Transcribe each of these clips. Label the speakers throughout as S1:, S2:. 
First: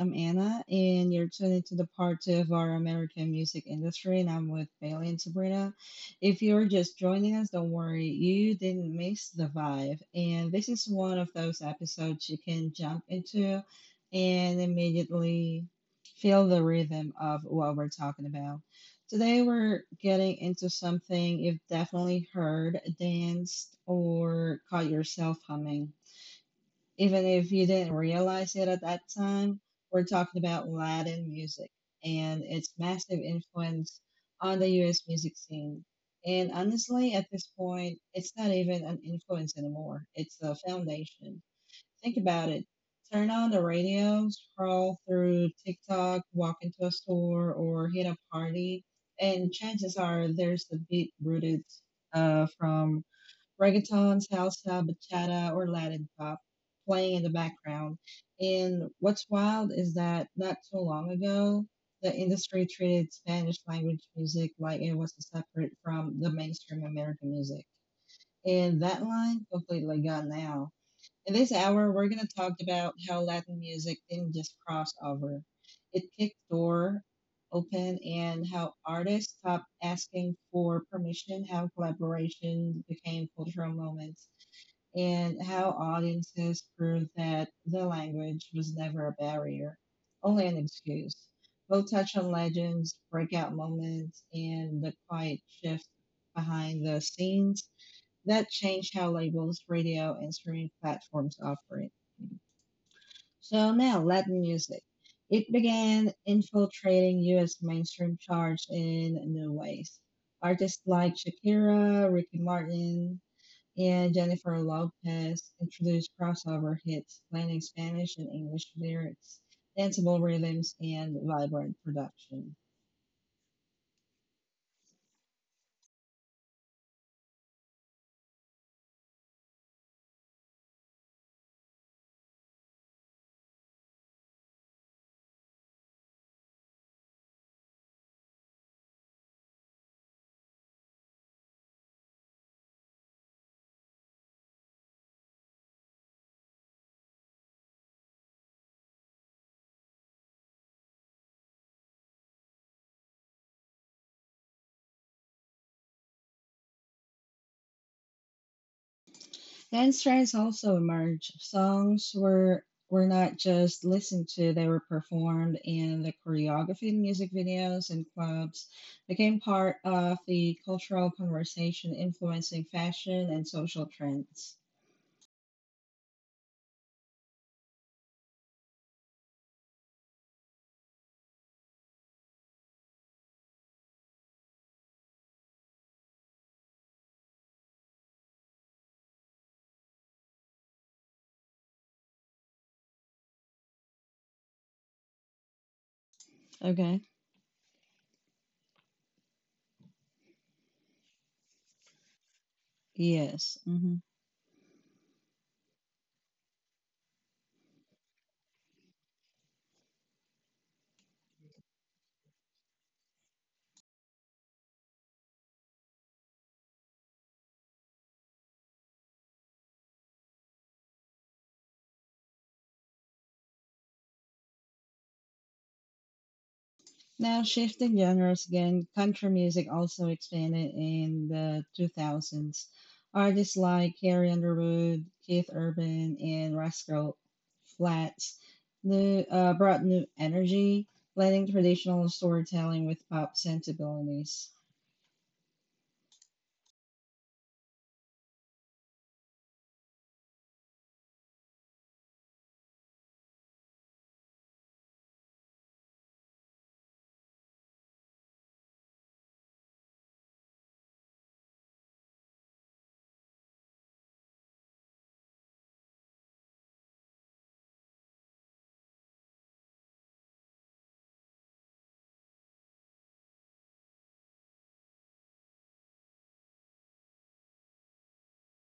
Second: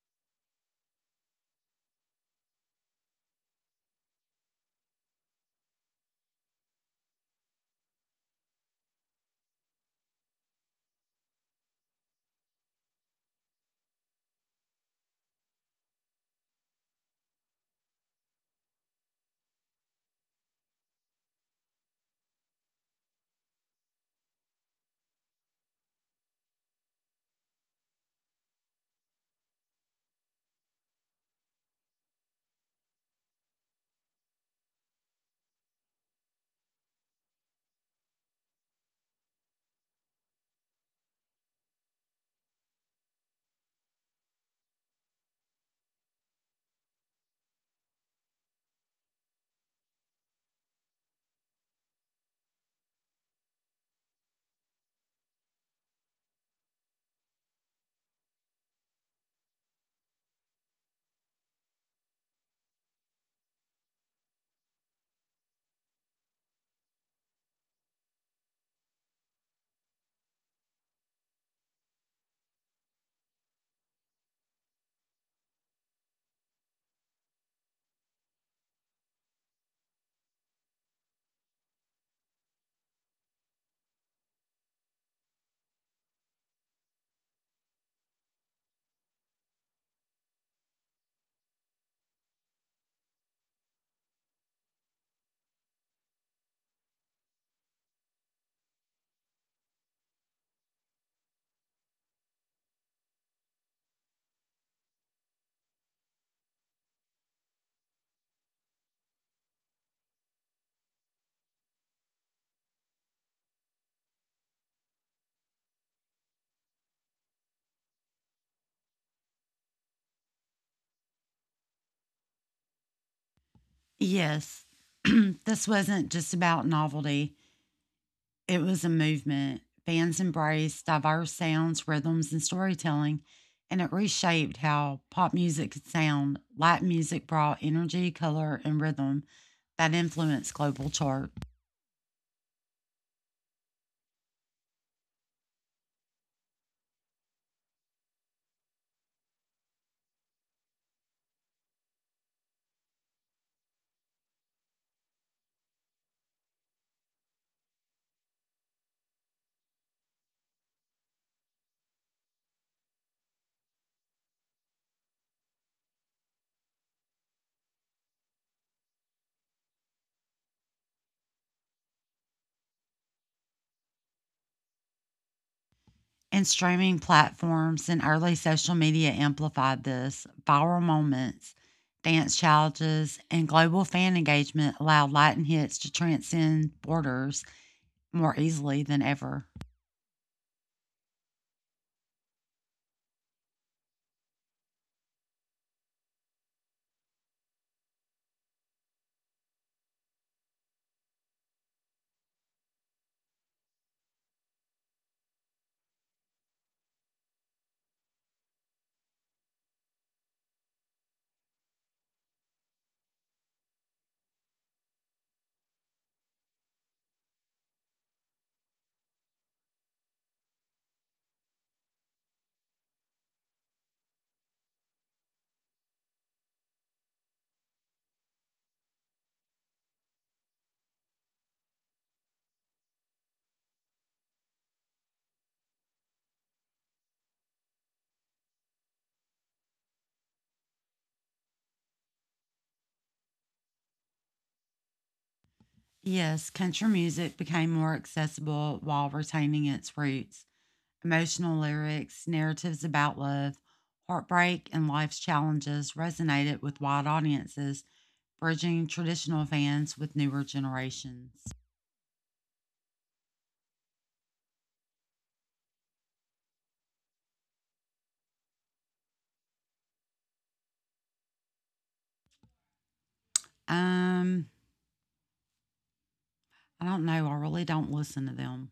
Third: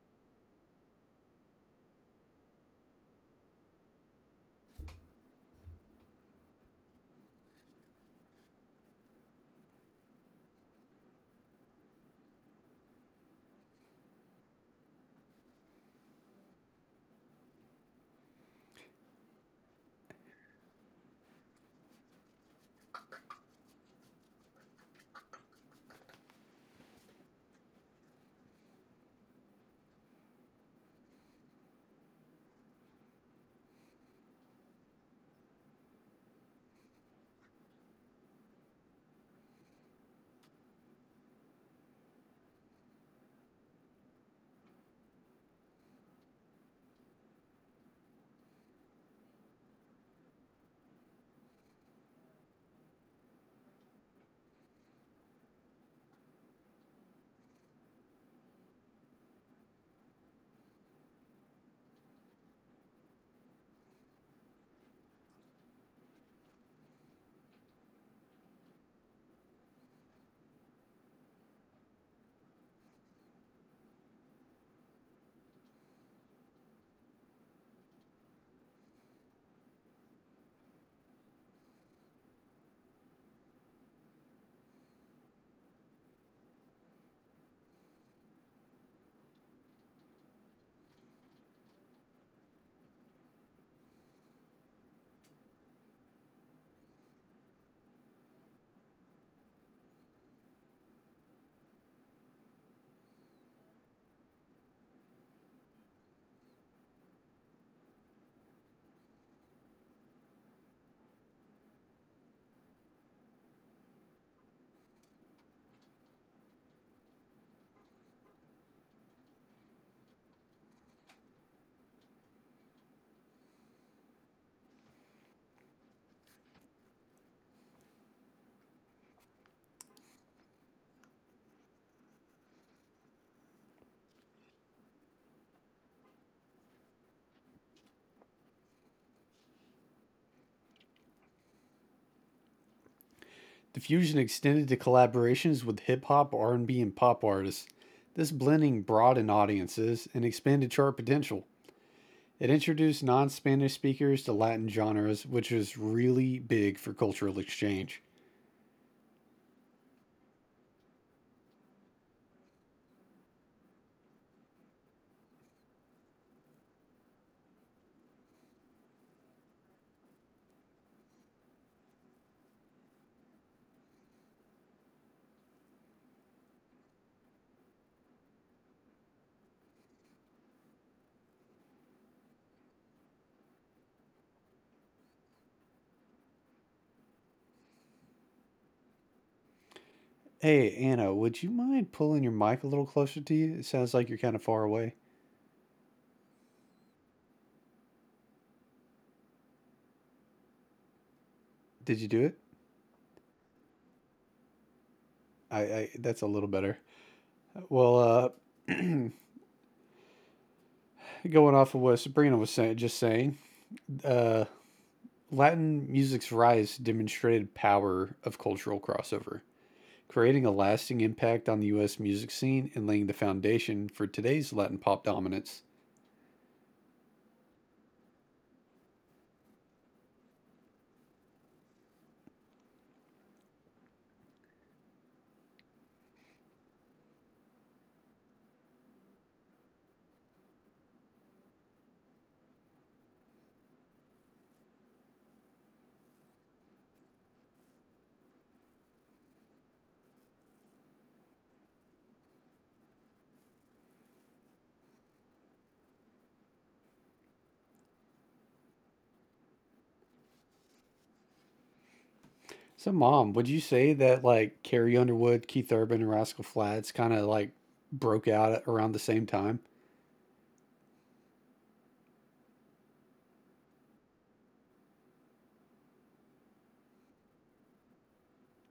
S1: I'm Anna, and you're tuning to the part 2 of our American music industry, and I'm with Bailey and Sabrina. If you're just joining us, don't worry, you didn't miss the vibe. And this is one of those episodes you can jump into and immediately feel the rhythm of what we're talking about. Today, we're getting into something you've definitely heard, danced, or caught yourself humming even if you didn't realize it at that time. We're talking about Latin music and its massive influence on the US music scene. And honestly, at this point, it's not even an influence anymore, it's a foundation. Think about it, turn on the radio, scroll through TikTok, walk into a store, or hit a party, and chances are there's a beat rooted from reggaeton, salsa, bachata, or Latin pop playing in the background. And what's wild is that not too long ago, the industry treated Spanish language music like it was separate from the mainstream American music. And that line completely gone now. In this hour, we're going to talk about how Latin music didn't just cross over. It kicked door open, and how artists stopped asking for permission, how collaboration became cultural moments, and how audiences proved that the language was never a barrier, only an excuse. We'll touch on legends, breakout moments, and the quiet shift behind the scenes that changed how labels, radio, and streaming platforms operate. So now, Latin music. It began infiltrating US mainstream charts in new ways. Artists like Shakira, Ricky Martin, and Jennifer Lopez introduced crossover hits, blending Spanish and English lyrics, danceable rhythms, and vibrant production.
S2: Yes. This wasn't just about novelty, it was a movement. Fans embraced diverse sounds, rhythms, and storytelling, and it reshaped how pop music could sound. Latin music brought energy, color, and rhythm that influenced global chart.
S3: Diffusion extended to collaborations with hip hop, R&B, and pop artists. This blending broadened audiences and expanded chart potential. It introduced non-Spanish speakers to Latin genres, which was really big for cultural exchange.
S1: Dance trends also emerged. Songs were not just listened to, they were performed, and the choreography in music videos and clubs became part of the cultural conversation influencing fashion and social trends.
S2: And streaming platforms and early social media amplified this. Viral moments, dance challenges, and global fan engagement allowed Latin hits to transcend borders more easily than ever.
S3: Hey, Anna, would you mind pulling your mic a little closer to you? It sounds like you're kind of far away.
S1: Okay.
S3: Did you do it?
S1: Yes, mm-hmm.
S3: I that's a little better. Well, uh, going off of what Sabrina was saying, uh, Latin music's rise demonstrated power of cultural crossover, creating a lasting impact on the US music scene and laying the foundation for today's Latin pop dominance.
S1: Now, shifting genres again, country music also expanded in the 2000s. Artists like Carrie Underwood, Keith Urban, and Rascal Flatts brought new energy, blending traditional storytelling with pop sensibilities.
S2: Yes, country music became more accessible while retaining its roots. Emotional lyrics, narratives about love, heartbreak, and life's challenges resonated with wide audiences, bridging traditional fans with newer generations.
S3: So mom, would you say that like Carrie Underwood, Keith Urban, and Rascal Flatts kind of like broke out at around the same time?
S2: Um, I don't know. I really don't listen to them.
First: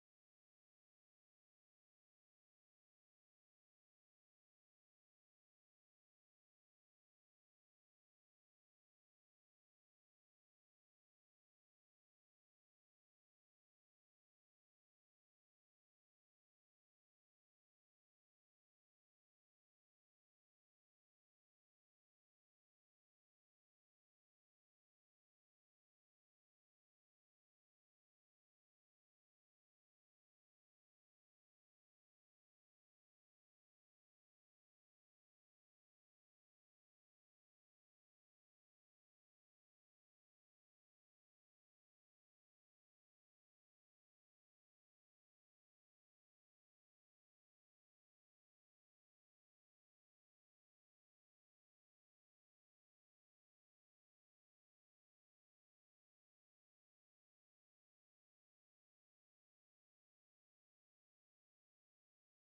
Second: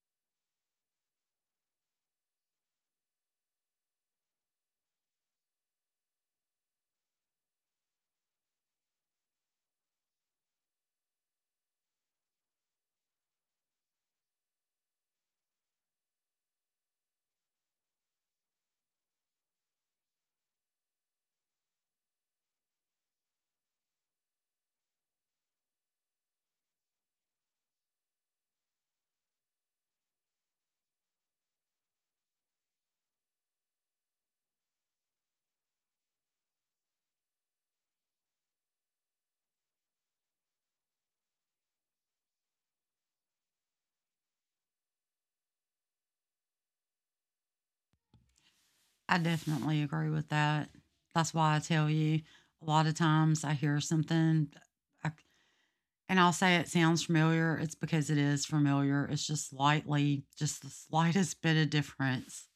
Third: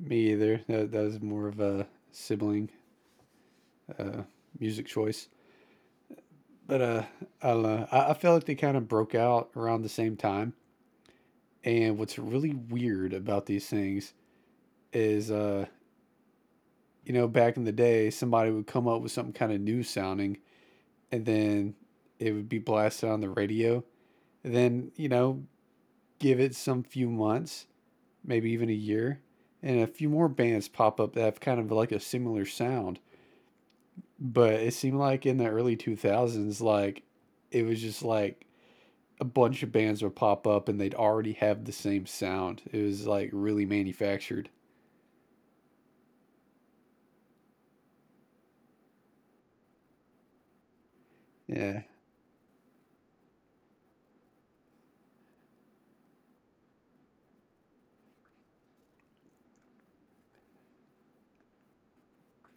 S3: Me either. That was more of a sibling uh, music choice. But I don't know. I feel like they kind of broke out around the same time. And what's really weird about these things is you know, back in the day, somebody would come up with something kind of new sounding and then it would be blasted on the radio. And then, you know, give it some few months, maybe even a year, and a few more bands pop up that have kind of like a similar sound. But it seemed like in the early 2000s, like it was just like a bunch of bands would pop up and they'd already have the same sound. It was like really manufactured.
S2: I definitely agree with that. That's why I
S3: Yeah.
S2: tell you a lot of times I hear something, I And I'll say it sounds familiar. It's because it is familiar. It's just slightly, just the slightest bit of difference.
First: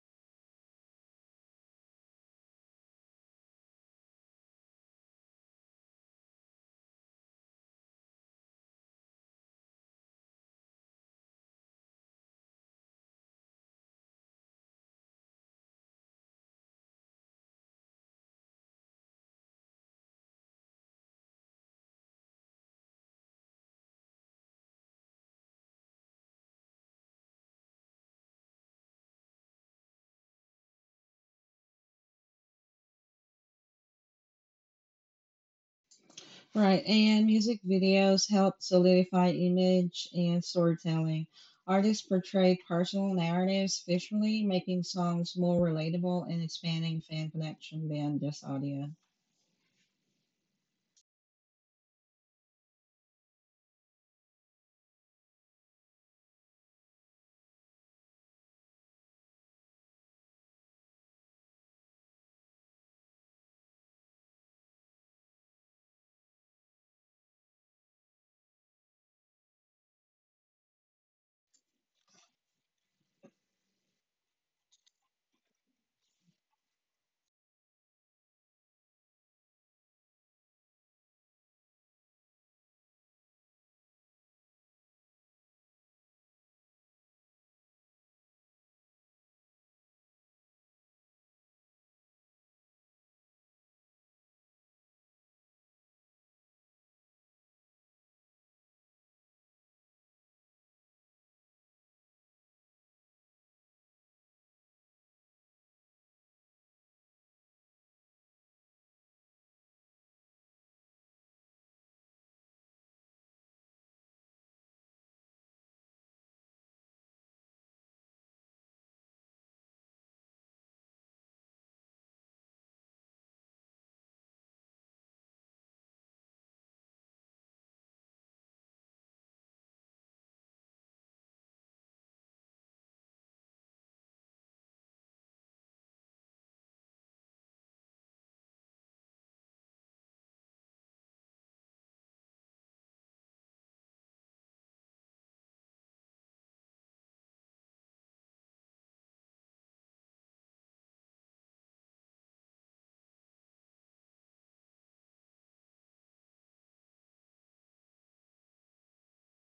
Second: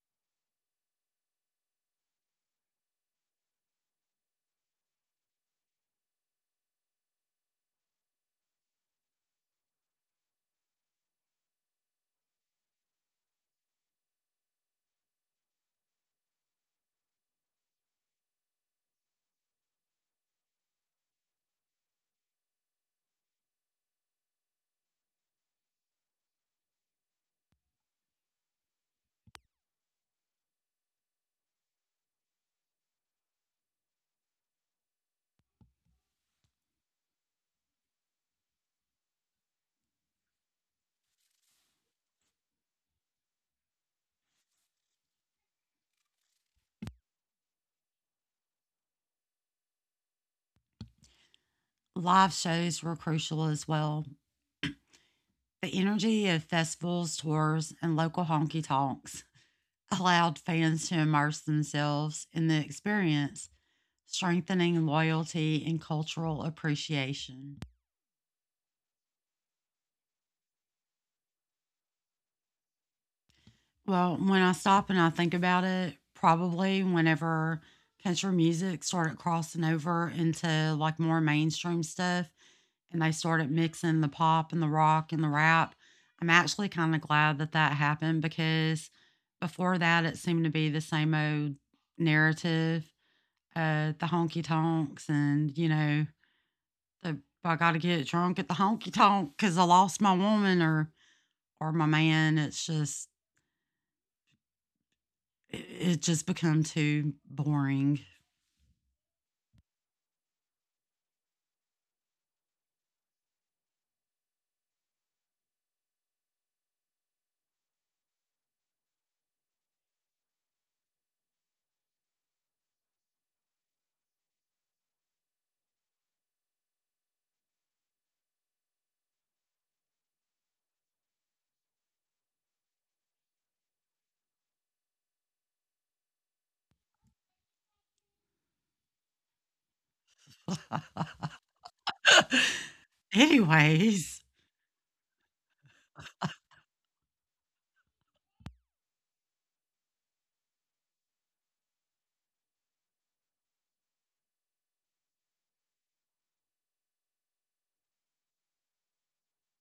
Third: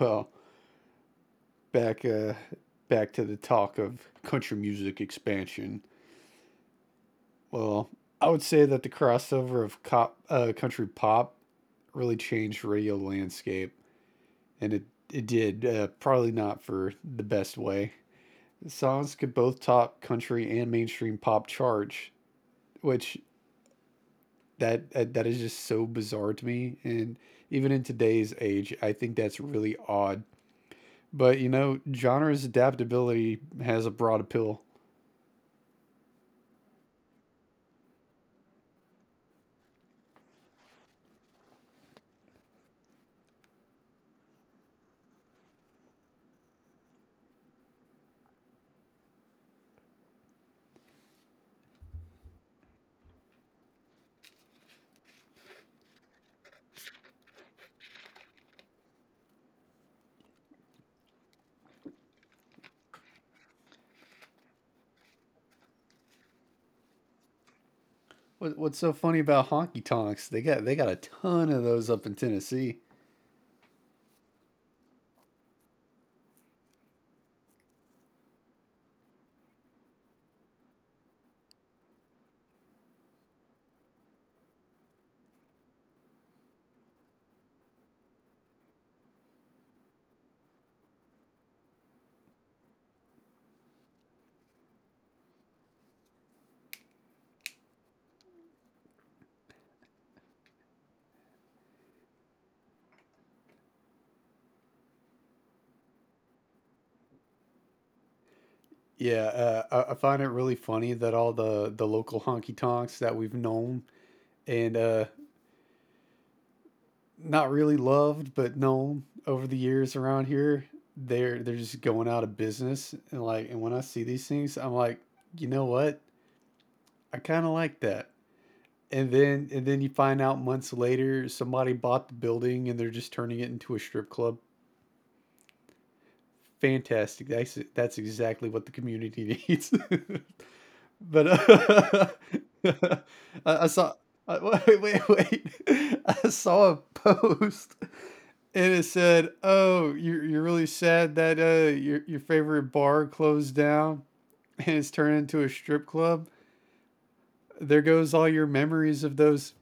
S3: Well, back uh, back to the talk of country music expansion. Well, I would say that the crossover of country pop really changed radio landscape, and it did probably not for the best way. The songs could both top country and mainstream pop charts, which that is just so bizarre to me. And even in today's age, I think that's really odd. But you know, genre's adaptability has a broad appeal.
S1: Right, and music videos help solidify image and storytelling. Artists portray personal narratives visually, making songs more relatable and expanding fan connection beyond just audio.
S2: Live shows were crucial as well. The energy of festivals, tours, and local honky tonks allowed fans to immerse themselves in the experience, strengthening loyalty and cultural appreciation.
S3: What's so funny about honky tonks? They got a ton of those up in Tennessee.
S2: Well, when I stop and I think about it, probably whenever country music started crossing over into like more mainstream stuff, and they started mixing the pop and the rock and the rap. I'm actually kind of glad that that happened because before that, it seemed to be the same old narrative, the honky tonks and, you know, the I got to get drunk at the honky tonk because I lost my woman or my man. It's just, it just become too boring.
S3: Yeah, I find it really funny that all the local honky tonks that we've known and not really loved but known over the years around here, they're just going out of business. And like, and when I see these things, I'm like, you know what? I kind of like that. And then you find out months later somebody bought the building and they're just turning it into a strip club. Fantastic. That's exactly what the community needs. but I, I saw
S2: Anyways.
S3: I, wait. I saw a post and it said, "Oh, you're really sad that your favorite bar closed down and it's turned into a strip club. There goes all your memories of those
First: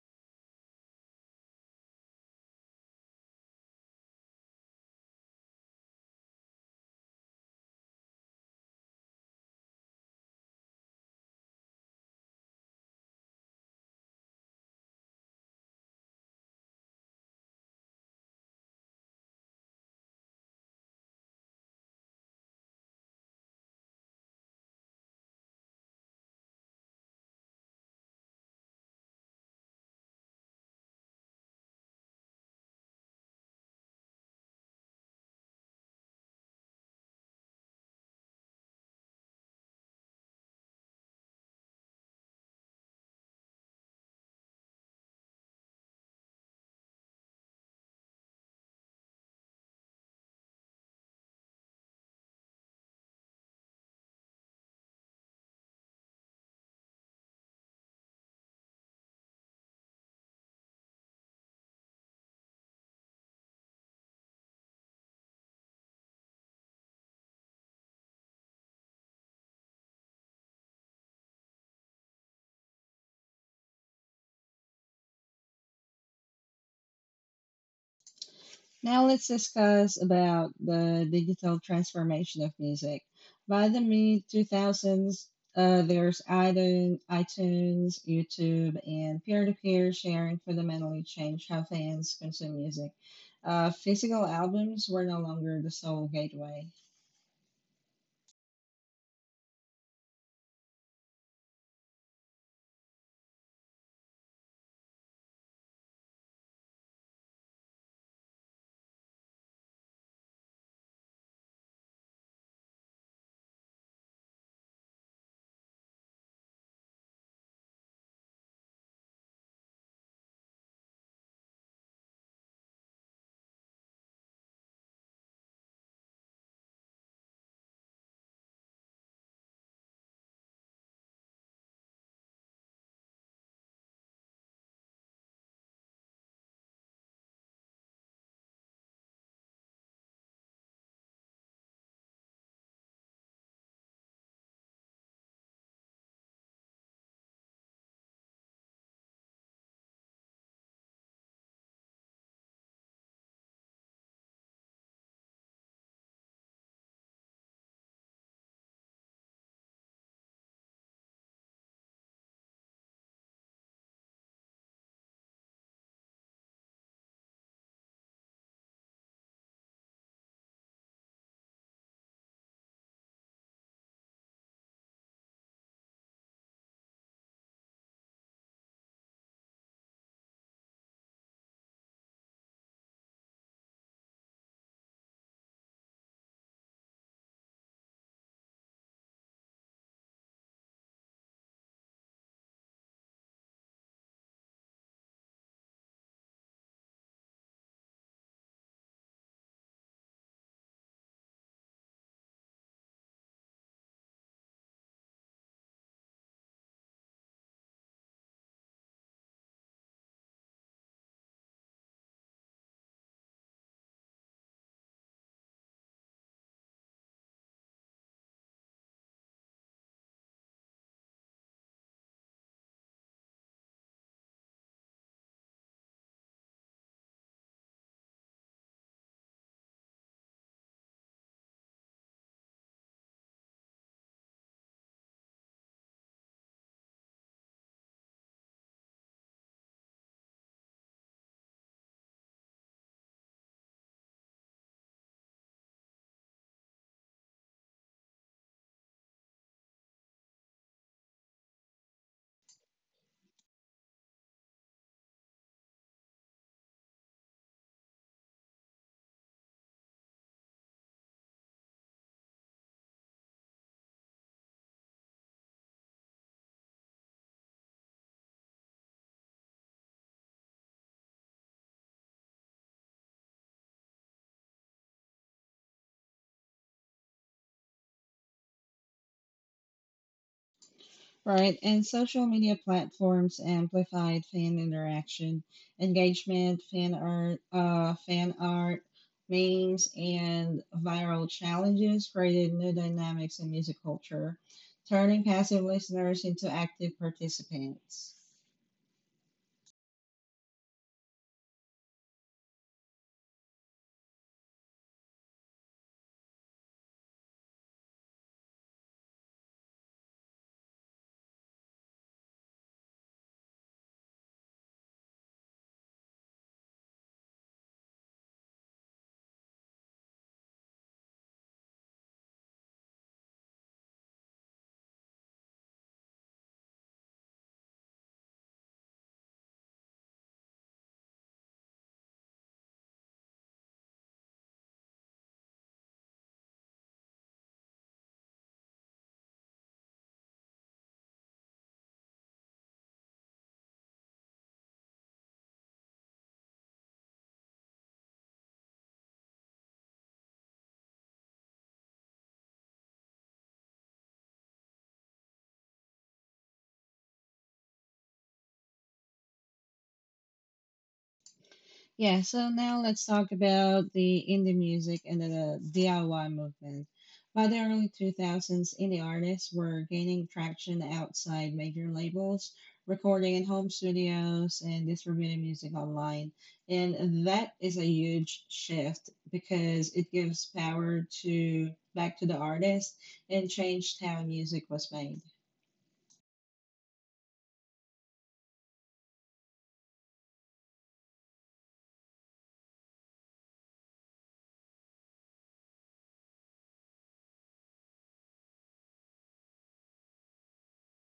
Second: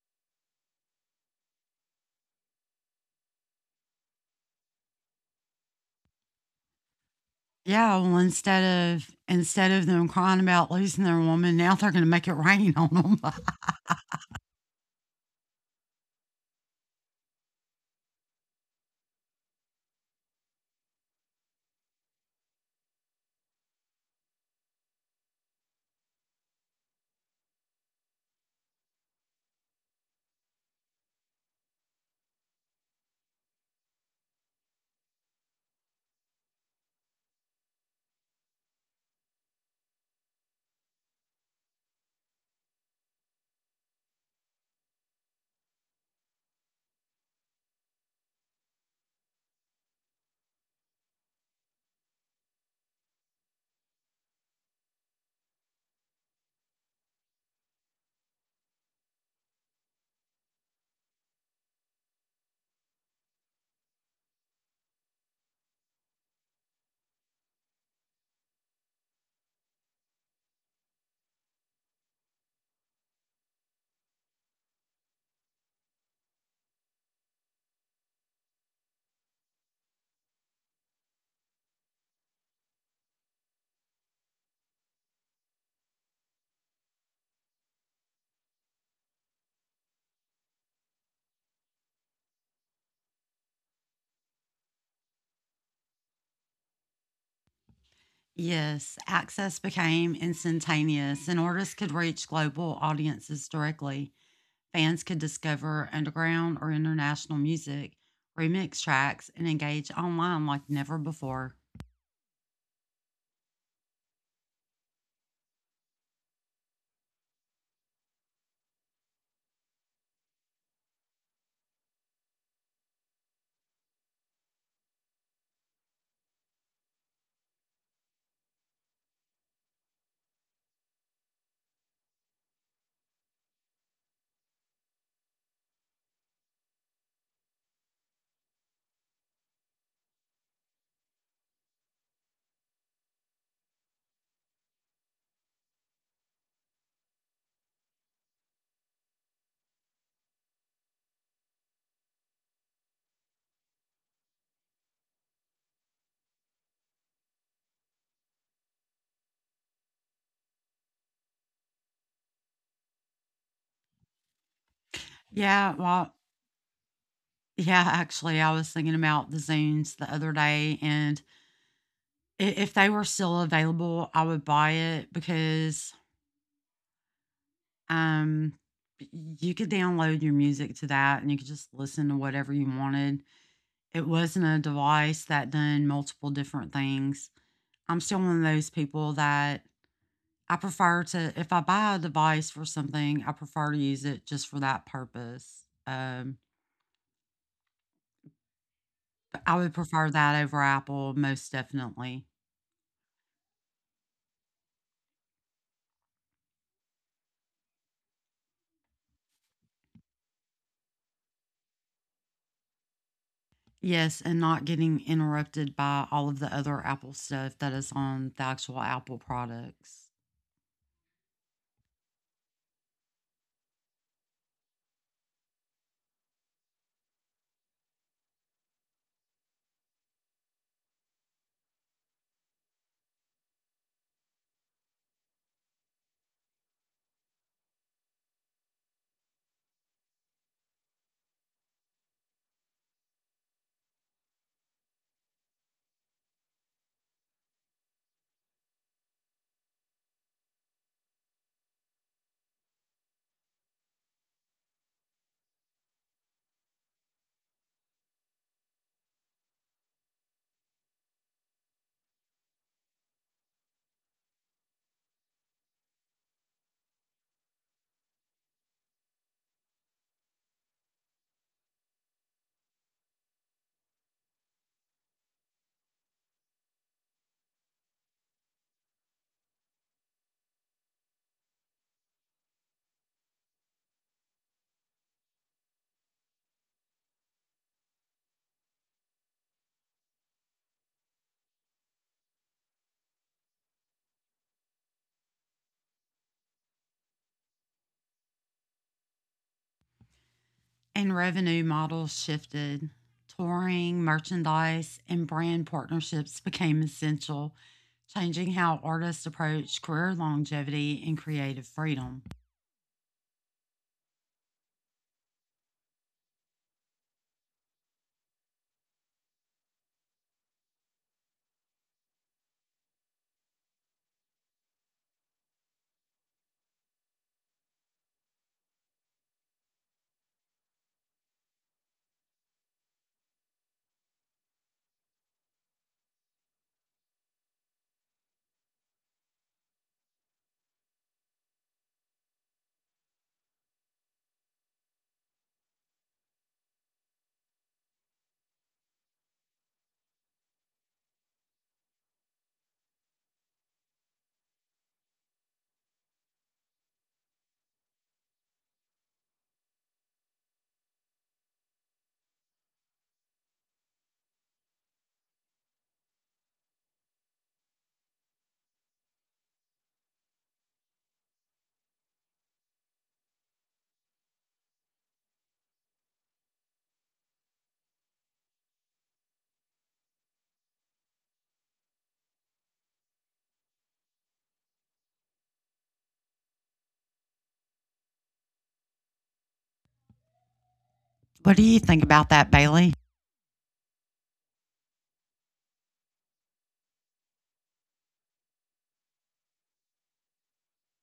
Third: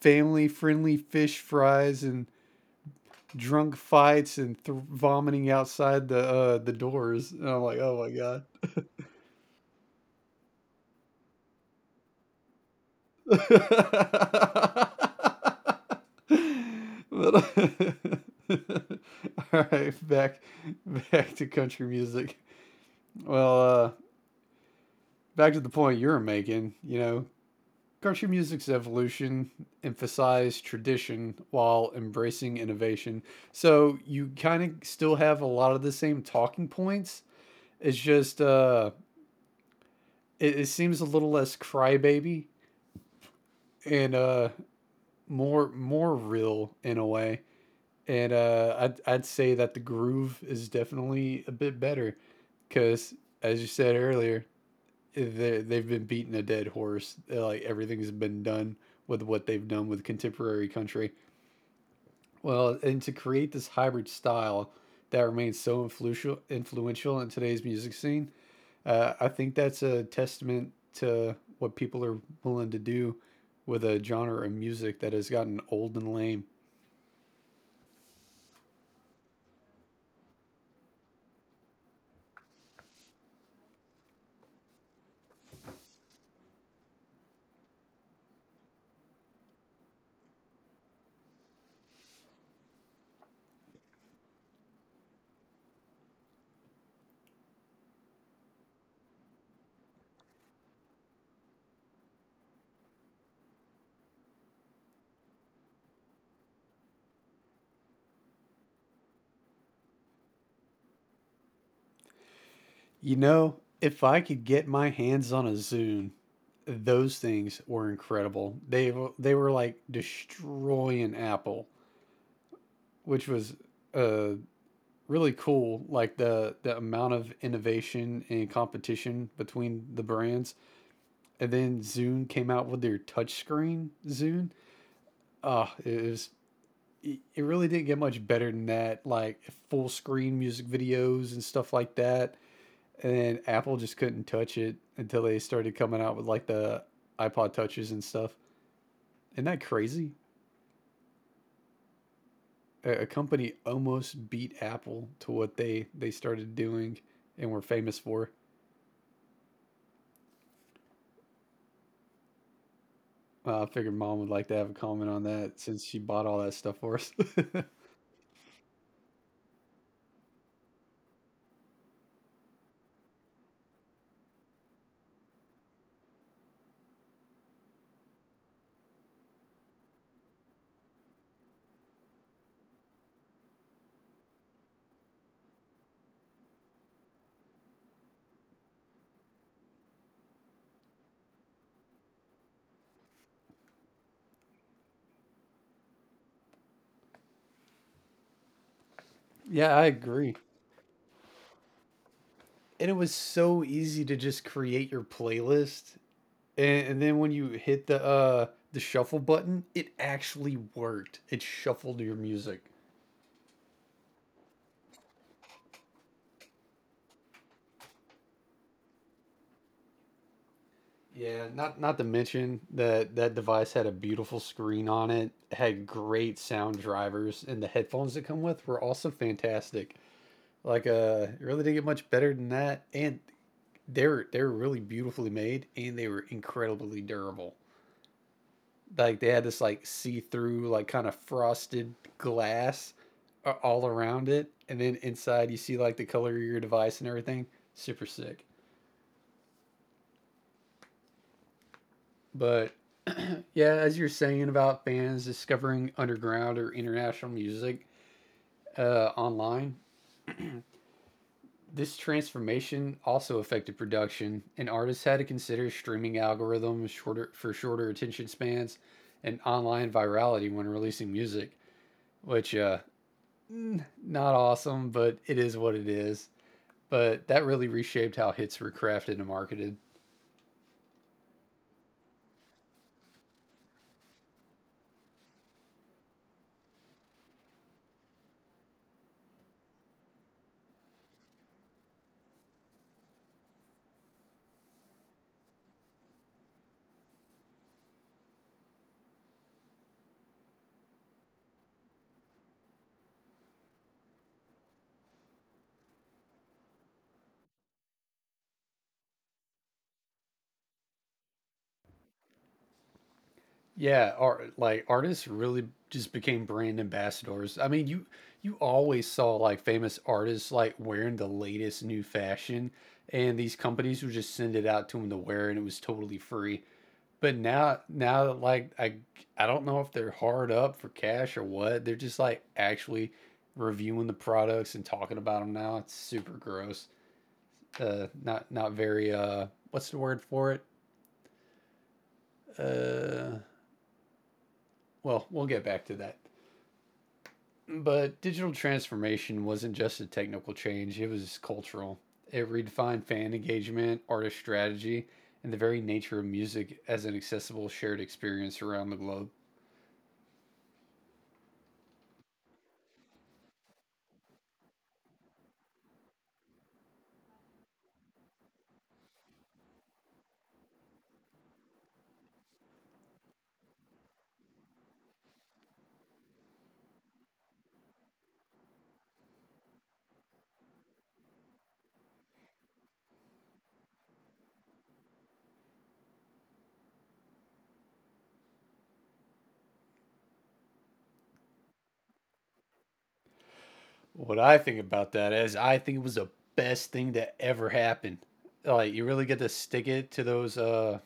S3: family-friendly fish fries and drunk fights and vomiting outside the doors." And I'm like,
S2: Yeah,
S3: "Oh my
S2: well,
S3: god."
S2: instead of them crying about losing their woman, now they're going to make it rain on them.
S3: but, all right, back to country music. Well, back to the point you were making. You know, country music's evolution emphasized tradition while embracing innovation. So you kind of still have a lot of the same talking points. It's just it seems a little less crybaby and more real in a way. And I'd say that the groove is definitely a bit better, because as you said earlier, they've been beating a dead horse. Like everything's been done with what they've done with contemporary country. Well, and to create this hybrid style that remains so influential in today's music scene, I think that's a testament to what people are willing to do with a genre of music that has gotten old and lame.
S1: Now let's discuss about the digital transformation of music. By the mid 2000s, there's iTunes, YouTube, and peer-to-peer sharing fundamentally changed how fans consume music. Physical albums were no longer the sole gateway.
S2: Yes, access became instantaneous, and artists could reach global audiences directly. Fans could discover underground or international music, remix tracks, and engage online like never before.
S3: You know, if I could get my hands on a Zune, those things were incredible. They were like destroying Apple, which was uh really cool. Like the amount of innovation and competition between the brands, and then Zune came out with their touchscreen Zune. Ah, it was. It really didn't get much better than that, like full screen music videos and stuff like that. And Apple just couldn't touch it until they started coming out with like the iPod touches and stuff. Isn't that crazy? A company almost beat Apple to what they started doing and were famous for. I figured mom would like to have a comment on that
S2: Yeah,
S3: since she
S2: well,
S3: bought all that stuff for us.
S2: yeah, actually, I was thinking about the Zunes the other day, and if they were still available, I would buy it because um, you could download your music to that and you could just listen to whatever you wanted. It wasn't a device that done multiple different things. I'm still one of those people that I prefer to, if I buy a device for something, I prefer to use it just for that purpose. But I would
S3: yeah, I
S2: prefer
S3: agree.
S2: that over Apple most definitely.
S3: And it was so easy to just create your playlist, and then when you hit the shuffle button, it actually worked. It shuffled your music.
S2: Yes, and not getting interrupted by all of the other Apple stuff that is on the actual Apple products.
S3: Yeah, not to mention that that device had a beautiful screen on it, had great sound drivers, and the headphones that come with were also fantastic. Like it really didn't get much better than that. And they're really beautifully made and they were incredibly durable. Like they had this like see-through, like kind of frosted glass all around it, and then inside you see like the color of your device and everything. Super sick. But yeah, as you're saying about bands discovering underground or international music online, this transformation also affected production, and artists had to consider streaming algorithms shorter attention spans and online virality when releasing music, which not awesome, but it is what it is. But that really reshaped how hits were crafted and marketed.
S1: Right, and social media platforms amplified fan interaction, engagement, fan art, memes, and viral challenges created new dynamics in music culture, turning passive listeners into active participants.
S2: And revenue models shifted. Touring, merchandise, and brand partnerships became essential, changing how artists approach career longevity and creative freedom.
S3: Yeah, artists really just became brand ambassadors. I mean, you always saw like famous artists like wearing the latest new fashion, and these companies would just send it out to them to wear, and it was totally free. But now, I don't know if they're hard up for cash or what. They're just like actually reviewing the products and talking about them now. It's super gross. Not very what's the word for it? Uh, well, we'll get back to that. But digital transformation wasn't just a technical change, it was cultural. It redefined fan engagement, artist strategy, and the very nature of music as an accessible shared experience around the globe.
S1: Yeah, so now let's talk about the indie music and the DIY movement. By the early 2000s, indie artists were gaining traction outside major labels, recording in home studios and distributing music online. And that is a huge shift because it gives power to back to the artist and changed how music was made.
S2: What do you think about that, Bailey?
S3: What I think about that is, I think it was the best thing that ever happened. Like, you really get to stick it to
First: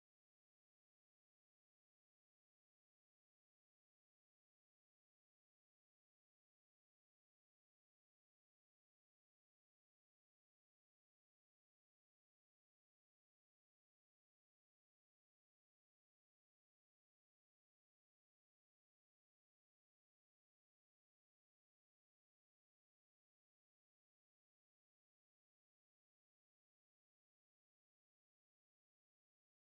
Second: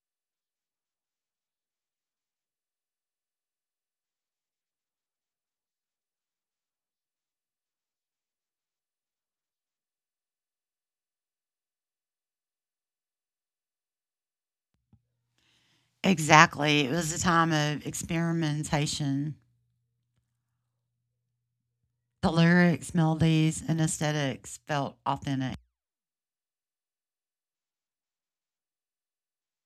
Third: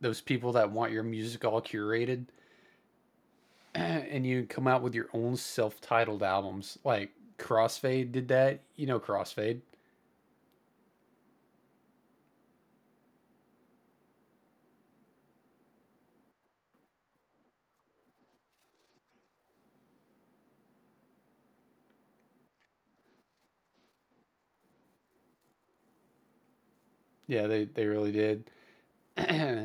S3: those people that want your music all curated, and you come out with your own self titled albums. Like, Crossfade did that. You know, Crossfade.
S2: Exactly. It was a time of experimentation. The lyrics, melodies, and aesthetics felt authentic.
S3: Yeah, they really did.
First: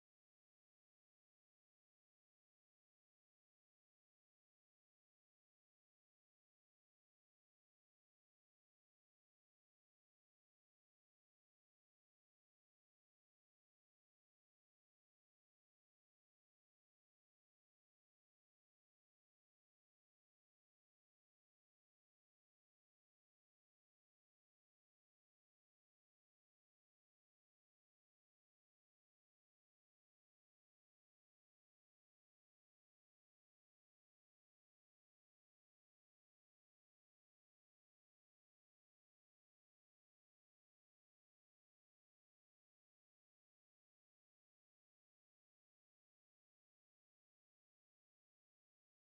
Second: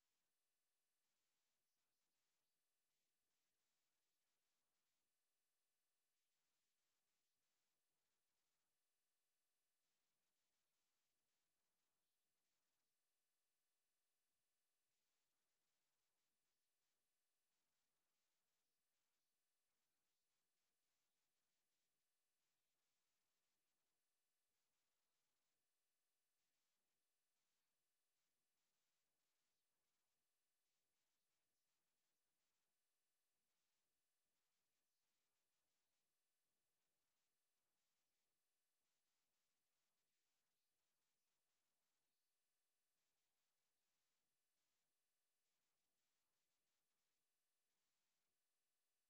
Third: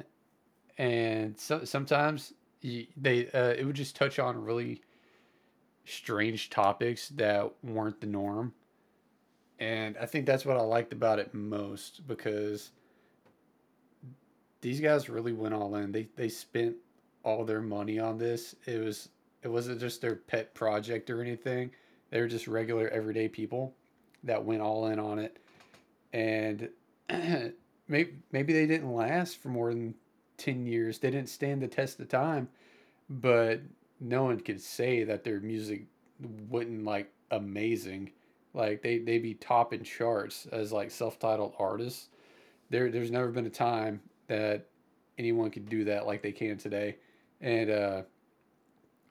S3: And so, sometimes y they it would just touch on really strange topics that weren't the norm, and I think that's what I liked about it most, because these guys really went all in. They spent all their money on this. It wasn't just their pet project or anything. They were just regular everyday people that went all in on it. And maybe they didn't last for more than 10 years, they didn't stand the test of time, but no one could say that their music would not like amazing. Like they be topping charts as like self-titled artists. There's never been a time that anyone could do that like they can today, and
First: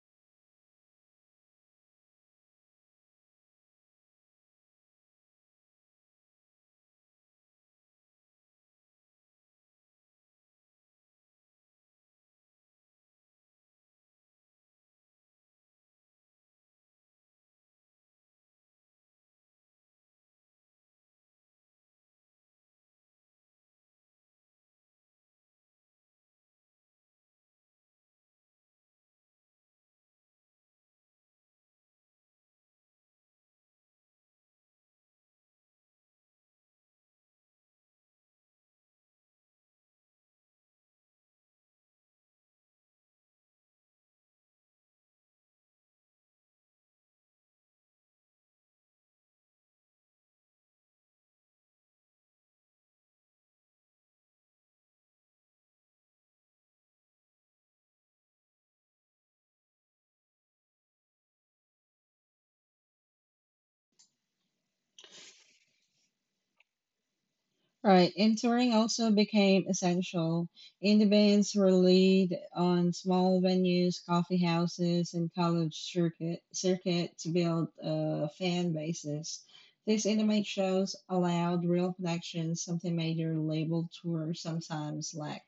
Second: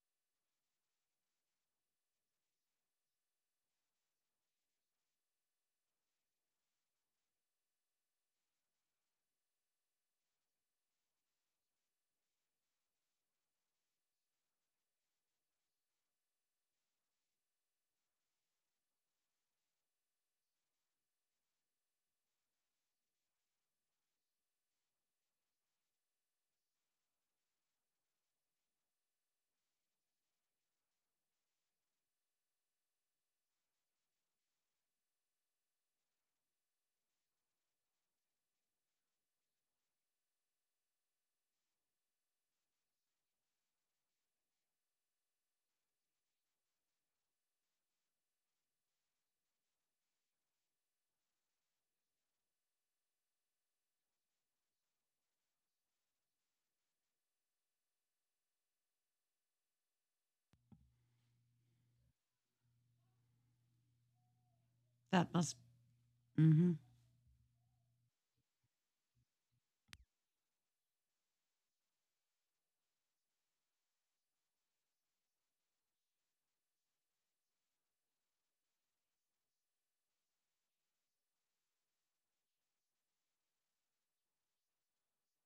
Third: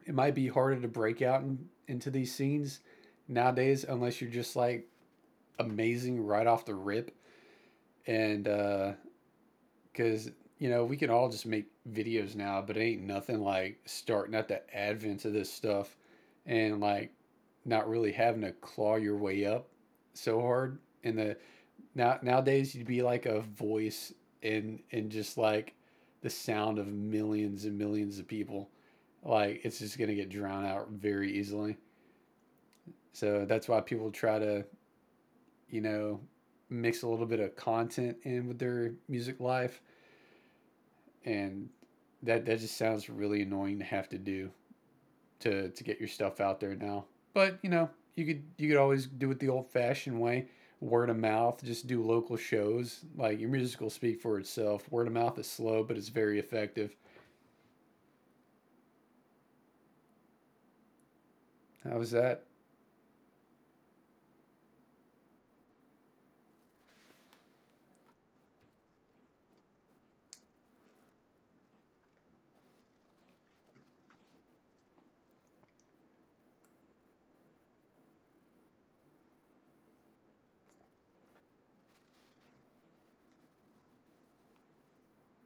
S3: it might be harder to break into these scenes nowadays unless you're just like amazing right off the rip. And uh, Because, you know, we can all just make videos now, but it ain't nothing like starting at the advent of this stuff and like not really having to claw your way up so hard. And the now Nowadays you'd be like a voice and just like the sound of millions and millions of people. Like it's just gonna get drowned out very easily. So that's why people try to, you know, mix a little bit of content in with their music life, and that just sounds really annoying to have to do to get your stuff out there now. But you know, you could always do it the old fashioned way, word of mouth. Just do local shows. Like your music will speak for itself. Word of mouth is slow, but it's very effective. How was that?
S2: That was, mm-hmm.
S1: Right, and touring also became essential. Indie bands relied on small venues, coffee houses, and college circuit to build fan bases. These intimate shows allowed real connections, something major label tours sometimes lack.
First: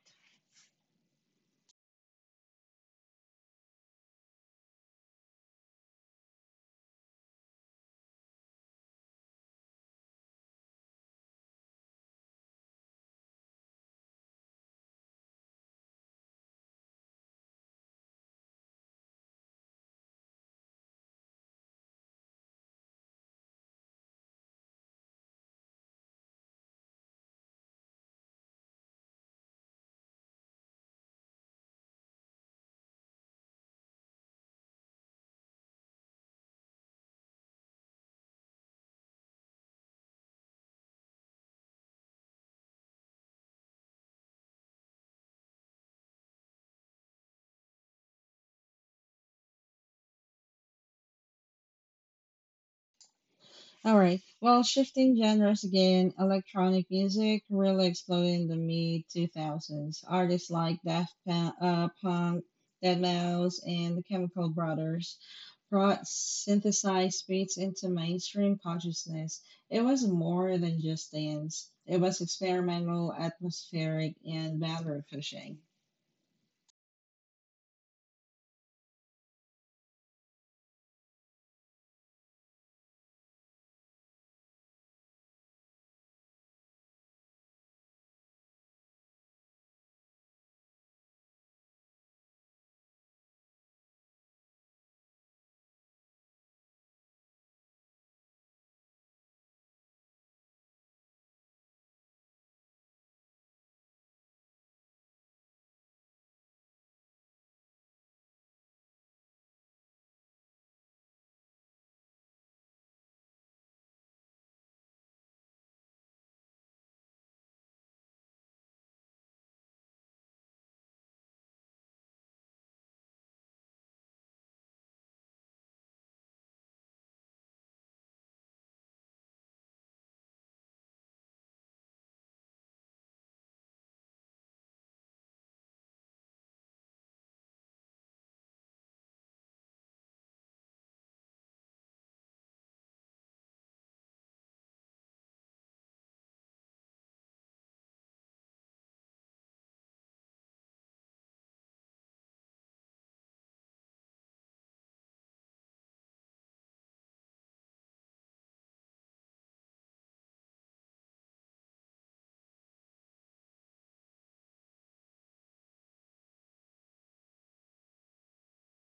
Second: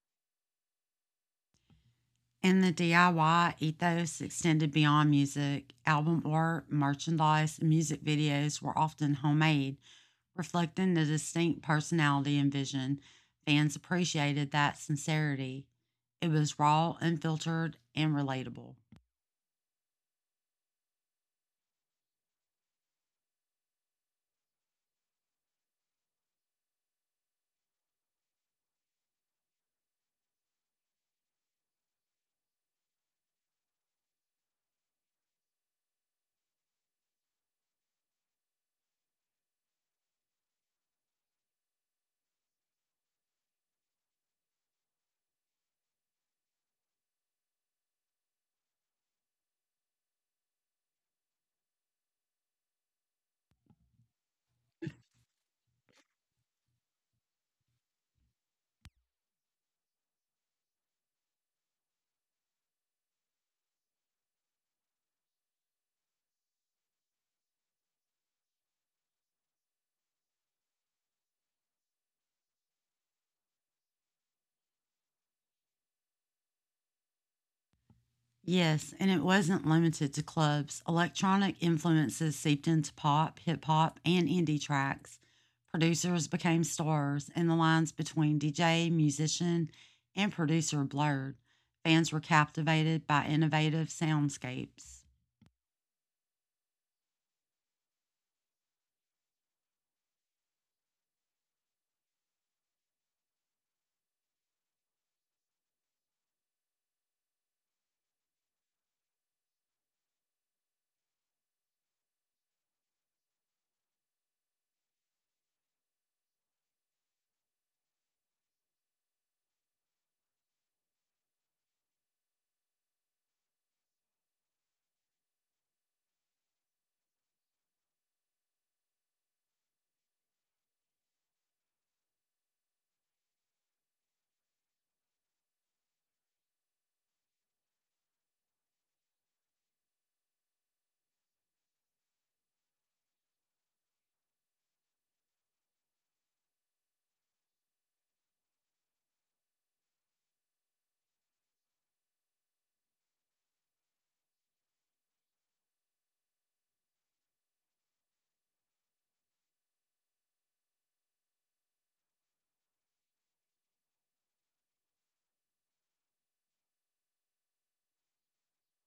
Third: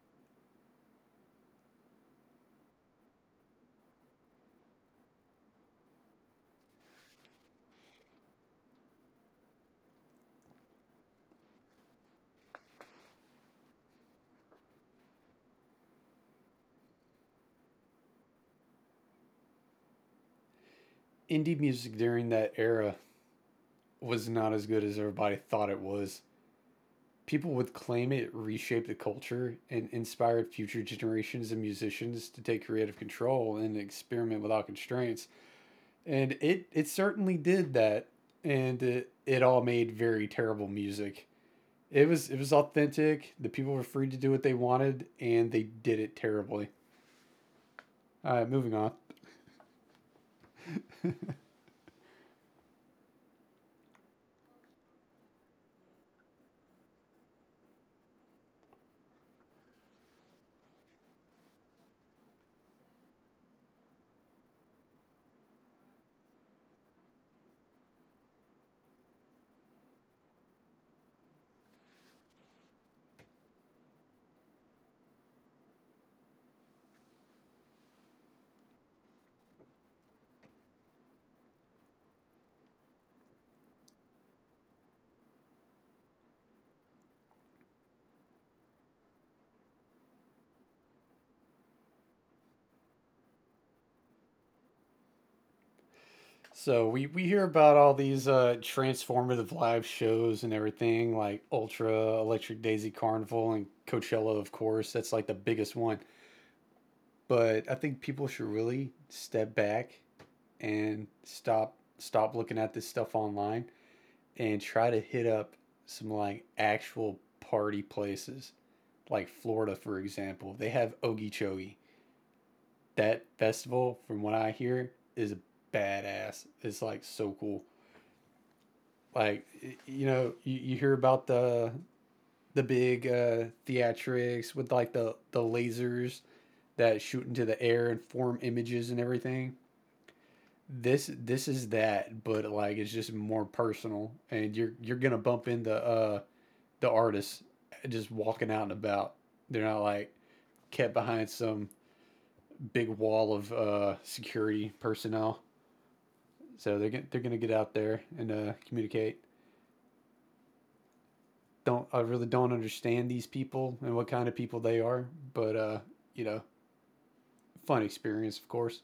S2: And the DIY ethos extended beyond music. Album art, merchandise, and music videos were often homemade, reflecting the distinct personality and vision. Fans appreciated that sincerity. It was raw, unfiltered, and relatable.
S3: Indie music during that era was not as good as everybody thought it was. People would claim it reshaped the culture and inspired future generations of musicians to take creative control and experiment without constraints, and it certainly did that, and it all made very terrible music. It was authentic. The people were free to do what they wanted, and they did it terribly. All right, moving on.
S1: All right. Well, shifting genres again, electronic music really exploded in the mid 2000s. Artists like Daft Punk, deadmau5, and the Chemical Brothers brought synthesized beats into mainstream consciousness. It was more than just dance. It was experimental, atmospheric, and boundary pushing.
S2: Yes, and it wasn't limited to clubs. Electronic influences seeped into pop, hip hop, and indie tracks. Producers became stars, and the lines between DJ, musician, and producer blurred. Fans were captivated by innovative soundscapes.
S3: So we hear about all these transformative live shows and everything, like Ultra, Electric Daisy Carnival, and Coachella, of course. That's like the biggest one. But I think people should really step back and stop looking at this stuff online and try to hit up some like actual party places, like Florida, for example. They have Okeechobee. That festival, from what I hear, is badass. It's like so cool. Like you hear about the big theatrics with like the lasers that shoot into the air and form images and everything. This is that, but like it's just more personal, and you're gonna bump into the artists just walking out and about. They're not like kept behind some big wall of security personnel. So they're gonna get out there and communicate. Don't I really don't understand these people and what kind of people they are, but you know, fun experience, of course.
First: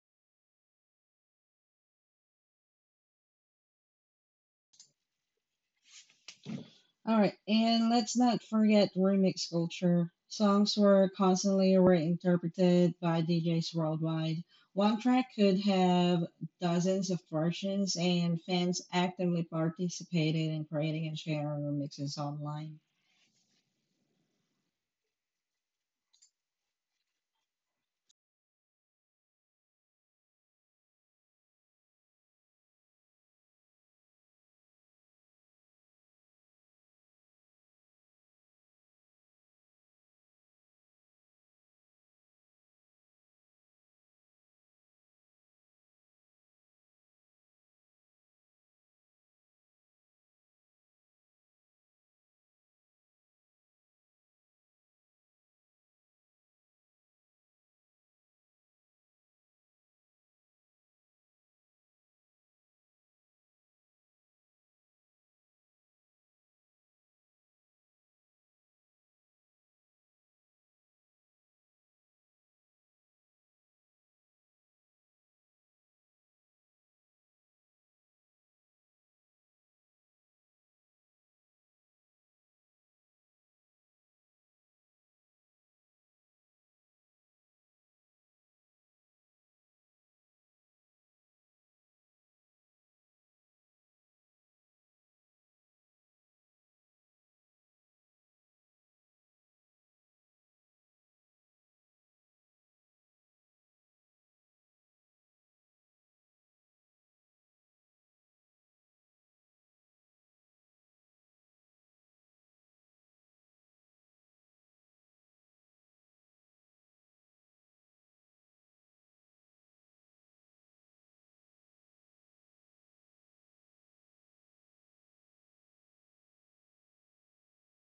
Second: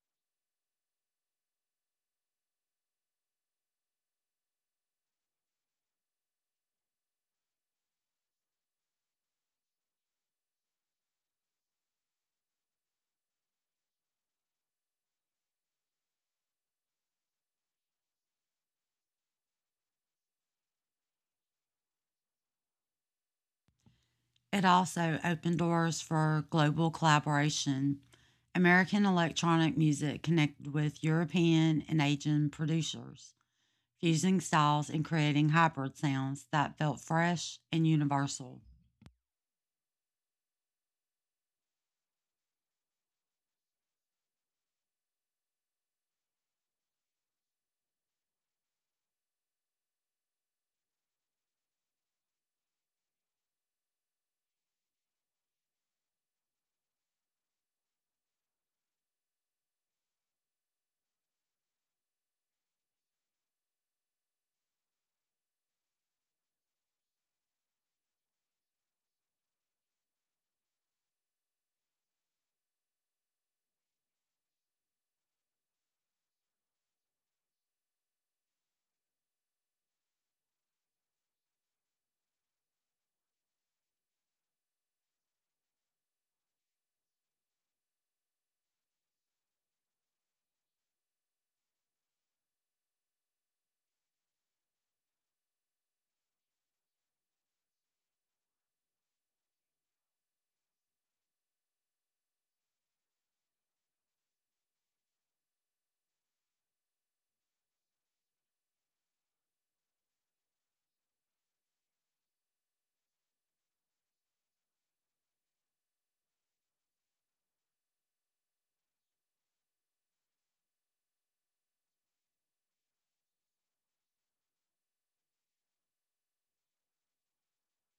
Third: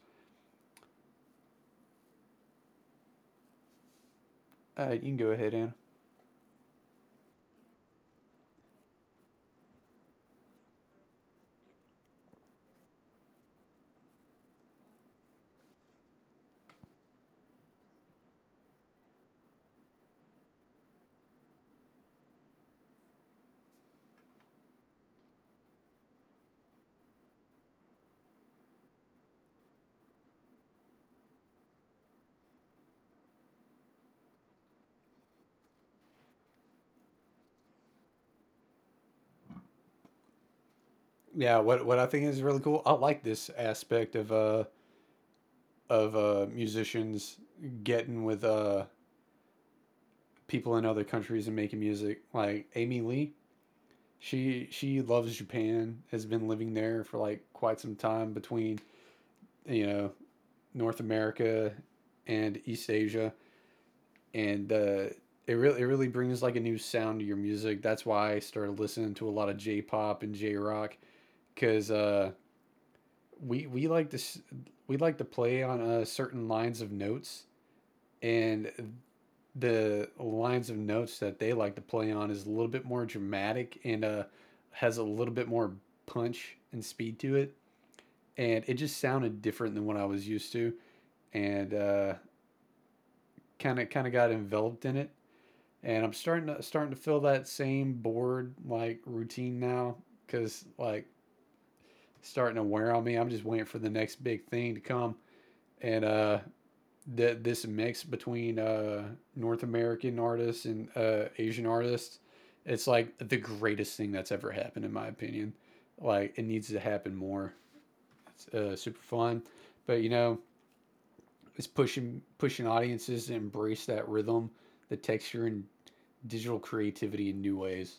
S3: You can go ahead, Anna.
S1: All right, and let's not forget remix culture. Songs were constantly reinterpreted by DJs worldwide. One track could have dozens of versions, and fans actively participated in creating and sharing remixes online.
S2: It also opened doors for global collaboration. American electronic music connected with European and Asian producers, fusing styles and creating hybrid sounds that felt fresh and universal.
S3: Yeah, what I think is really cool. I like this aspect of musicians getting with people in other countries and making music. Like Amy Lee, she loves Japan. Has been living there for like quite some time between you know North America and East Asia, and it really brings like a new sound to your music. That's why I started listening to a lot of J-pop and J-rock because we we like to we like to play on certain lines of notes, and the lines of notes that they like to play on is a little bit more dramatic and has a little bit more punch and speed to it. And it just sounded different than what I was used to, and kind of got enveloped in it. And I'm starting to feel that same bored like routine now, cause like starting to wear on me. I'm just waiting for the next big thing to come. And this mix between North American artists and Asian artists, it's like the greatest thing that's ever happened, in my opinion. Like it needs to happen more. It's super fun, but is pushing audiences to embrace that rhythm, the texture, and digital creativity in new ways.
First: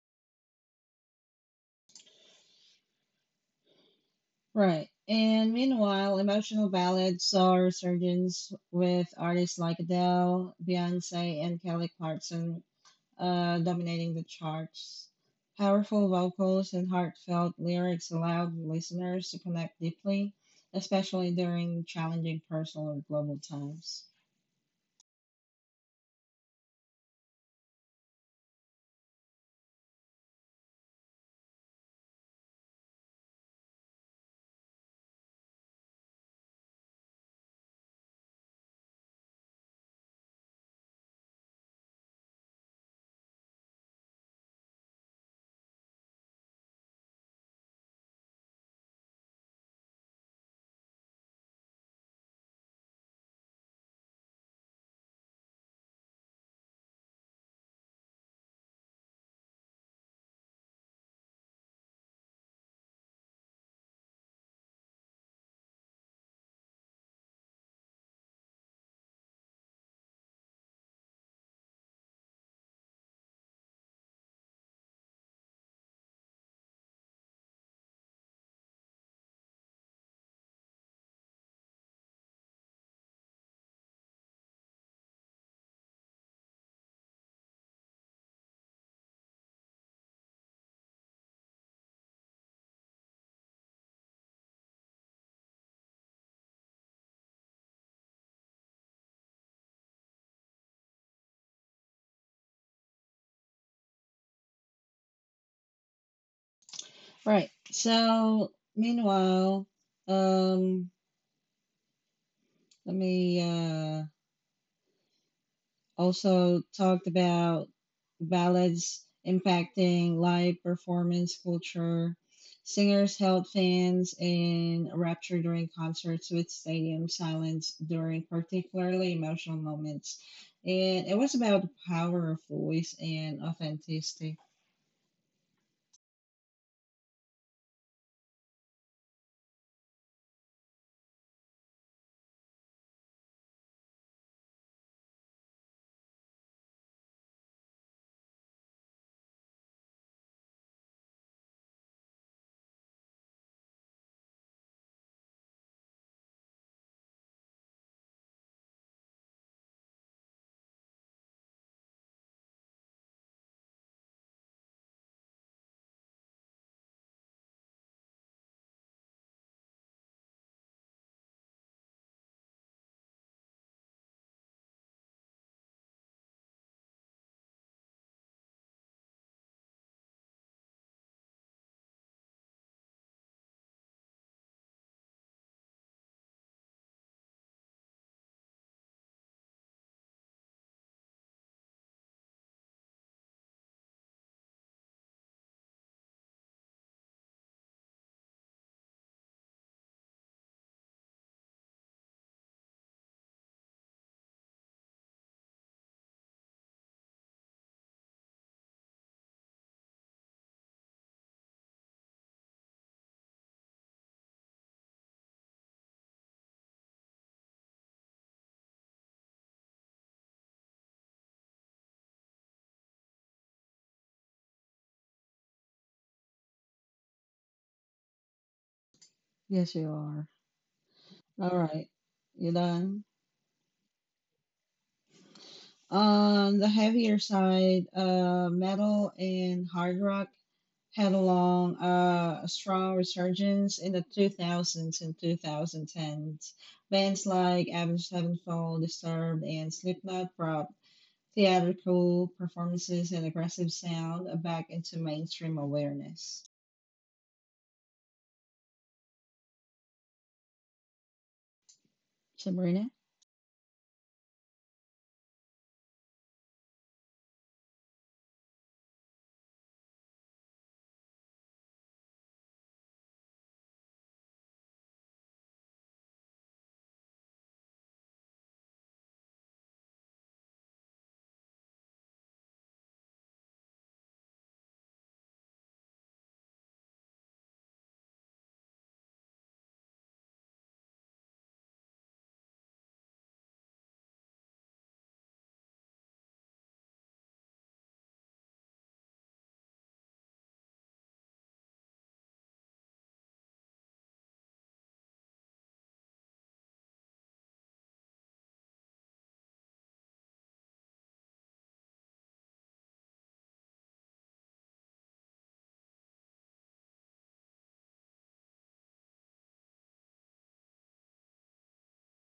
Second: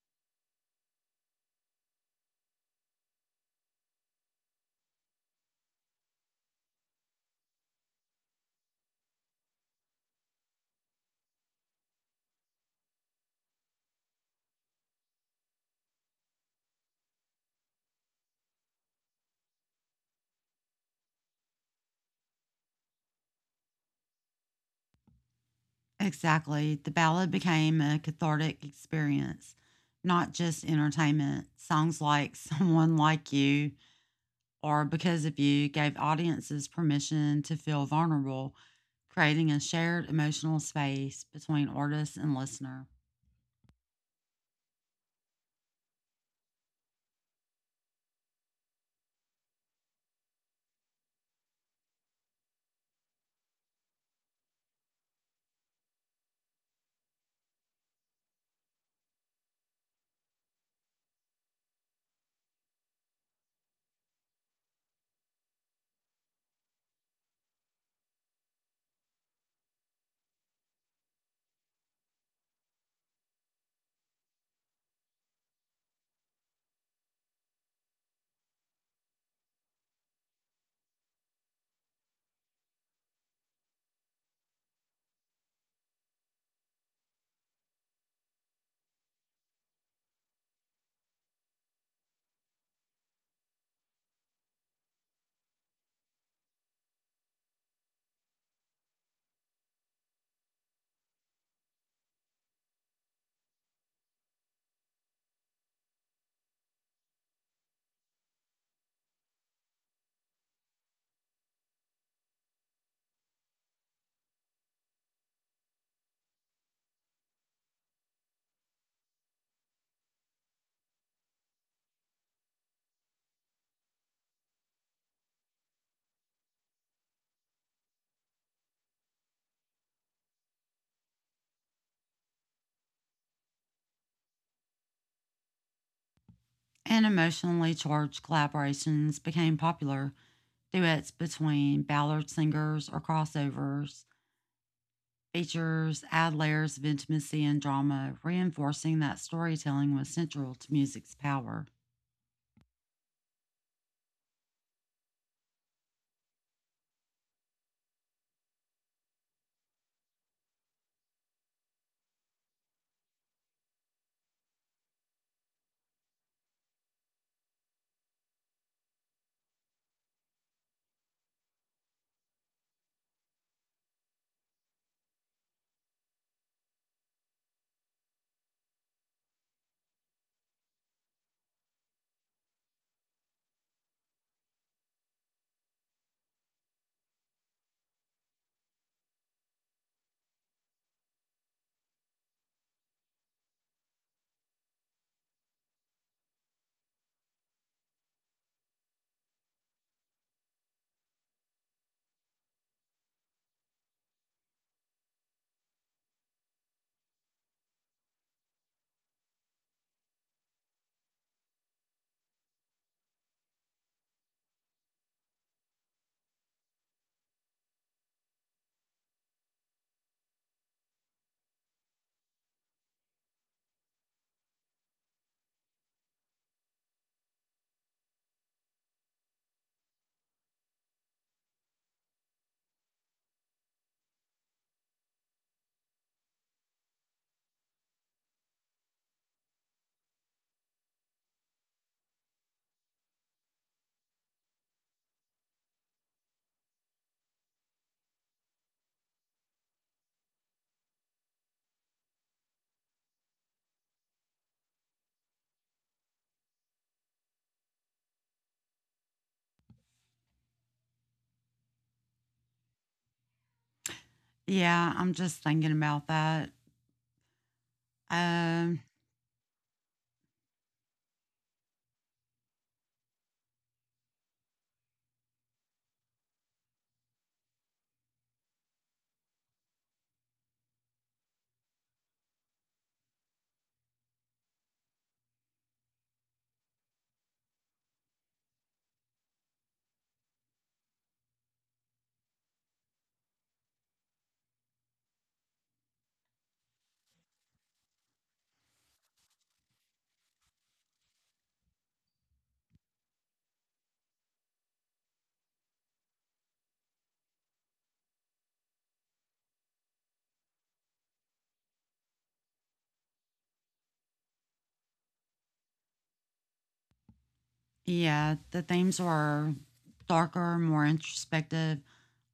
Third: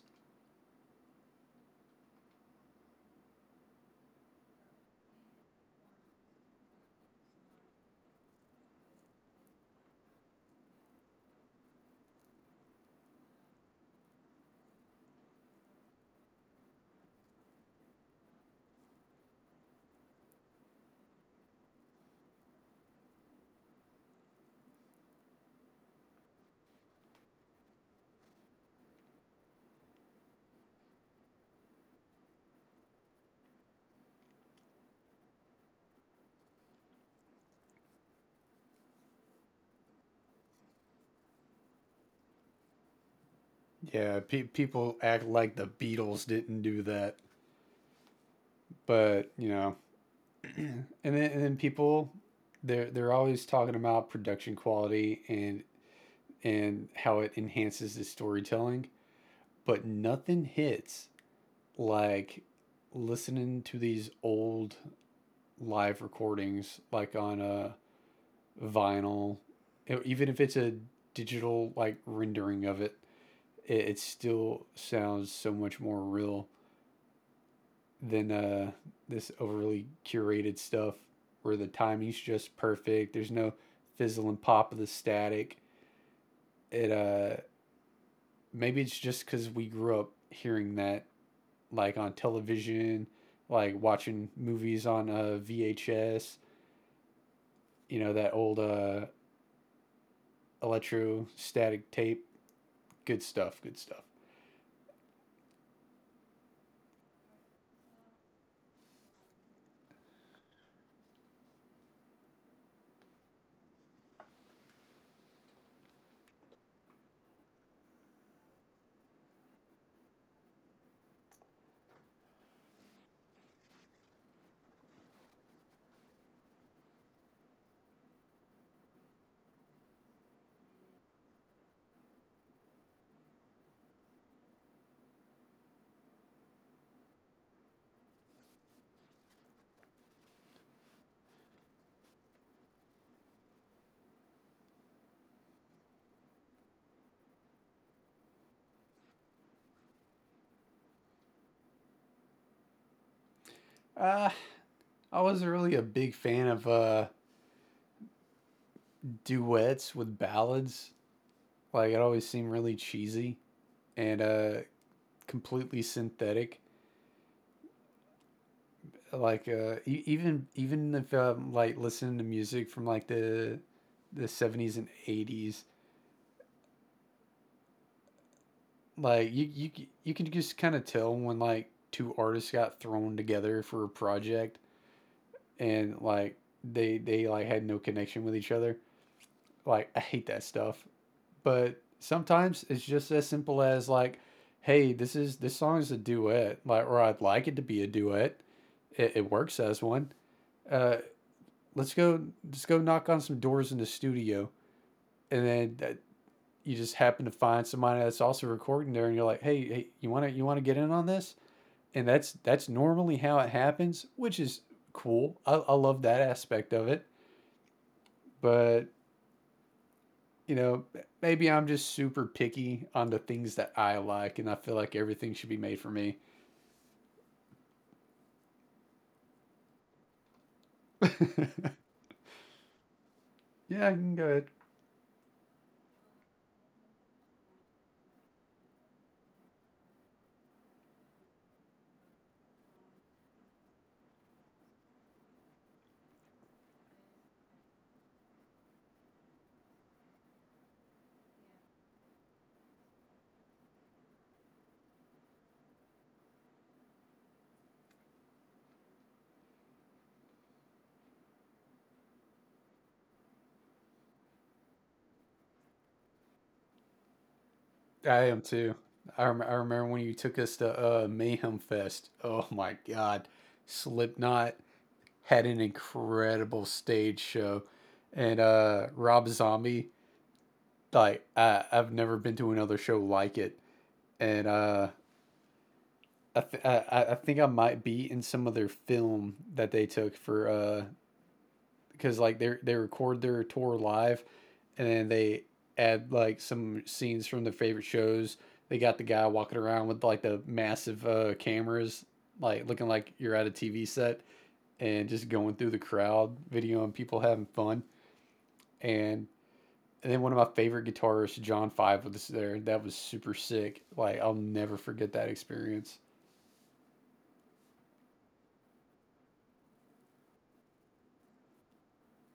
S1: Right, and meanwhile, emotional ballads saw a resurgence with artists like Adele, Beyonce, and Kelly Clarkson dominating the charts. Powerful vocals and heartfelt lyrics allowed listeners to connect deeply, especially during challenging personal and global times.
S2: Exactly, the ballad became a cathartic experience, not just entertainment. Songs like Someone Like You or Because of You gave audiences permission to feel vulnerable, creating a shared emotional space between artist and listener.
S3: Yeah, people act like the Beatles didn't do that, but and then people, they're always talking about production quality and how it enhances the storytelling, but nothing hits like listening to these old live recordings, like on a vinyl, even if it's a digital like rendering of it, it still sounds so much more real than this overly curated stuff where the timing's just perfect. There's no fizzle and pop of the static. It Maybe it's just because we grew up hearing that like on television, like watching movies on VHS. You know that old electrostatic tape. Good stuff. Good stuff.
S1: Right. So, meanwhile, um, let me Also talked about ballads impacting live performance culture. Singers held fans in rapture during concerts with stadium silence during particularly emotional moments. And it was about the power of voice and authenticity.
S2: And emotionally charged collaborations became popular, duets between ballad singers or crossovers, features add layers of intimacy and drama, reinforcing that storytelling was central to music's power.
S3: Ah, I wasn't really a big fan of duets with ballads. Like it always seemed really cheesy and completely synthetic. Like e- even even if like listening to music from like the seventies and eighties, like you can just kind of tell when like two artists got thrown together for a project and like they like had no connection with each other. Like I hate that stuff. But sometimes it's just as simple as like, hey, this song is a duet, like, or I'd like it to be a duet. It works as one. Uh, let's go, just go knock on some doors in the studio, and then that, you just happen to find somebody that's also recording there, and you're like, hey, you want to get in on this? And that's normally how it happens, which is cool. I love that aspect of it, but you know, maybe I'm just super picky on the things that I like, and I feel like everything should be made for me.
S1: Yes, you are. All
S3: Yeah,
S1: right. You done?
S3: you can go ahead.
S1: On the heavier side, metal and hard rock had a a strong resurgence in the 2000s and 2010s. Bands like Avenged Sevenfold, Disturbed, and Slipknot brought theatrical performances and aggressive sound back into mainstream awareness. Sabrina?
S2: Yeah, I'm just thinking about that.
S3: I am too.
S2: Um,
S3: I remember when you took us to Mayhem Fest. Oh my God. Slipknot had an incredible stage show. And Rob Zombie, like, I've never been to another show like it. And I think I might be in some other film that they took for because like they record their tour live, and then they add like some scenes from their favorite shows. They got the guy walking around with like the massive cameras, like looking like you're at a TV set, and just going through the crowd, videoing people having fun. And, and then one of my favorite guitarists, John Five, was there. That was super sick. Like I'll never forget that experience.
S2: yeah, the themes were darker, more introspective,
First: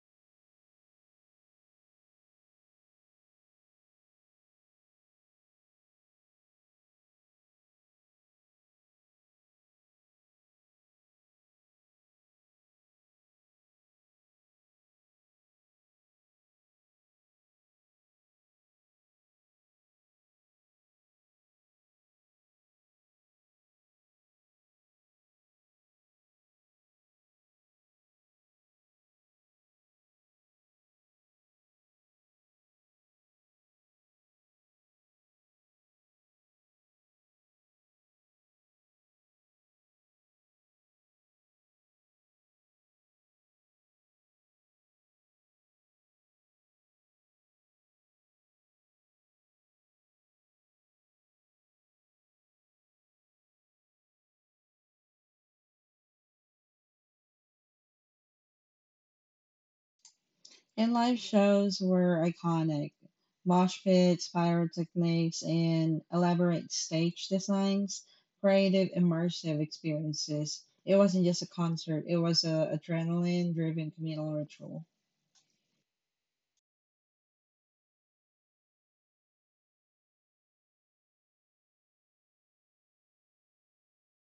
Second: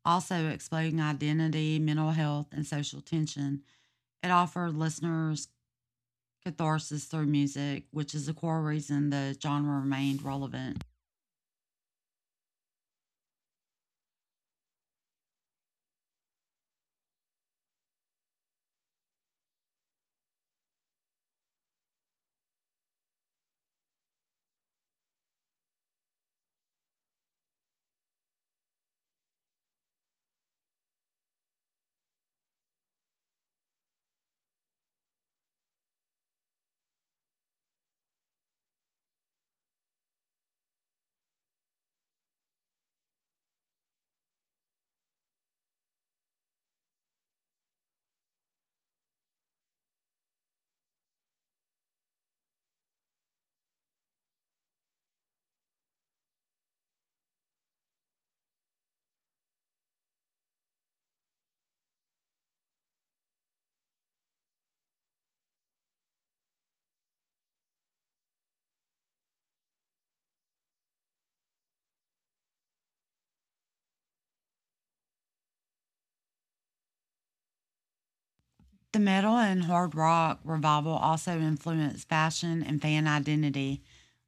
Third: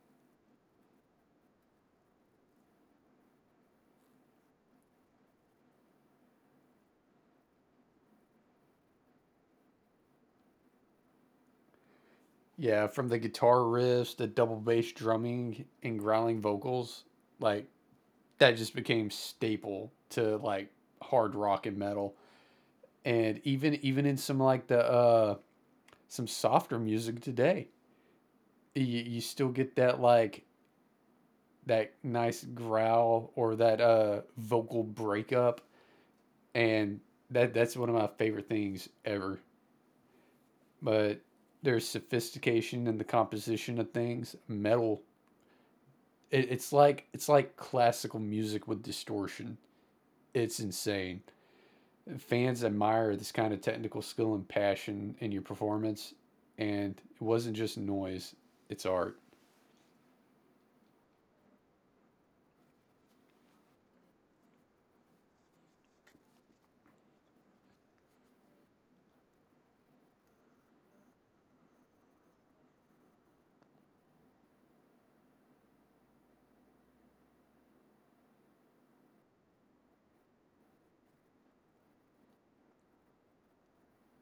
S2: also exploring identity, mental health, and social tension. It offered listeners catharsis through music, which is the core reason the genre remained relevant.
S3: Yeah, from the guitar riffs, the double bass drumming, and growling vocals, like that just became staple to like hard rock and metal, and even in some like the some softer music today, you still get that like that nice growl or that vocal breakup, and that's one of my favorite things ever. But there's sophistication in the composition of things metal. It's like classical music with distortion. It's insane. Fans admire this kind of technical skill and passion in your performance. And it wasn't just noise, it's art.
S1: And live shows were iconic. Mosh pits, pyrotechnics, and elaborate stage designs created immersive experiences. It wasn't just a concert, it was an adrenaline driven communal ritual.
S2: The metal and hard rock revival also influenced fashion and fan identity.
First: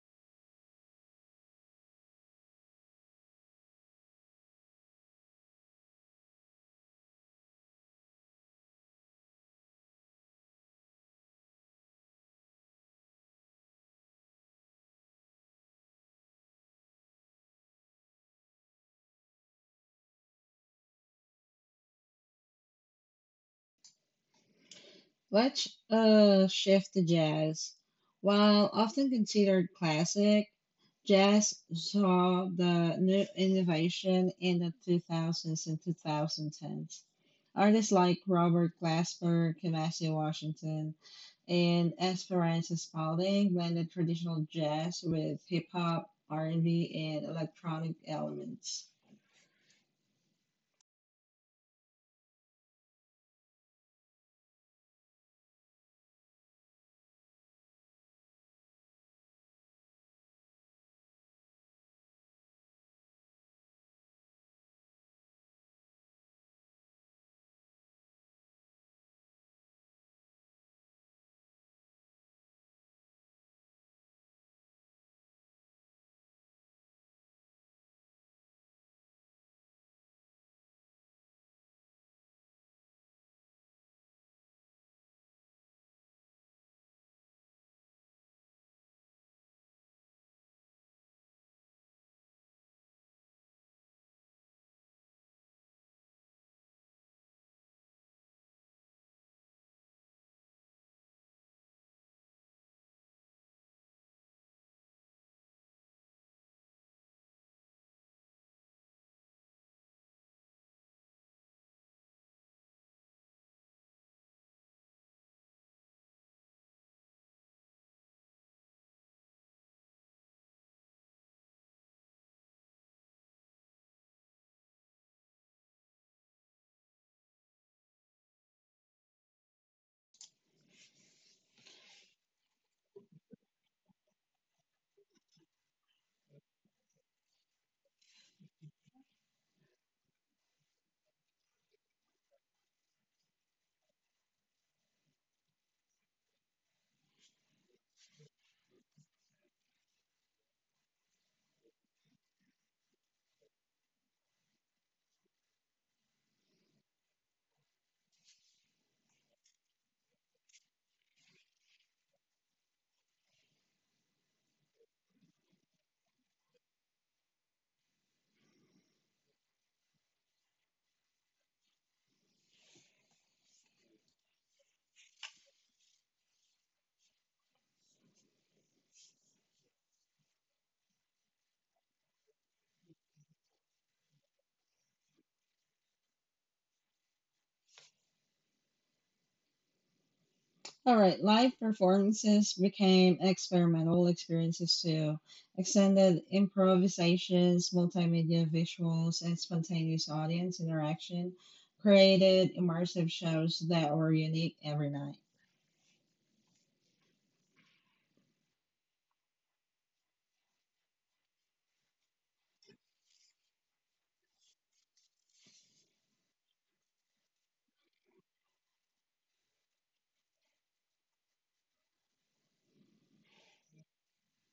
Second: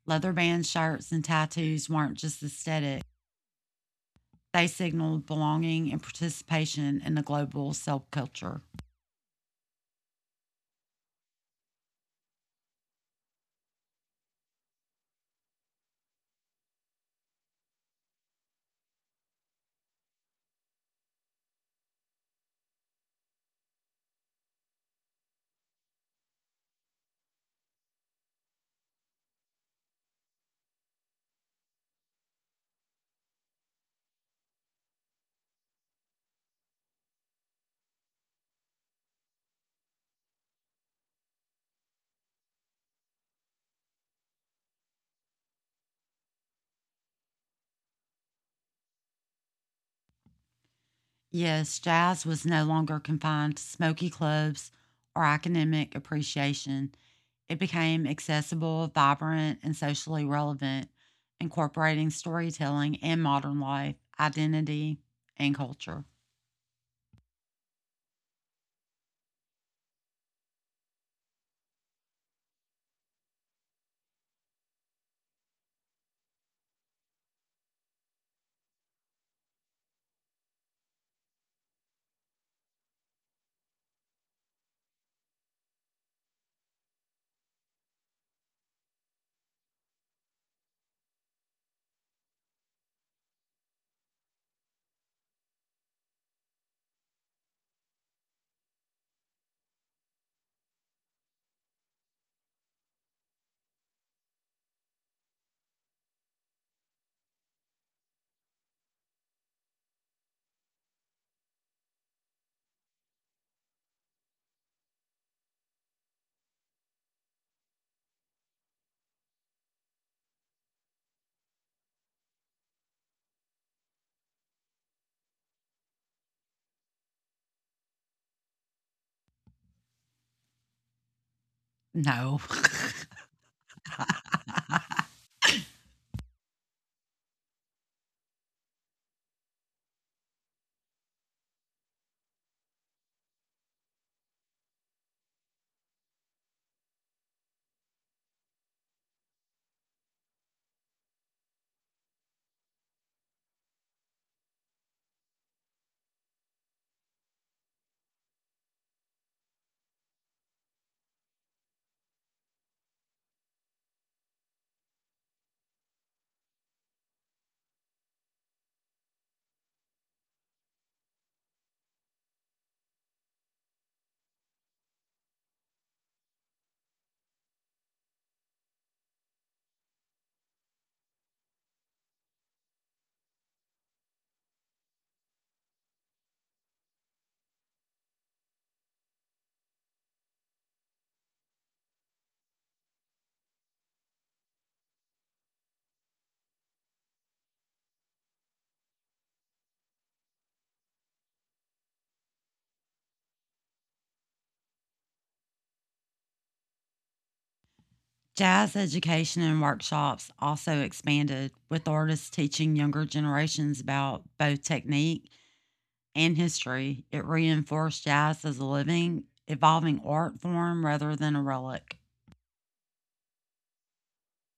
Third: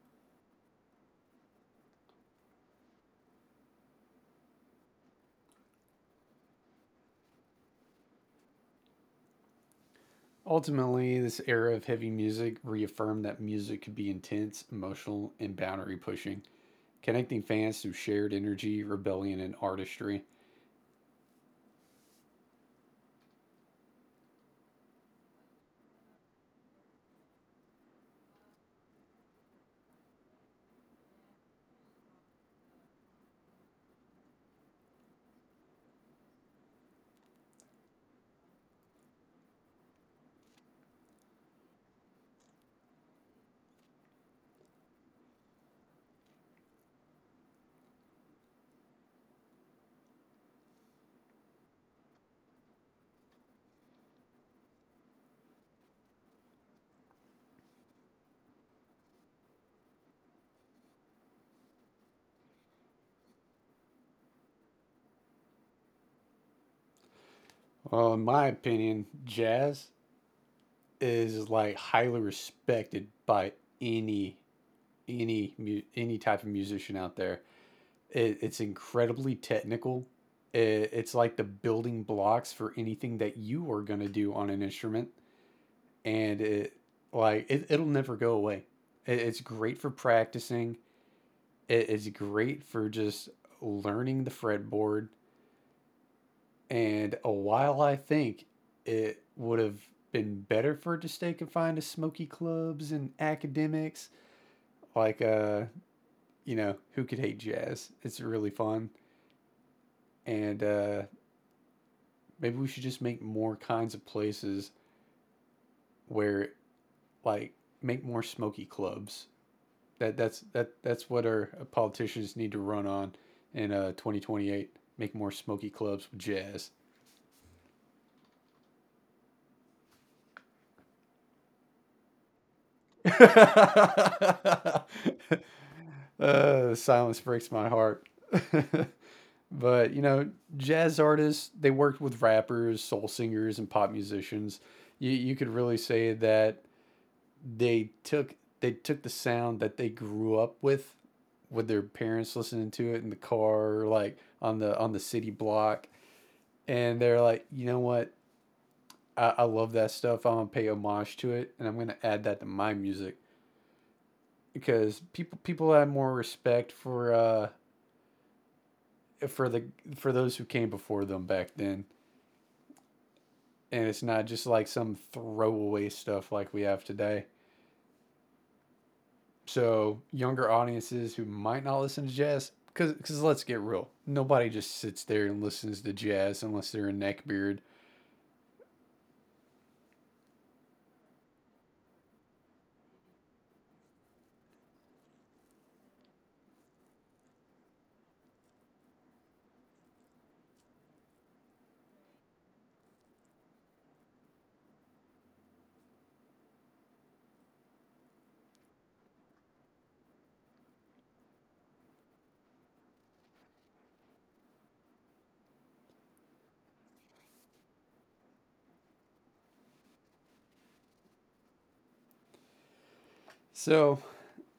S2: Leather band shirts and tattoos weren't just aesthetic, they signaled belonging and participation in the global subculture.
S3: Ultimately, this era of heavy music reaffirmed that music could be intense, emotional, and boundary pushing, connecting fans through shared energy, rebellion, and artistry.
S1: Let's shift to jazz. While often considered classic, jazz saw the new innovation in the 2000s and 2010s. Artists like Robert Glasper, Kamasi Washington, and Esperanza Spalding blended traditional jazz with hip hop, R&B, and B, and electronic elements.
S2: Yes, jazz was no longer confined to smoky clubs or academic appreciation. It became accessible, vibrant, and socially relevant, incorporating storytelling and modern life, identity, and culture.
S3: Well, in my opinion, jazz is like highly respected by any any any type of musician out there. It's incredibly technical. It's like the building blocks for anything that you are going to do on an instrument. And it'll never go away. It's great for practicing. It is great for just learning the fretboard. And a while I think it would have been better for it to stay confined to smoky clubs and academics, like who could hate jazz? It's really fun. And maybe we should just make more kinds of places where like make more smoky clubs. That's what our politicians need to run on in 2028. Make more smoky clubs with jazz.
S2: No.
S3: uh, the silence breaks my heart. But jazz artists, they worked with rappers, soul singers, and pop musicians. You could really say that they took they took the sound that they grew up with their parents listening to it in the car, or like on the city block, and they're like, you know what, I love that stuff, I'm gonna pay homage to it, and I'm gonna add that to my music. Because people had more respect for the for those who came before them back then, and it's not just like some throwaway stuff like we have today. So younger audiences who might not listen to jazz, because let's get real, nobody just sits there and listens to jazz unless they're a neckbeard.
S1: All right, live performances became experimental experiences too. Extended improvisations, multimedia visuals, and spontaneous audience interaction created immersive shows that were unique every night.
S2: Jazz education and workshops also expanded, with artists teaching younger generations about both technique and history. It reinforced jazz as a living, evolving art form rather than a relic.
S3: So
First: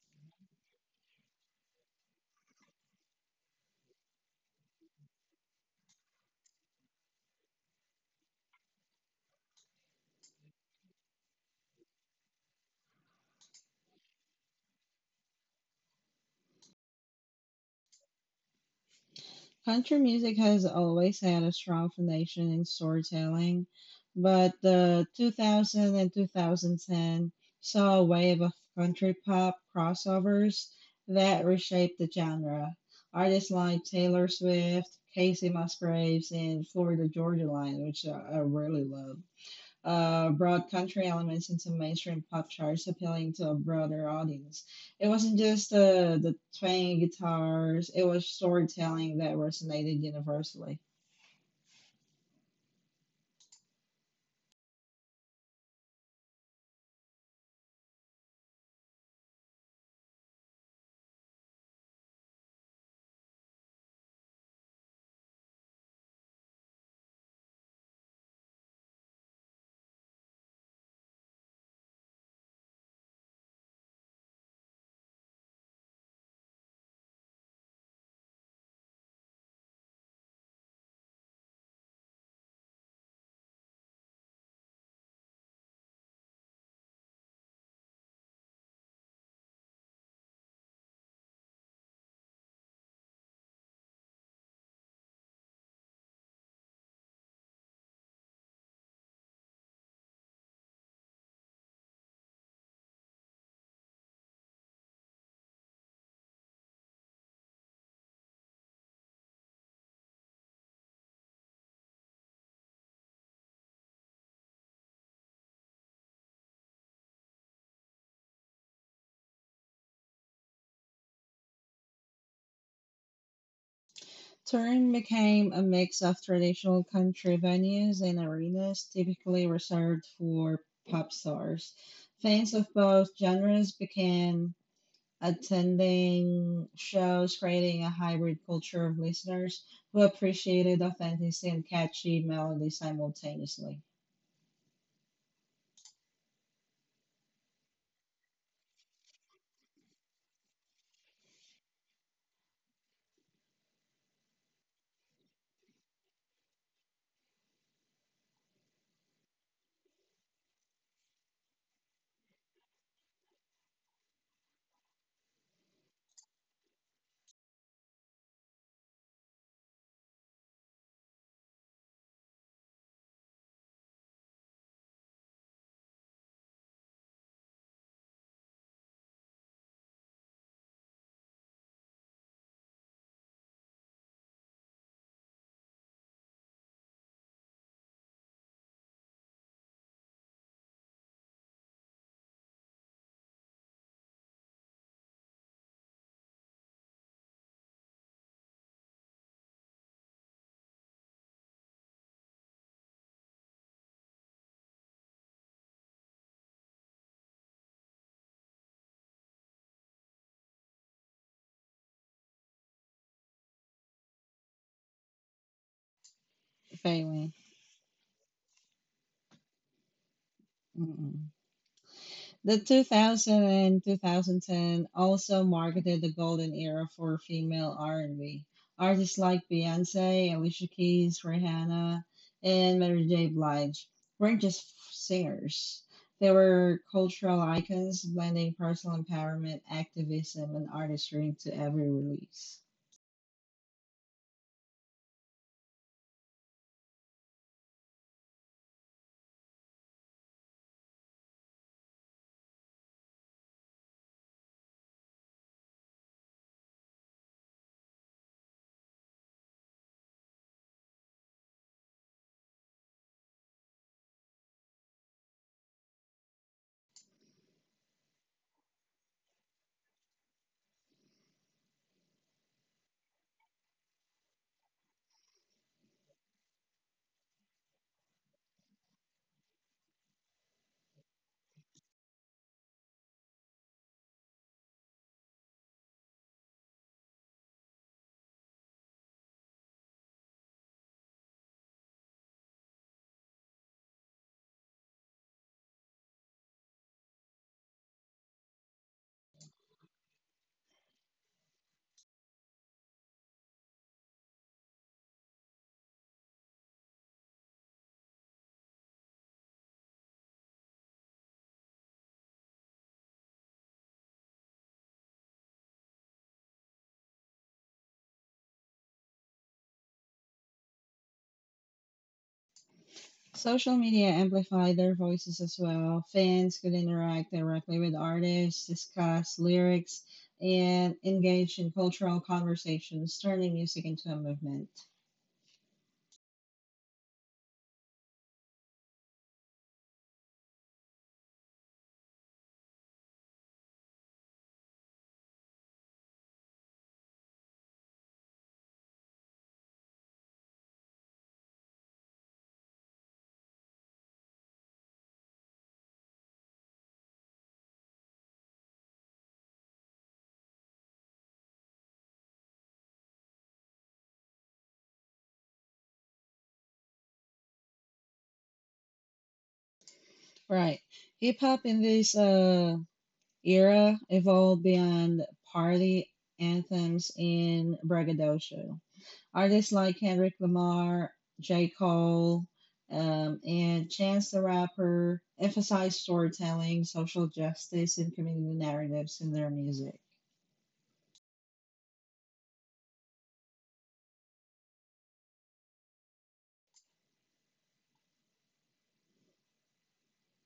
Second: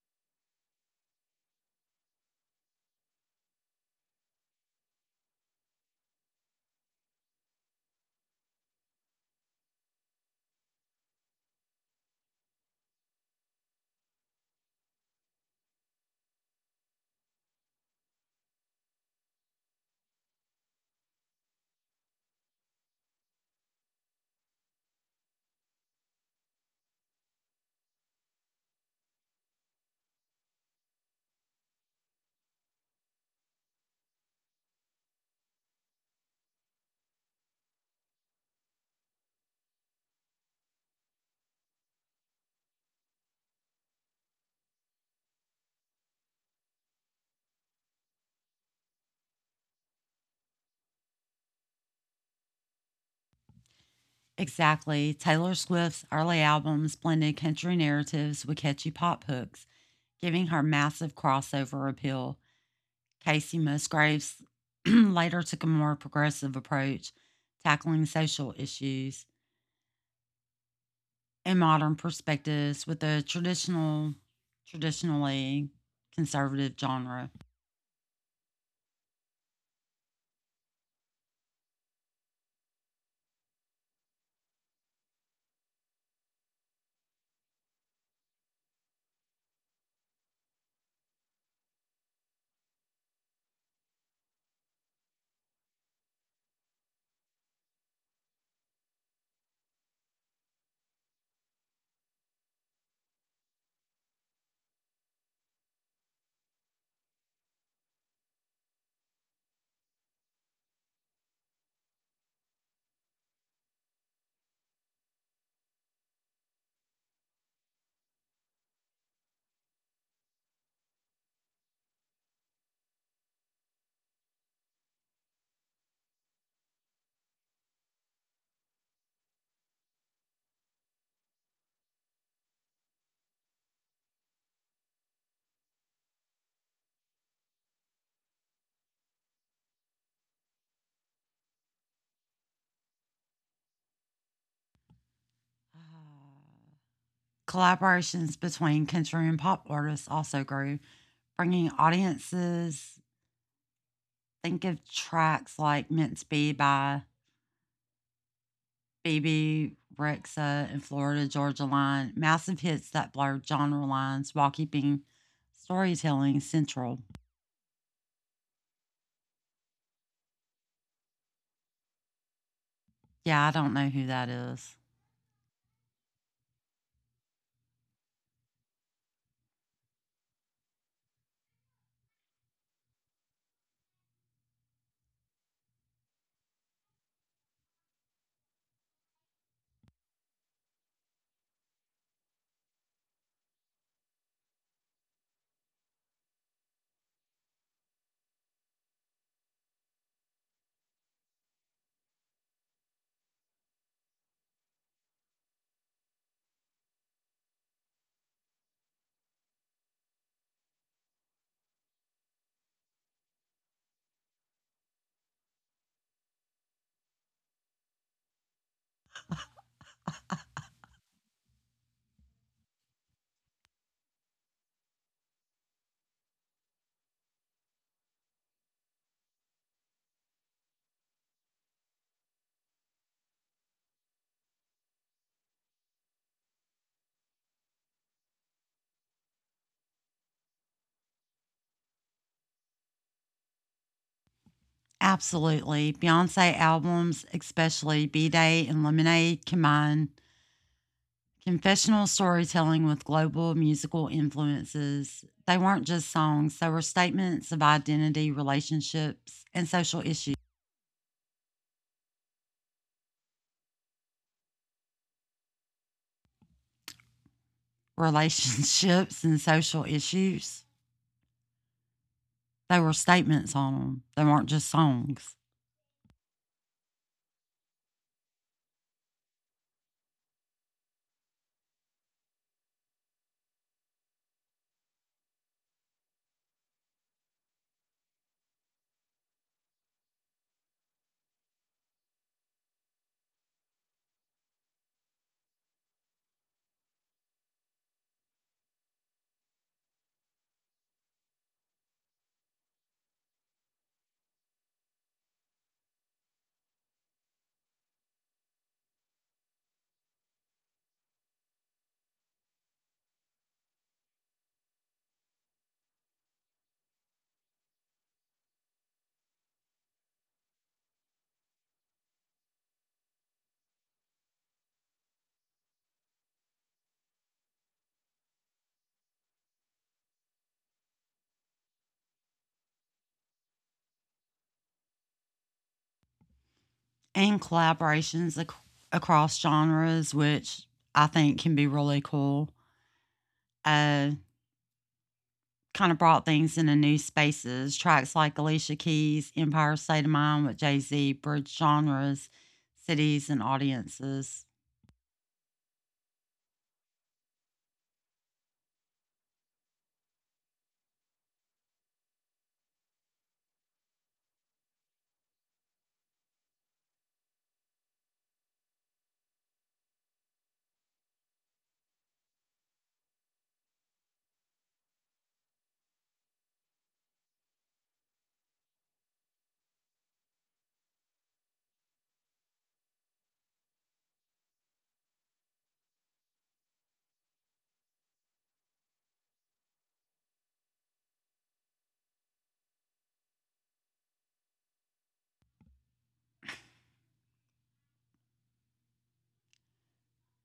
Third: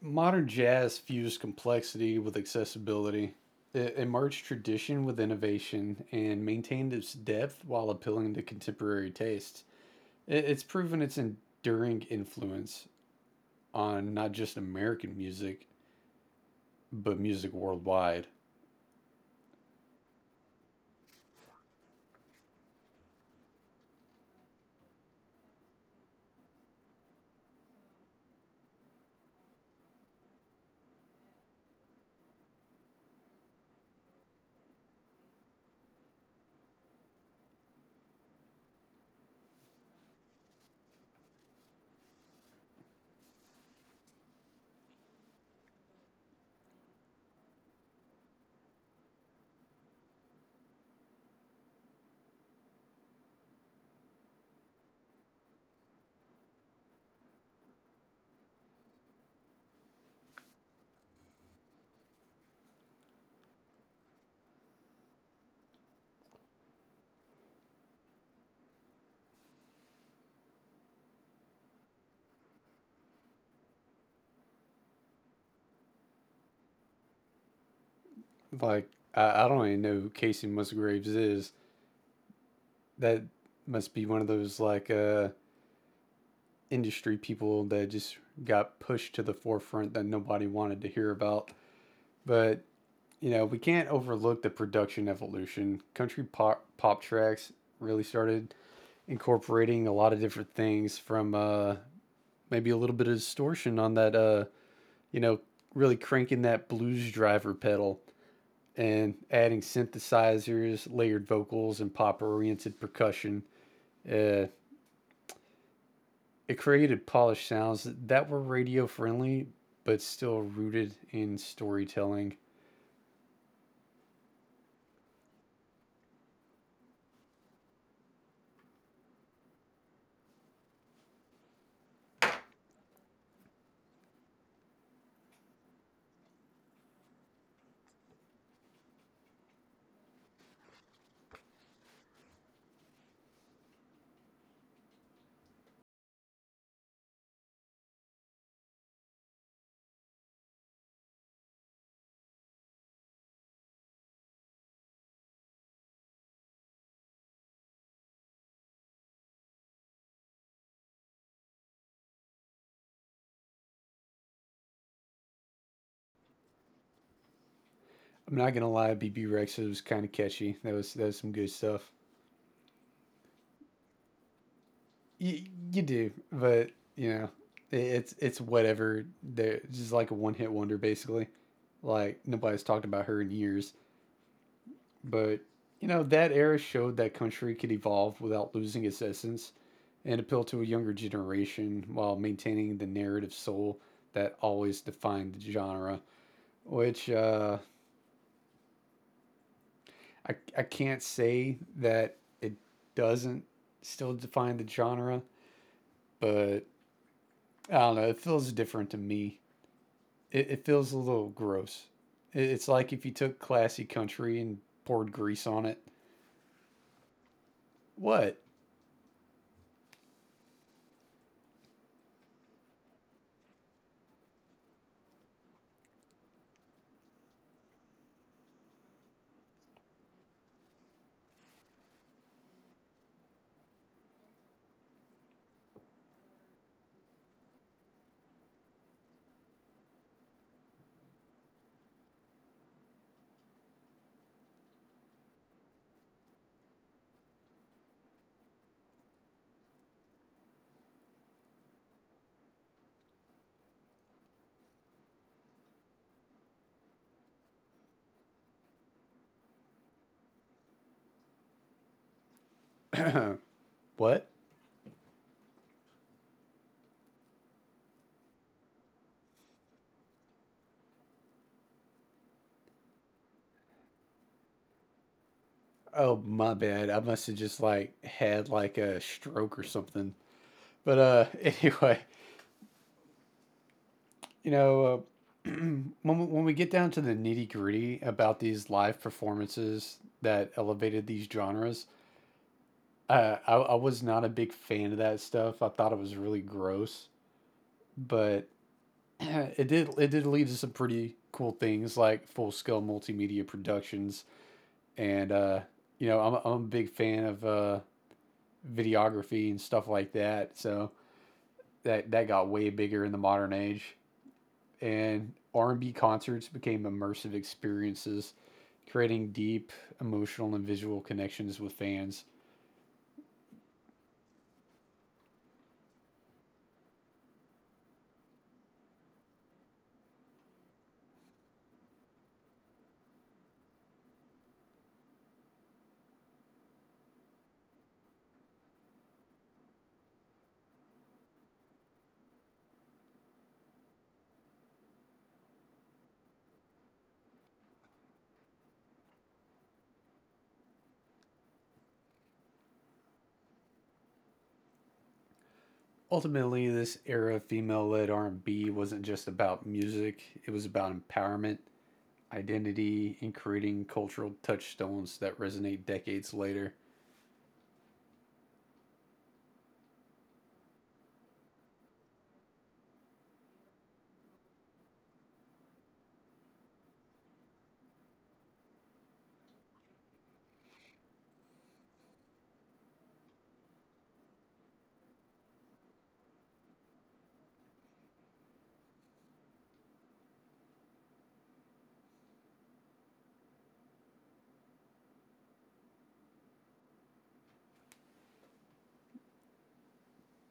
S3: modern jazz fused complexity with accessibility. It merged tradition with innovation and maintained its depth while appealing to contemporary tastes. It's proven its enduring influence on not just American music, but music worldwide.
S1: Country music has always had a strong foundation in storytelling, but the 2000 and 2010 saw a wave of country pop crossovers that reshaped the genre. Artists like Taylor Swift, Casey Musgraves, and Florida Georgia Line, which I really love, brought country elements into mainstream pop charts, appealing to a broader audience. It wasn't just the twanging guitars, it was storytelling that resonated universally.
S2: Exactly. Taylor Swift's early albums blended country narratives with catchy pop hooks, giving her massive crossover appeal. Casey Musgraves later took a more progressive approach, tackling social issues and modern perspectives with a traditionally conservative genre.
S3: Like I don't even know who Casey Musgraves is. That must be one of those like industry people that just got pushed to the forefront that nobody wanted to hear about. But you know, we can't overlook the production evolution. Country pop tracks really started incorporating a lot of different things, from maybe a little bit of distortion on that you know, really cranking that blues driver pedal, and adding synthesizers, layered vocals, and pop oriented percussion. Uh It created polished sounds that were radio friendly, but still rooted in storytelling.
S1: Turin became a mix of traditional country venues and arenas typically reserved for pop stars. Fans of both genres began attending shows, creating a hybrid culture of listeners who appreciated authenticity and catchy melody simultaneously.
S2: Collaborations between country and pop artists also grew, bringing audiences. Think of tracks like Meant to Be by BB, Rexa, and Florida Georgia Line, massive hits that blurred genre lines while keeping storytelling central.
S3: I'm not gonna lie, BB Rex was kind of catchy. That was some good stuff.
S2: Yeah, I don't know who that is.
S3: You, you do, but you know, it's whatever. They're just like a one hit wonder, basically. Like nobody's talked about her in years, but you know that era showed that country could evolve without losing its essence, and appeal to a younger generation while maintaining the narrative soul that always defined the genre. Which I can't say that it doesn't still define the genre, but I don't know. It feels different to me. It feels a little gross. It's like if you took classy country and poured grease on it.
S1: Very
S3: What?
S1: well. The 2000 and 2010 also marketed the golden era for female R&B. Artists like Beyoncé, Alicia Keys, Rihanna, and Mary J. Blige weren't just singers. They were cultural icons blending personal empowerment, activism, and artistry into every release.
S2: Absolutely. Beyonce albums, especially B Day and Lemonade, combine confessional storytelling with global musical influences. They weren't just songs, they were statements of identity, relationships, and social issues.
S3: What?
S2: Relationships and social issues. They were statements on them. They weren't just songs.
S3: Oh, my bad. I must have just like had like a stroke or something. But anyway, You know, when we get down to the nitty gritty about these live performances that elevated these genres, I was not a big fan of that stuff. I thought it was really gross, but it did lead to some pretty cool things like full scale multimedia productions, and I'm a big fan of videography and stuff like that. So that got way bigger in the modern age. And R&B concerts became immersive experiences, creating deep emotional and visual connections with fans.
S1: Social media amplified their voices as well. Fans could interact directly with artists, discuss lyrics, and engage in cultural conversations, turning music into a movement.
S2: And collaborations across genres, which I think can be really cool. Uh, Kind of brought things into new spaces. Tracks like Alicia Keys, Empire State of Mind with Jay Z bridge genres, cities, and audiences.
S3: Ultimately, this era of female-led R&B wasn't just about music, it was about empowerment, identity, and creating cultural touchstones that resonate decades later.
S1: Right. Hip hop in this era evolved beyond party anthems and braggadocio. Artists like Kendrick Lamar, J. Cole, and Chance the Rapper emphasize storytelling, social justice, and community narratives in their music.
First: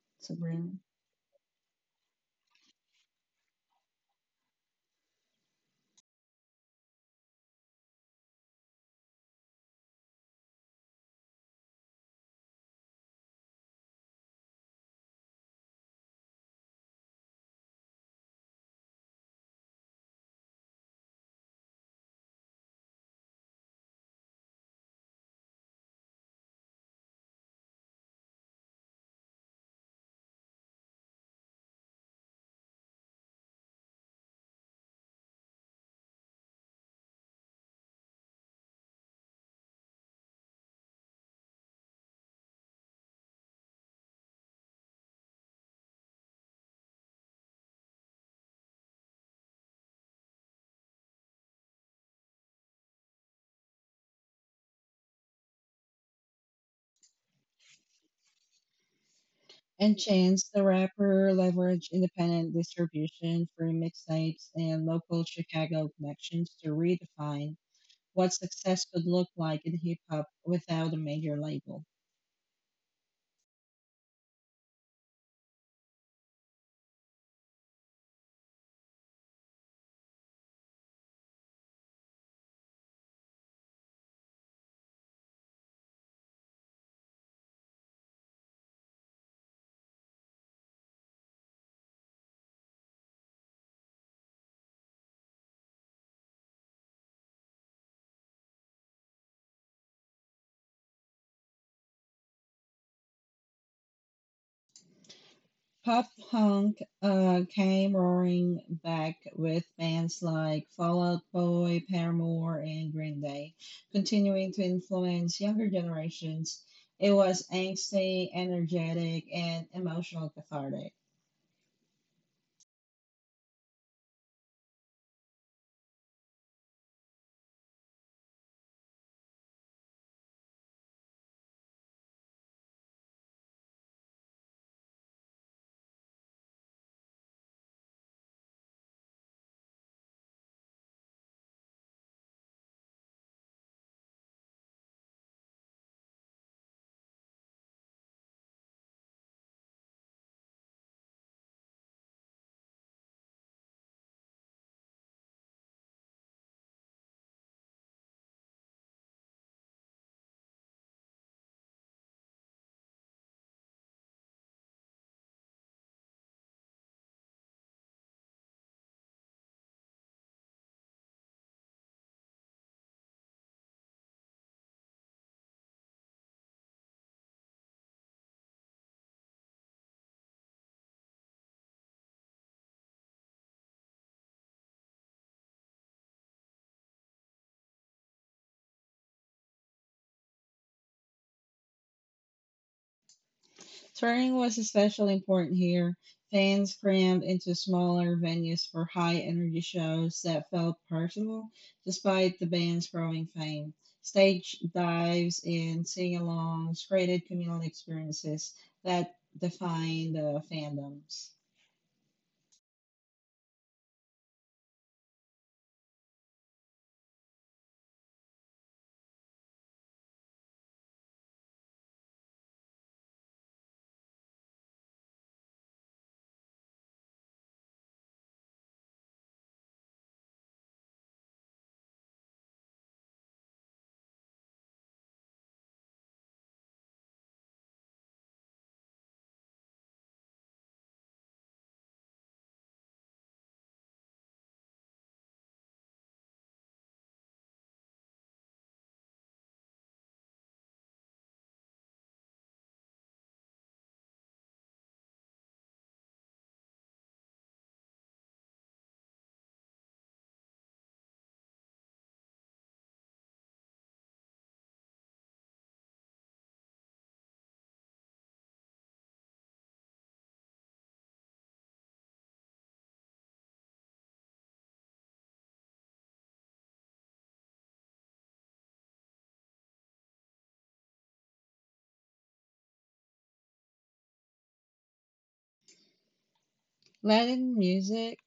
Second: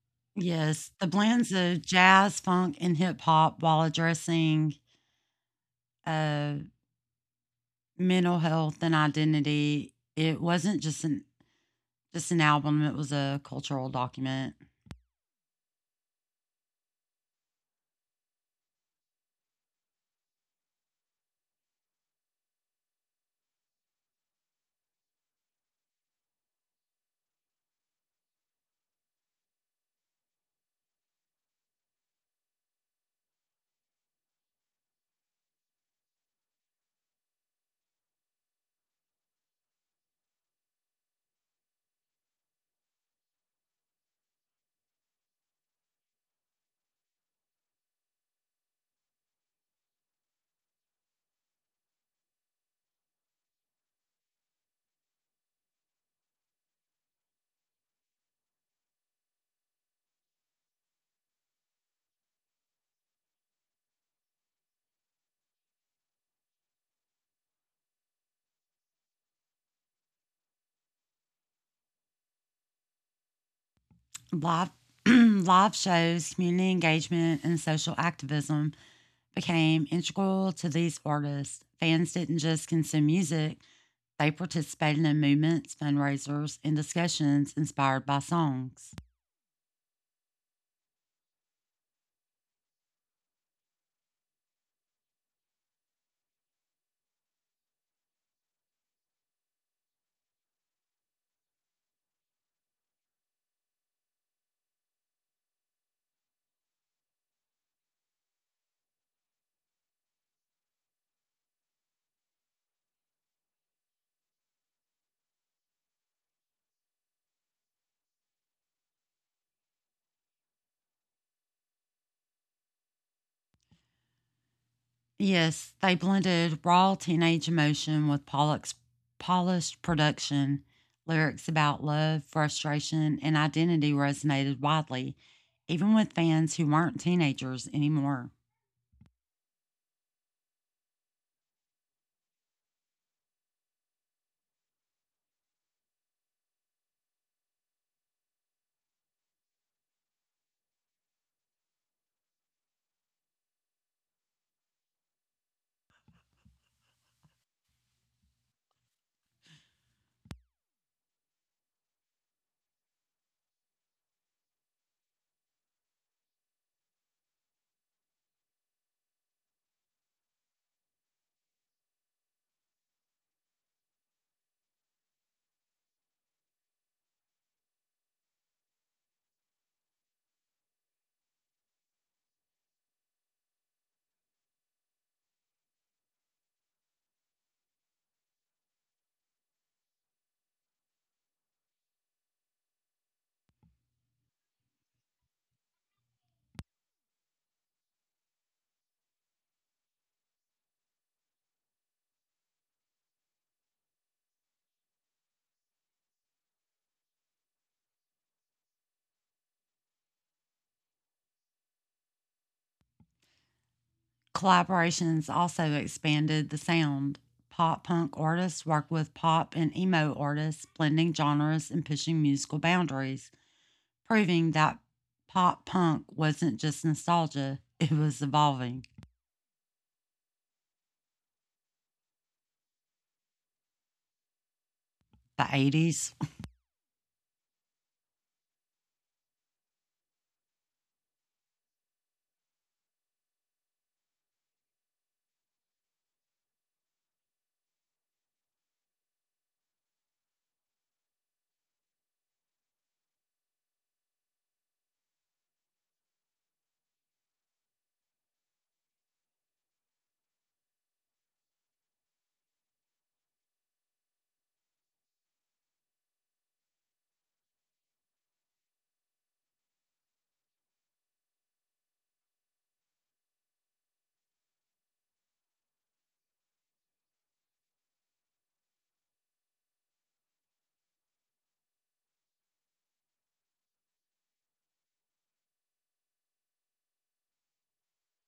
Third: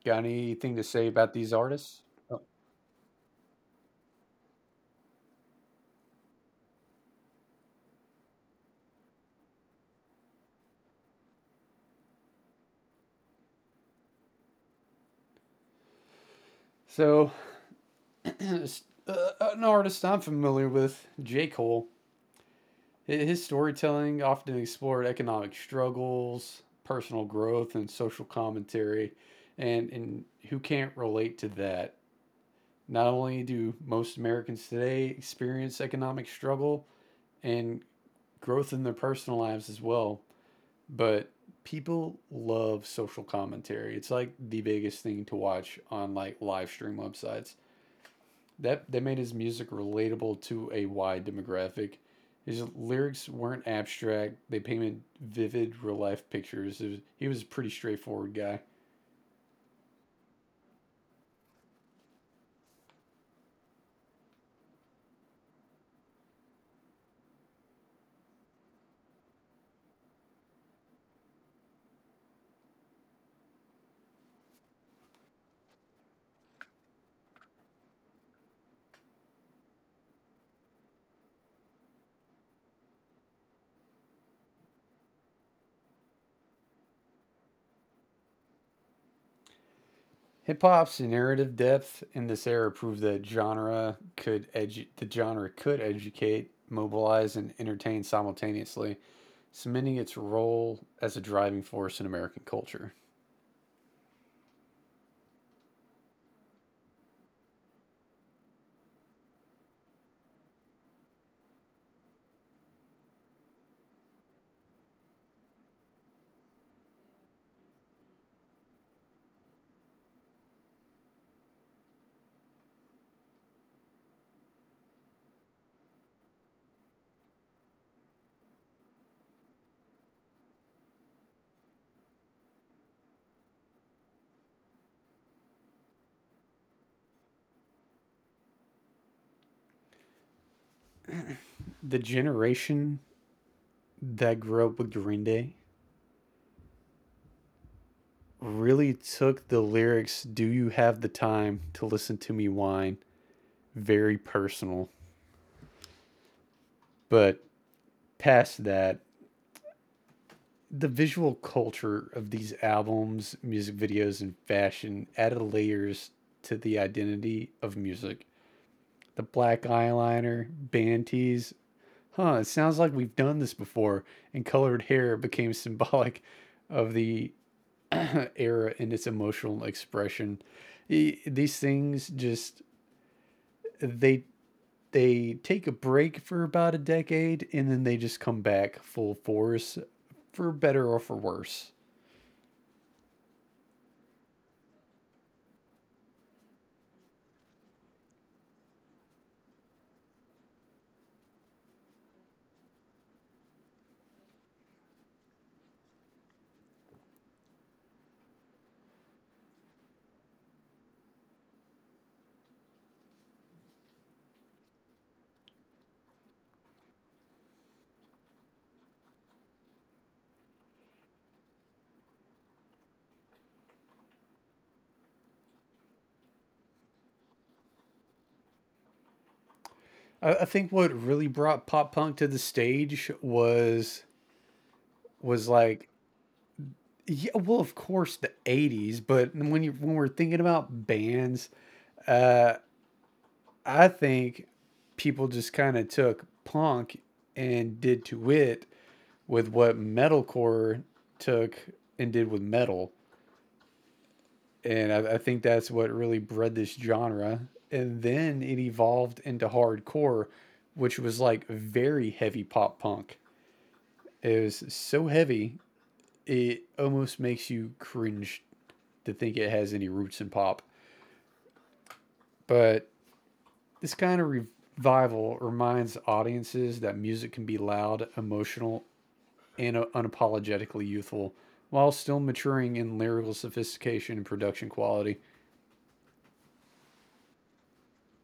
S3: Got anything
S1: Sabrina.
S3: to
S2: Yes, the
S3: say about
S2: blends
S3: these
S2: of
S3: artists?
S2: jazz,
S3: Oh.
S2: funk, and hip hop while addressing, uh, mental health and identity. It wasn't just an album. It was a cultural document.
S3: So, uh, an artist I'm familiar with, J. Cole. His storytelling often explored economic struggles, personal growth, and social commentary. And who can't relate to that? Not only do most Americans today experience economic struggle and growth in their personal lives as well, but people love social commentary. It's like the biggest thing to watch on like live stream websites that made his music relatable to a wide demographic. His lyrics weren't abstract; they painted vivid, real life pictures. It was, he was a pretty straightforward guy.
S1: And Chance the Rapper leverage independent distribution through mixtapes and local Chicago connections to redefine what success could look like in hip hop without a major label.
S2: Live live shows, community engagement, and social activism became integral to these artists. Fans didn't just consume music, they participated in movements, fundraisers, and discussions inspired by songs.
S3: Hip hop's narrative depth in this era proved that genre could edu- the genre could educate, mobilize, and entertain simultaneously, cementing its role as a driving force in American culture.
S1: Pop punk came roaring back with bands like Fall Out Boy, Paramore, and Green Day, continuing to influence younger generations. It was angsty, energetic, and emotional cathartic.
S2: Yes, they blended raw teenage emotion with Pollock's polished production. Lyrics about love, frustration, and identity resonated widely, even with fans who weren't teenagers anymore.
S3: The generation that grew up with Green Day really took the lyrics "Do you have the time to listen to me whine?" very personal. But past that, the visual culture of these albums, music videos, and fashion added layers to the identity of music. The black eyeliner, band tees, huh, it sounds like we've done this before, and colored hair became symbolic of the era and its emotional expression. E- These things just, they they take a break for about a decade and then they just come back full force for better or for worse.
S1: Touring was especially important here. Fans crammed into smaller venues for high energy shows that felt personal despite the band's growing fame. Stage dives and sing alongs created communal experiences that defined fandoms.
S2: Collaborations also expanded the sound. Pop punk artists worked with pop and emo artists, blending genres and pushing musical boundaries, proving that pop punk wasn't just nostalgia, it was evolving.
S3: I think what really brought pop punk to the stage
S2: The
S3: was like
S2: '80s.
S3: yeah, well, of course the '80s, but when you when we're thinking about bands, uh, I think people just kind of took punk and did to it with what metalcore took and did with metal. And I think that's what really bred this genre. And then it evolved into hardcore, which was like very heavy pop punk. It was so heavy, it almost makes you cringe to think it has any roots in pop. But this kind of revival reminds audiences that music can be loud, emotional, and unapologetically youthful while still maturing in lyrical sophistication and production quality.
S1: Latin music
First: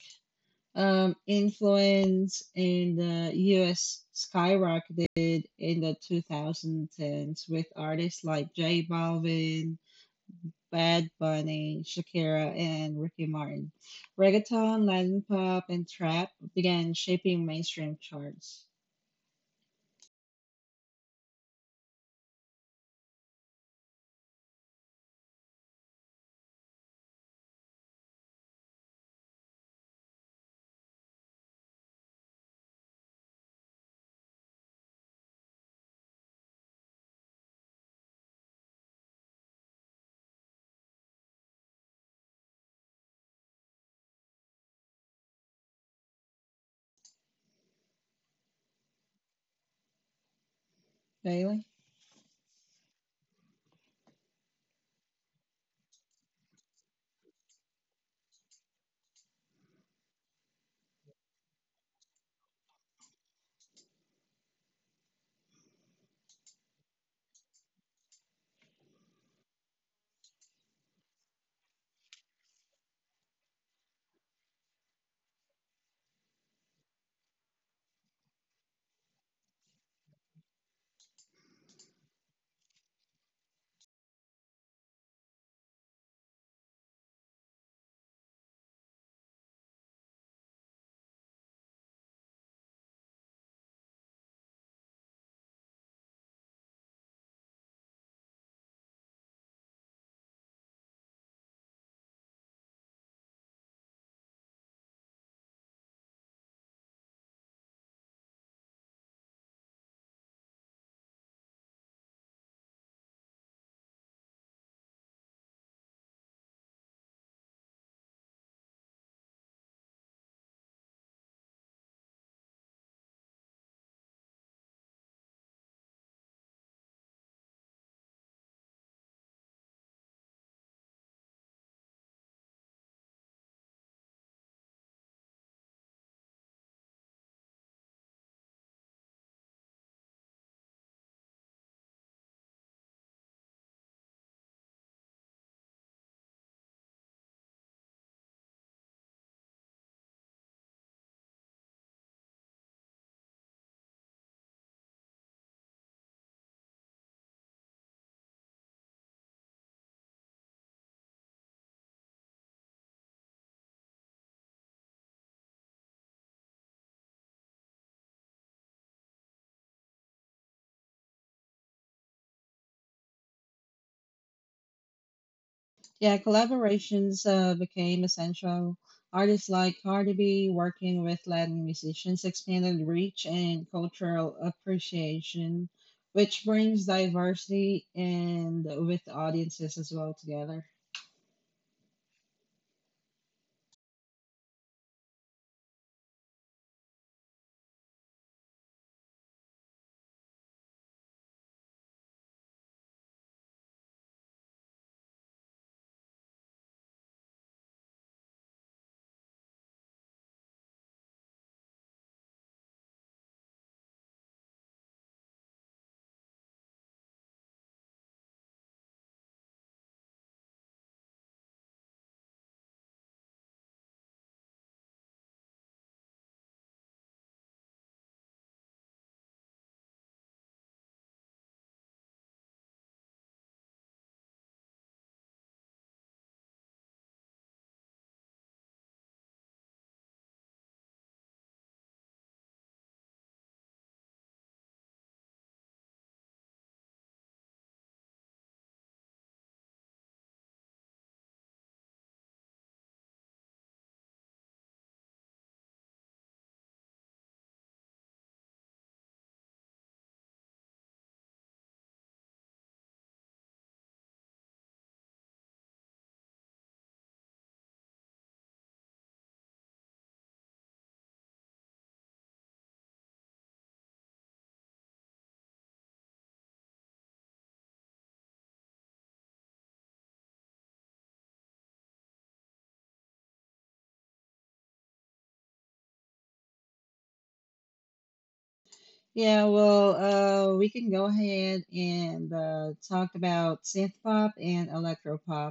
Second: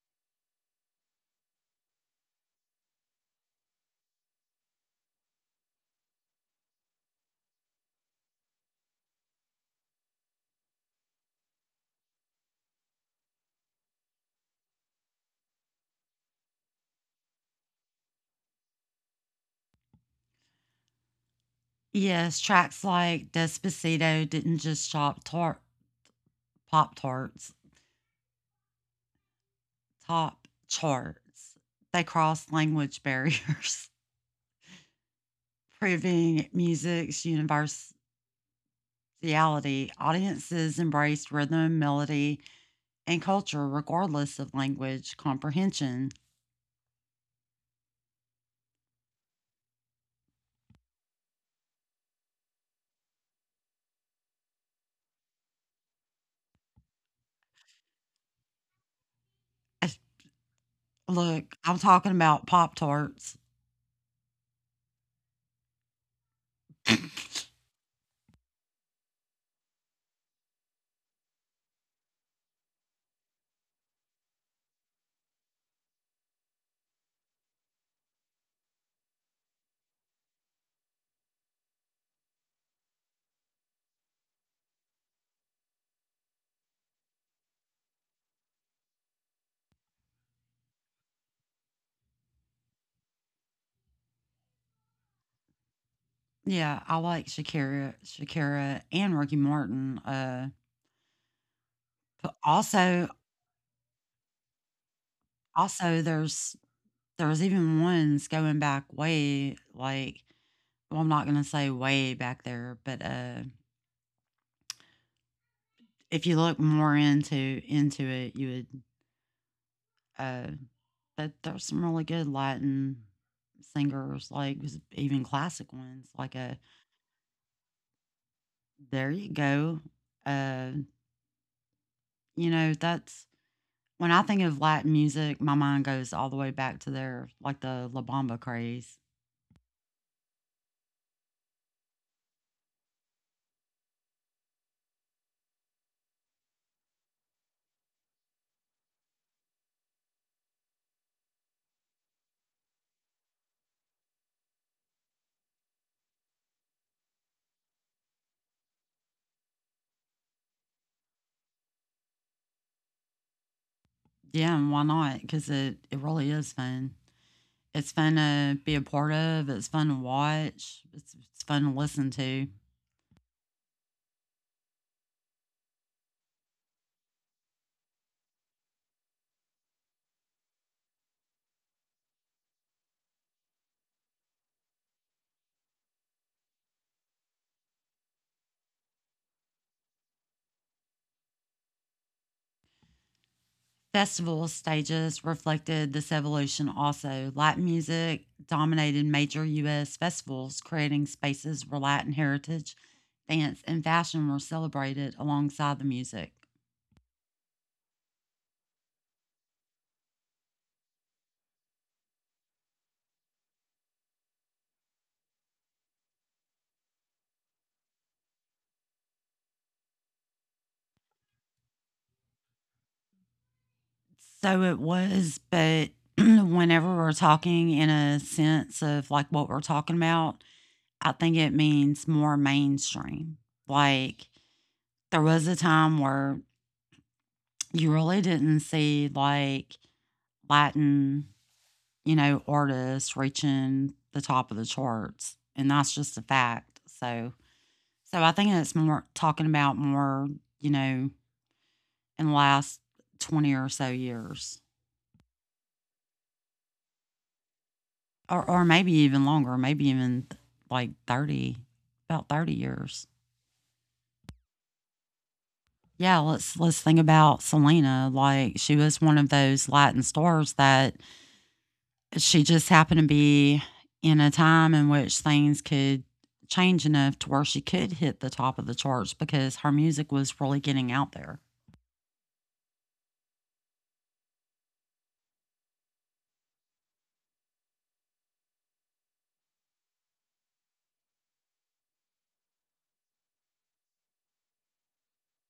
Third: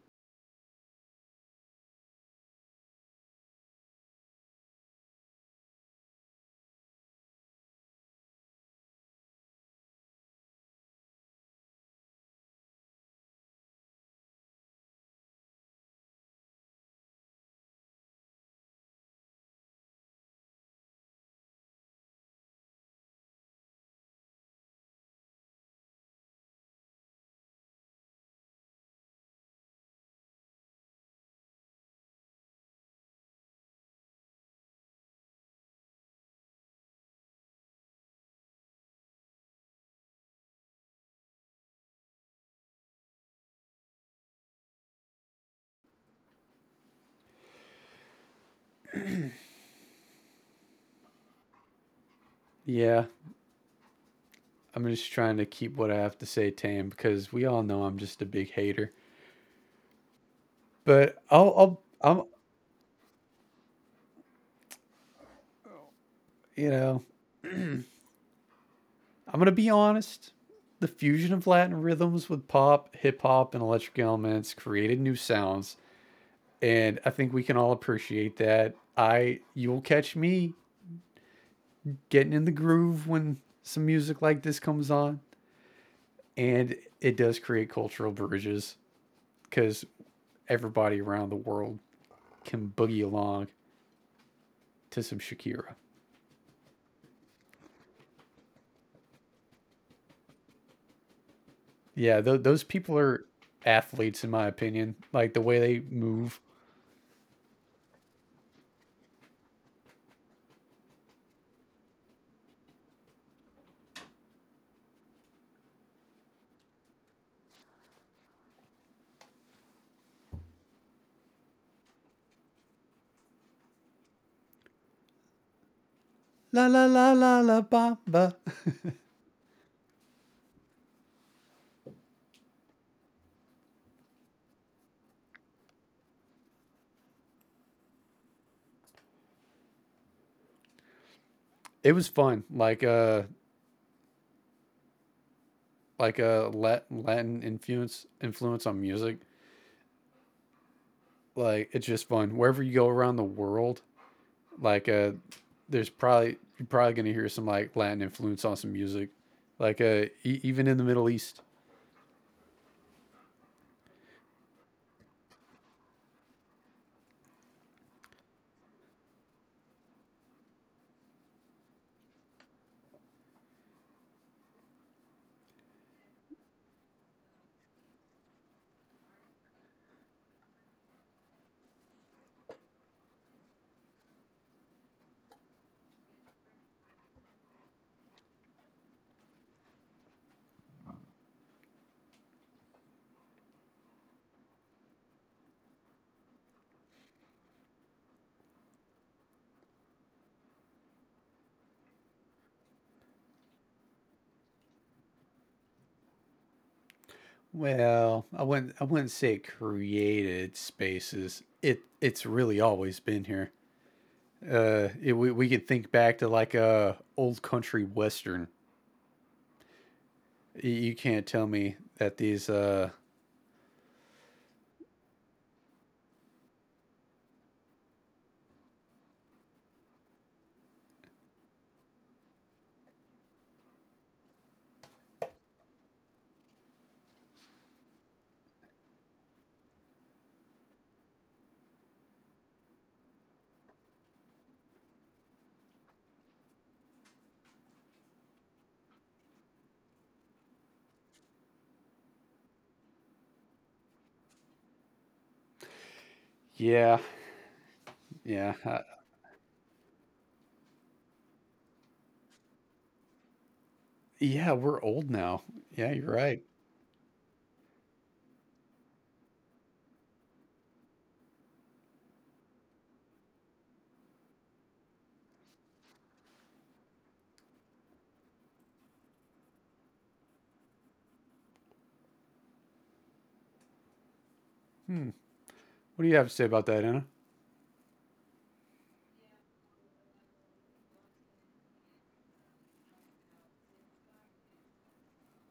S1: influence in the US skyrocketed in the 2010s with artists like J Balvin, Bad Bunny, Shakira, and Ricky Martin. Reggaeton, Latin pop, and trap began shaping mainstream charts.
S2: Yes, tracks like Despacito didn't just pop tarts, top charts. They crossed language barriers, proving music's universality. Audiences embraced rhythm, melody, and culture regardless of language comprehension.
S1: Daily?
S3: Yeah, I'm just trying to keep what I have to say tame because we all know I'm just a big hater.
S2: If-
S3: But
S2: Look, I'm talking
S3: I'm,
S2: about pop tarts.
S3: you know, I'm gonna be honest. The fusion of Latin rhythms with pop, hip hop, and electric elements created new sounds, and I think we can all appreciate that. I, you'll catch me getting in the groove when some music like this comes on, and it does create cultural bridges because everybody around the world can boogie along to some Shakira.
S2: Yeah, I like Shakira, and Ricky Martin. Uh,
S3: Yeah,
S2: but
S3: tho- those people
S2: also,
S3: are athletes, in my opinion. Like the way they
S2: also
S3: move.
S2: there's There was even ones going back way, like, well, I'm not gonna say way back there, but if you look more into it, you would. Uh, but there's some really good Latin singers, like even classic ones. Like a
S3: La la la la la ba ba.
S2: There you go. Uh, that's when I think of Latin music, my mind goes all the way back to their like the La Bamba craze.
S3: It was fun. Like a Lat- Latin influence on music. Like it's just fun. Wherever you go around the world, like there's probably you're probably gonna hear some like Latin influence on some music. Like e- even in the Middle East.
S2: Yeah, and why not? Because it really is fun. It's fun to be a part of. It's fun to watch. It's fun to listen to.
S1: Yeah, collaborations became essential. Artists like Cardi B working with Latin musicians expanded reach and cultural appreciation, which brings diversity and with audiences as well together.
S2: Festival stages reflected this evolution also. Latin music dominated major U.S. festivals, creating spaces where Latin heritage, dance, and fashion were celebrated alongside the music.
S3: Well, I wouldn't say it created spaces. It it's really always been here. It, we can think back to like a old country western. Y- You can't tell me that these.
S2: So it was, but whenever we're talking in a sense of like what we're talking about, I think it means more mainstream. Like there was a time where you really didn't see like Latin, you know, artists reaching the top of the charts. And that's just a fact. So so I think it's more talking about more, you know, in the last 20 or so years.
S3: Yeah, yeah,
S2: Or maybe even longer, maybe even like 30, about 30 years.
S3: yeah. We're old now. Yeah, you're
S2: Yeah,
S3: right.
S2: let's think about Selena. Like she was one of those Latin stars that she just happened to be in a time in which things could change enough to where she could hit the top of the charts because her music was really getting out there.
S3: Hmm. What do you have to say about that,
S1: Yeah, well, we can go ahead and talk about synth pop and electropop.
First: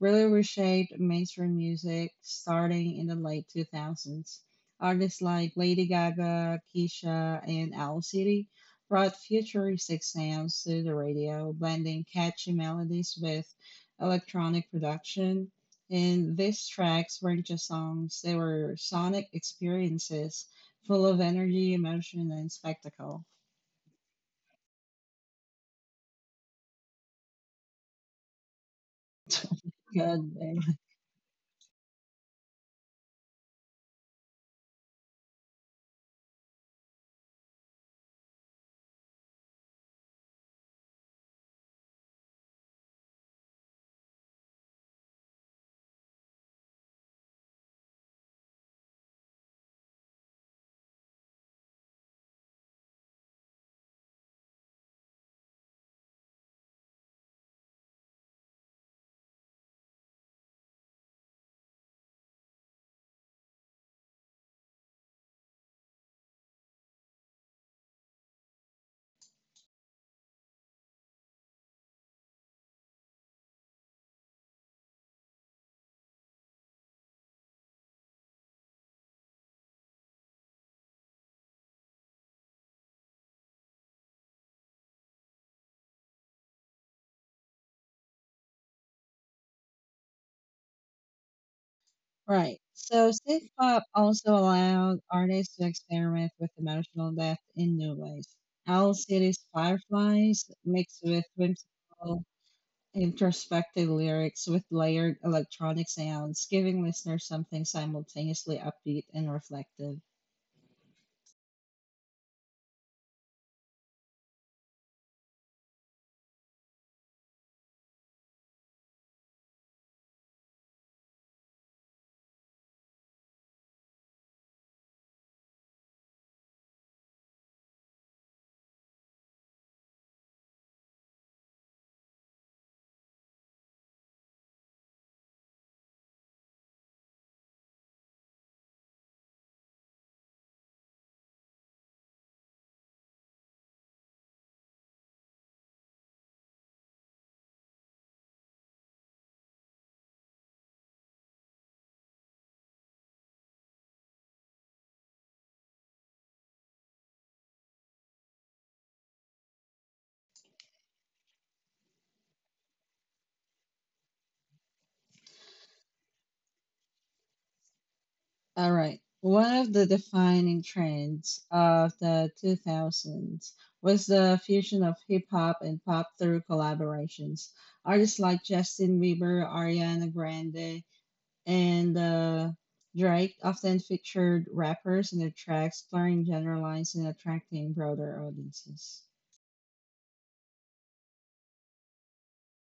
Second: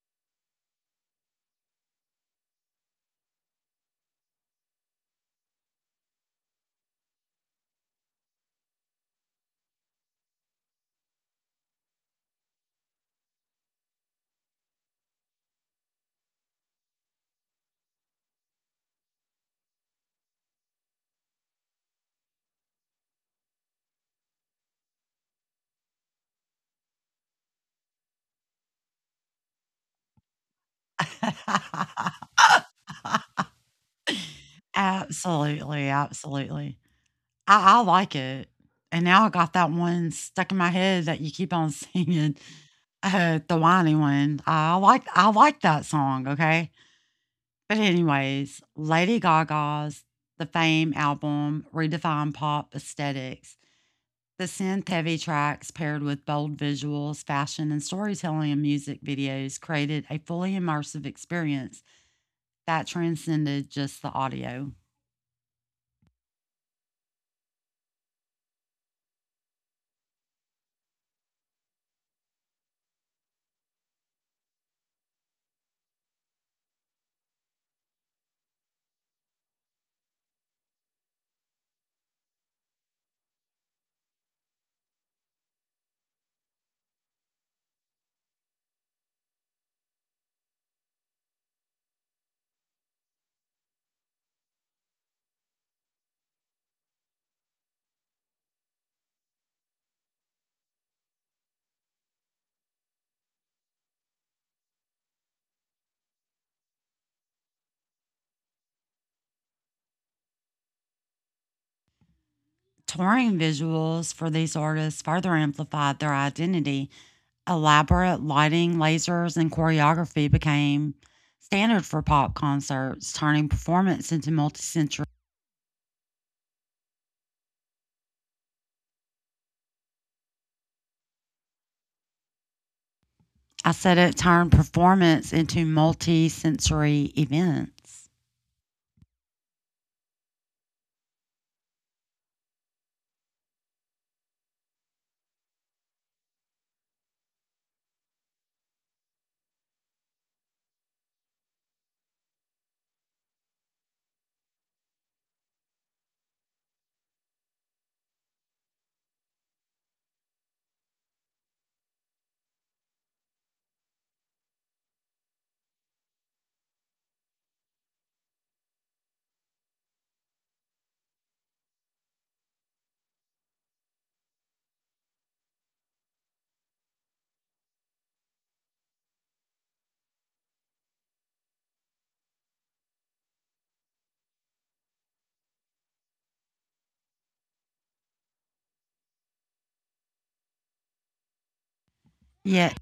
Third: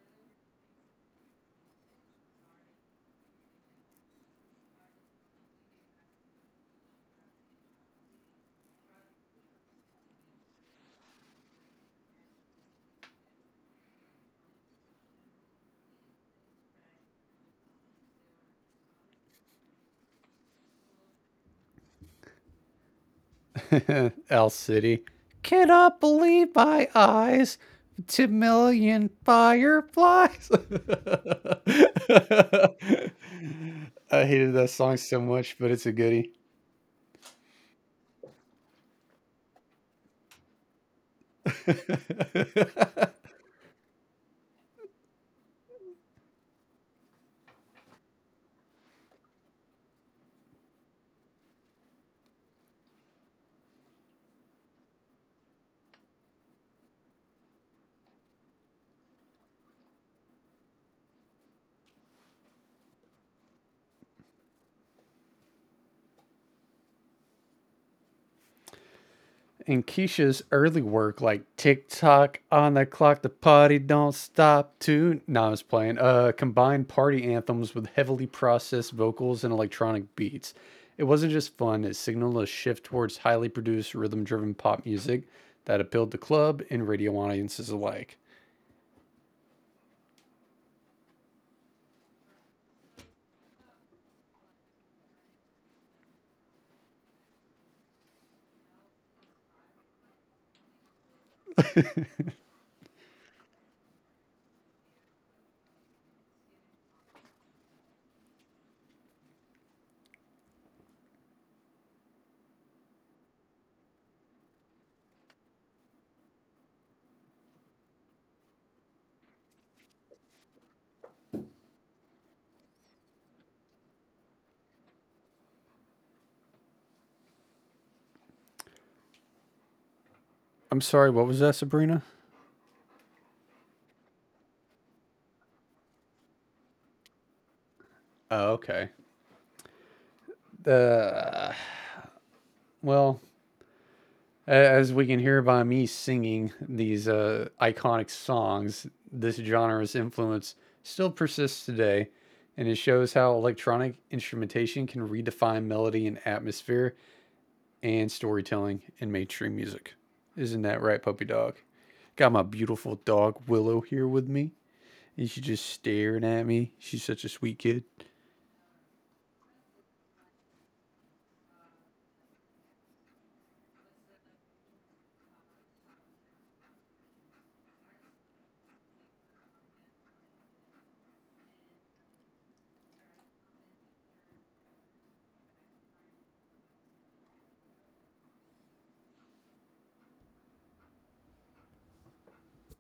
S1: Really reshaped mainstream music starting in the late 2000s. Artists like Lady Gaga, Keisha, and Owl City brought futuristic sounds to the radio, blending catchy melodies with electronic production. And these tracks weren't just songs, they were sonic experiences full of energy, emotion, and spectacle.
S3: Anna? El City. Cannot believe my eyes. To million
S1: Good
S3: fireflies.
S1: thing.
S3: I hated that song so much, but it's
S2: Absolutely,
S3: a goodie.
S2: absolutely. I like it. And now I got that one stuck in my head that you keep on singing, the whiny one. I like that song. Okay, but anyways, Lady Gaga's The Fame album redefined pop aesthetics. The synth heavy tracks paired with bold visuals, fashion, and storytelling in music videos created a fully immersive experience that transcended just the audio.
S3: in Keisha's early work, like tick tock on the clock, the party don't stop to no, I was playing, combined party anthems with heavily processed vocals and electronic beats. It wasn't just fun, it signaled a shift towards highly produced, rhythm driven pop music that appealed to club and radio audiences alike.
S1: Right. So, synth pop also allowed artists to experiment with emotional depth in new ways. Owl City's Fireflies mixed with whimsical, introspective lyrics with layered electronic sounds, giving listeners something simultaneously upbeat and reflective.
S2: Touring visuals for these artists further amplified their identity. Elaborate lighting, lasers, and choreography became standard for pop concerts, turning performance into multi-sensory.
S3: I'm sorry, what was that, Sabrina?
S2: I said it turned performance into multi-sensory events.
S3: Oh, okay. Uh, well, as we can hear by me singing these iconic songs, this genre's influence still persists today, and it shows how electronic instrumentation can redefine melody and atmosphere and storytelling in mainstream music. Isn't that right, puppy dog? Got my beautiful dog Willow here with me, and she's just staring at me. She's such a sweet kid.
S1: All right. One of the defining trends of the 2000s was the fusion of hip hop and pop through collaborations. Artists like Justin Bieber, Ariana Grande, and Drake often featured rappers in their tracks, blurring genre lines and attracting broader audiences.
S2: Yet